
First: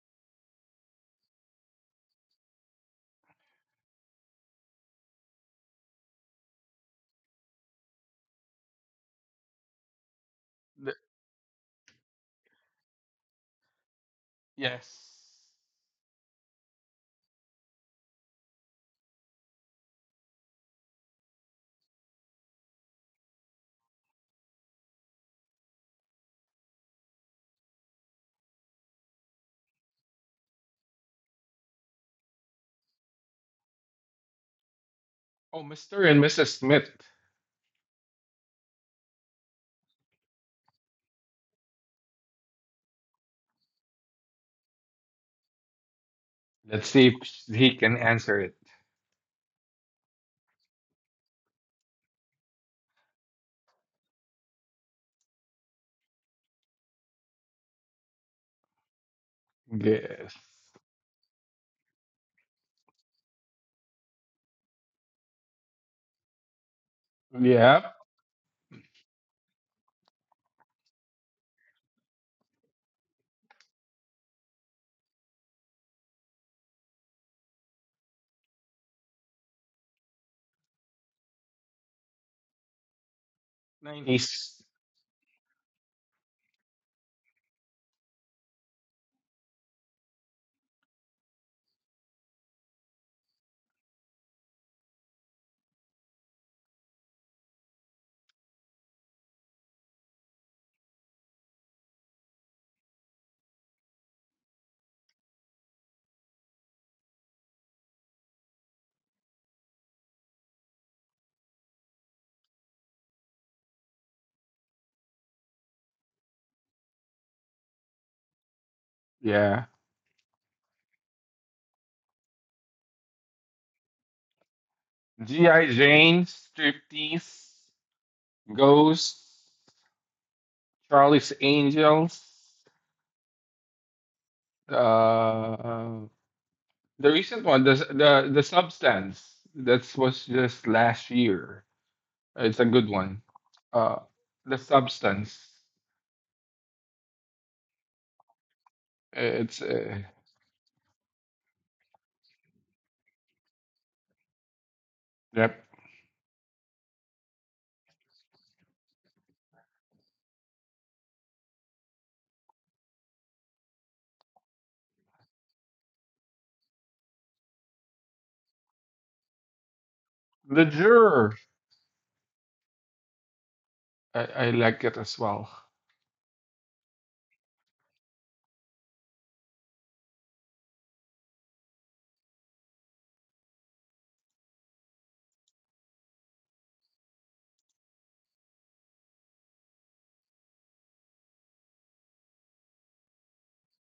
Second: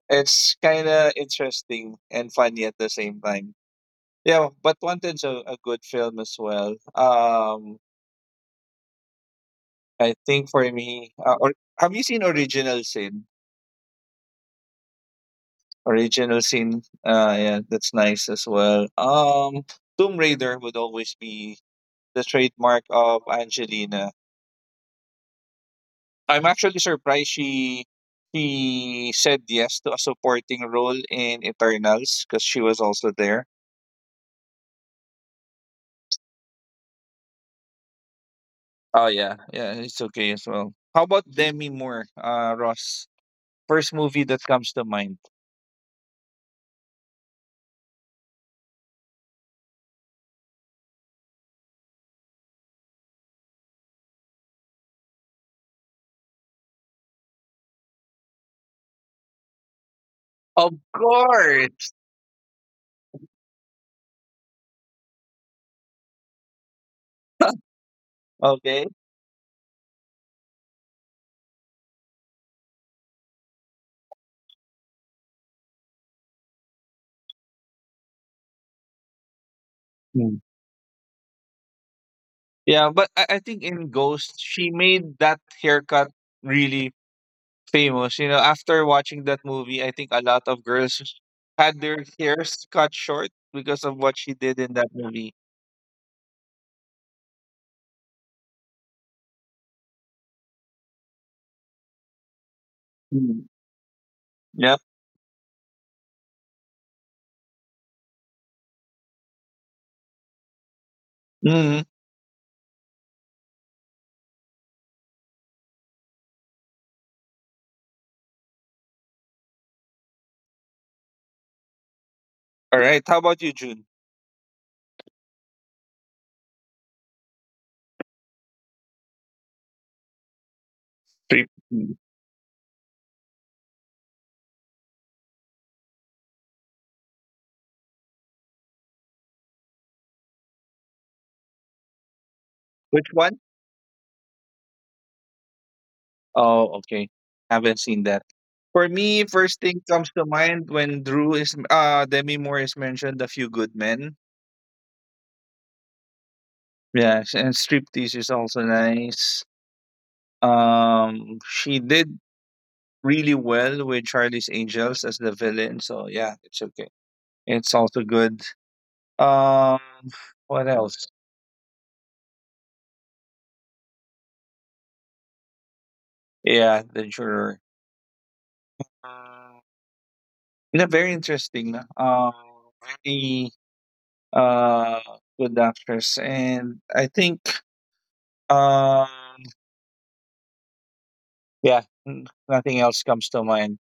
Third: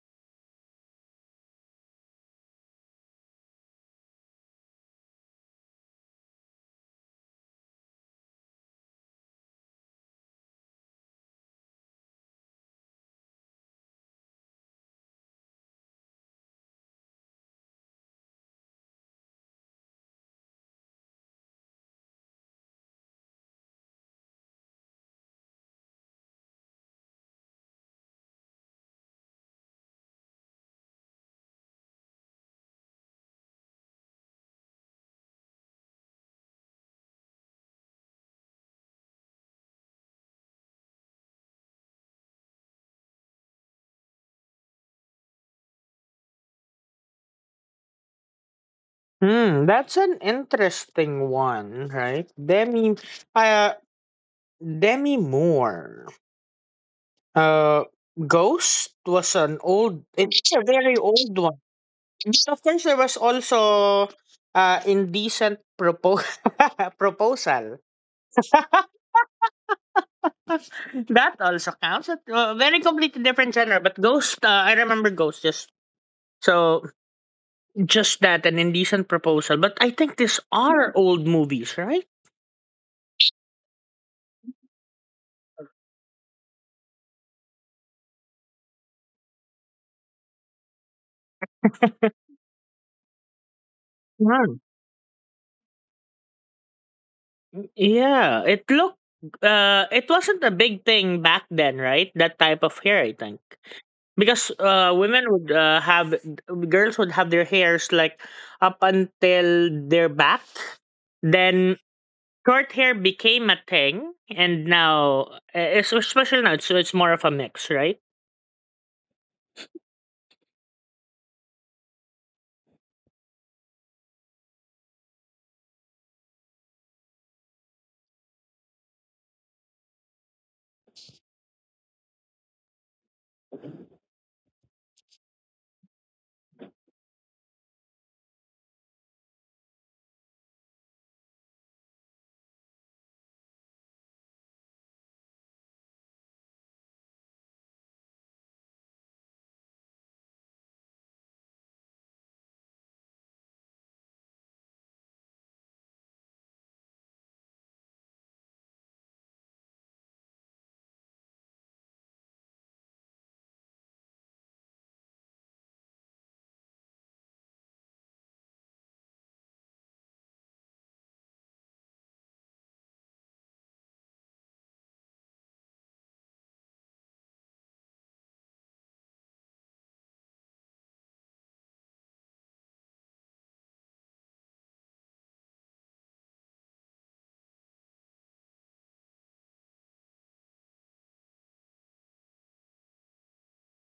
It's kind of interesting and funny at the same time. Yeah, but Wanted's a good film as well. I think for The- me, or have you seen Original Sin? yes. Original Sin, yeah, that's nice as well. Tomb Raider would always be the trademark of Angelina. I'm actually surprised she said yes to a supporting role in Eternals because she was also there. Oh, Mr. and Mrs. Smith. Oh yeah, yeah, it's okay as well. How about Demi Moore, Ross? First movie that comes to mind. Let's see if he can answer it. Hmm, that's an interesting one, right? Uh, Demi Moore. Uh, Ghost was an old. Yes. It's a Of very old one. course. But of course, there was also, indecent proposal. Yeah. Okay. That also counts. Very completely different genre, but Ghost. I remember Ghost, just, so that, an indecent proposal. But I think Mm. these are old movies, right? Yeah, but I think in Ghost, 90s. she made that haircut really famous. You know, after watching that movie, I think a lot of girls had their hairs cut short because of what she Yeah. did in that movie. Yeah, it looked it wasn't a big thing back then, right? That type of hair, I think. Mm. Because Yep. Women would have girls would have their hairs like up until their back. Then Mhm. short hair became a thing, and now, it's especially now, it's more of a mix, right? Yeah. All right. How about you, June? G.I. Jane, Striptease, Ghost, Charlie's Three. Mm. Angels, uh, the recent one, the Substance. That was just last year. It's a good Which one. one? Uh, the Substance. Oh, okay. Haven't seen that. For me, It's first thing comes to mind when Drew is Demi Moore is mentioned, A Few Good Men. yep. Yes, and Striptease is also nice. She did really well with Charlie's Angels as the villain, so yeah, it's okay. It's also good. Um, The what else? Juror. I like it as well. Yeah, The Juror. Uh, yeah, very interesting. Very uh good actress, and I think Um, yeah, nothing else comes to mind.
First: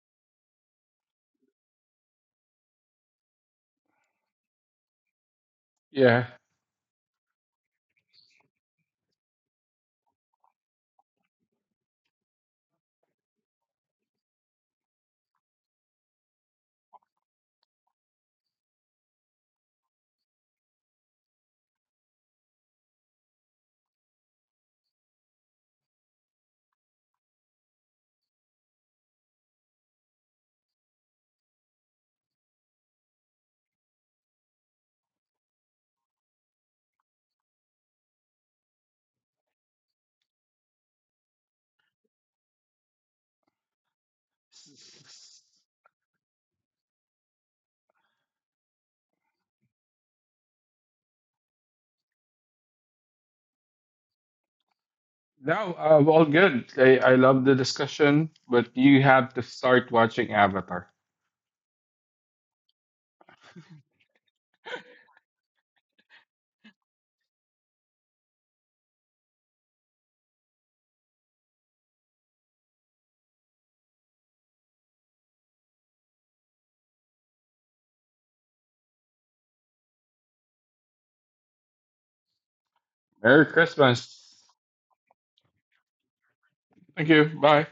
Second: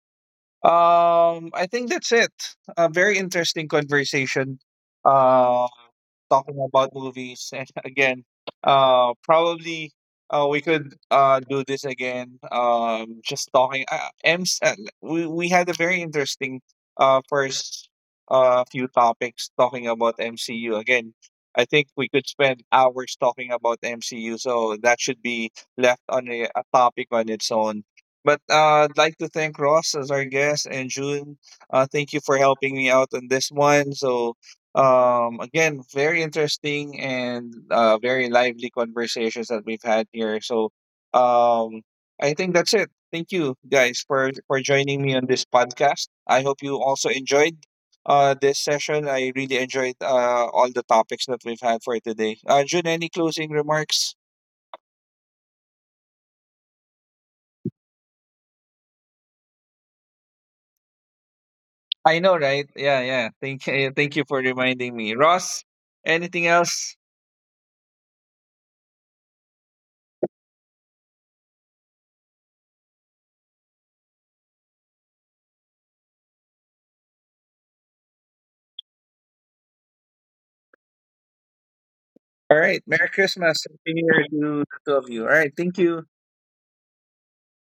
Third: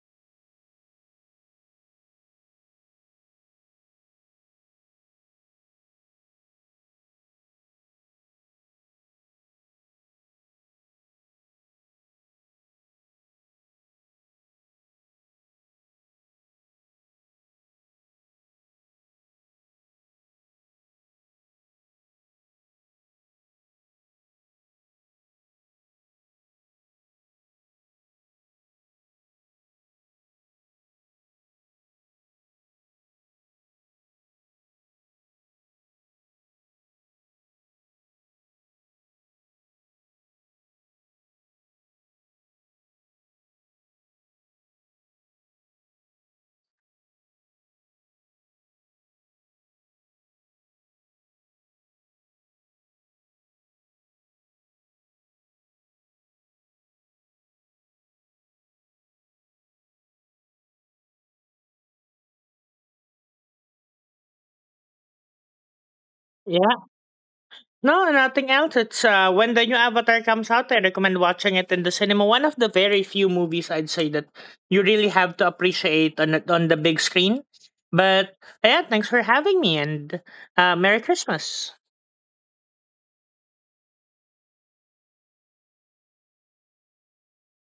I think that's it. A very interesting conversation. Um, Yeah. talking about movies. And again, probably we could do this again. We had a very interesting first few topics talking about MCU. Again, I think we could spend hours talking about MCU. So that should be left on a topic on its own. But I'd like to thank Ross as our guest and June. Thank you for helping me out on this one. So again, very interesting and very lively conversations that we've had here. So, um, I think that's it. Thank you guys for joining me on this podcast. I hope you also enjoyed this session. I really enjoyed all the topics that we've had for today. June, any closing remarks? No, well, good. I love the discussion, but you have to start watching Avatar. I know, right? Yeah, yeah. Thank you, thank you for reminding me, Ross. Anything Yeah. else? No, nothing else. It's When the new Avatar comes out, I recommend watching it in the cinema. One of the very few movies, I'd say, that you really have to appreciate on the big screen. But yeah, thanks for having me, and Merry Christmas. All right. Merry Merry Christmas. Happy New Year to Christmas. the two of you. All right. Thank you. Thank you. Bye.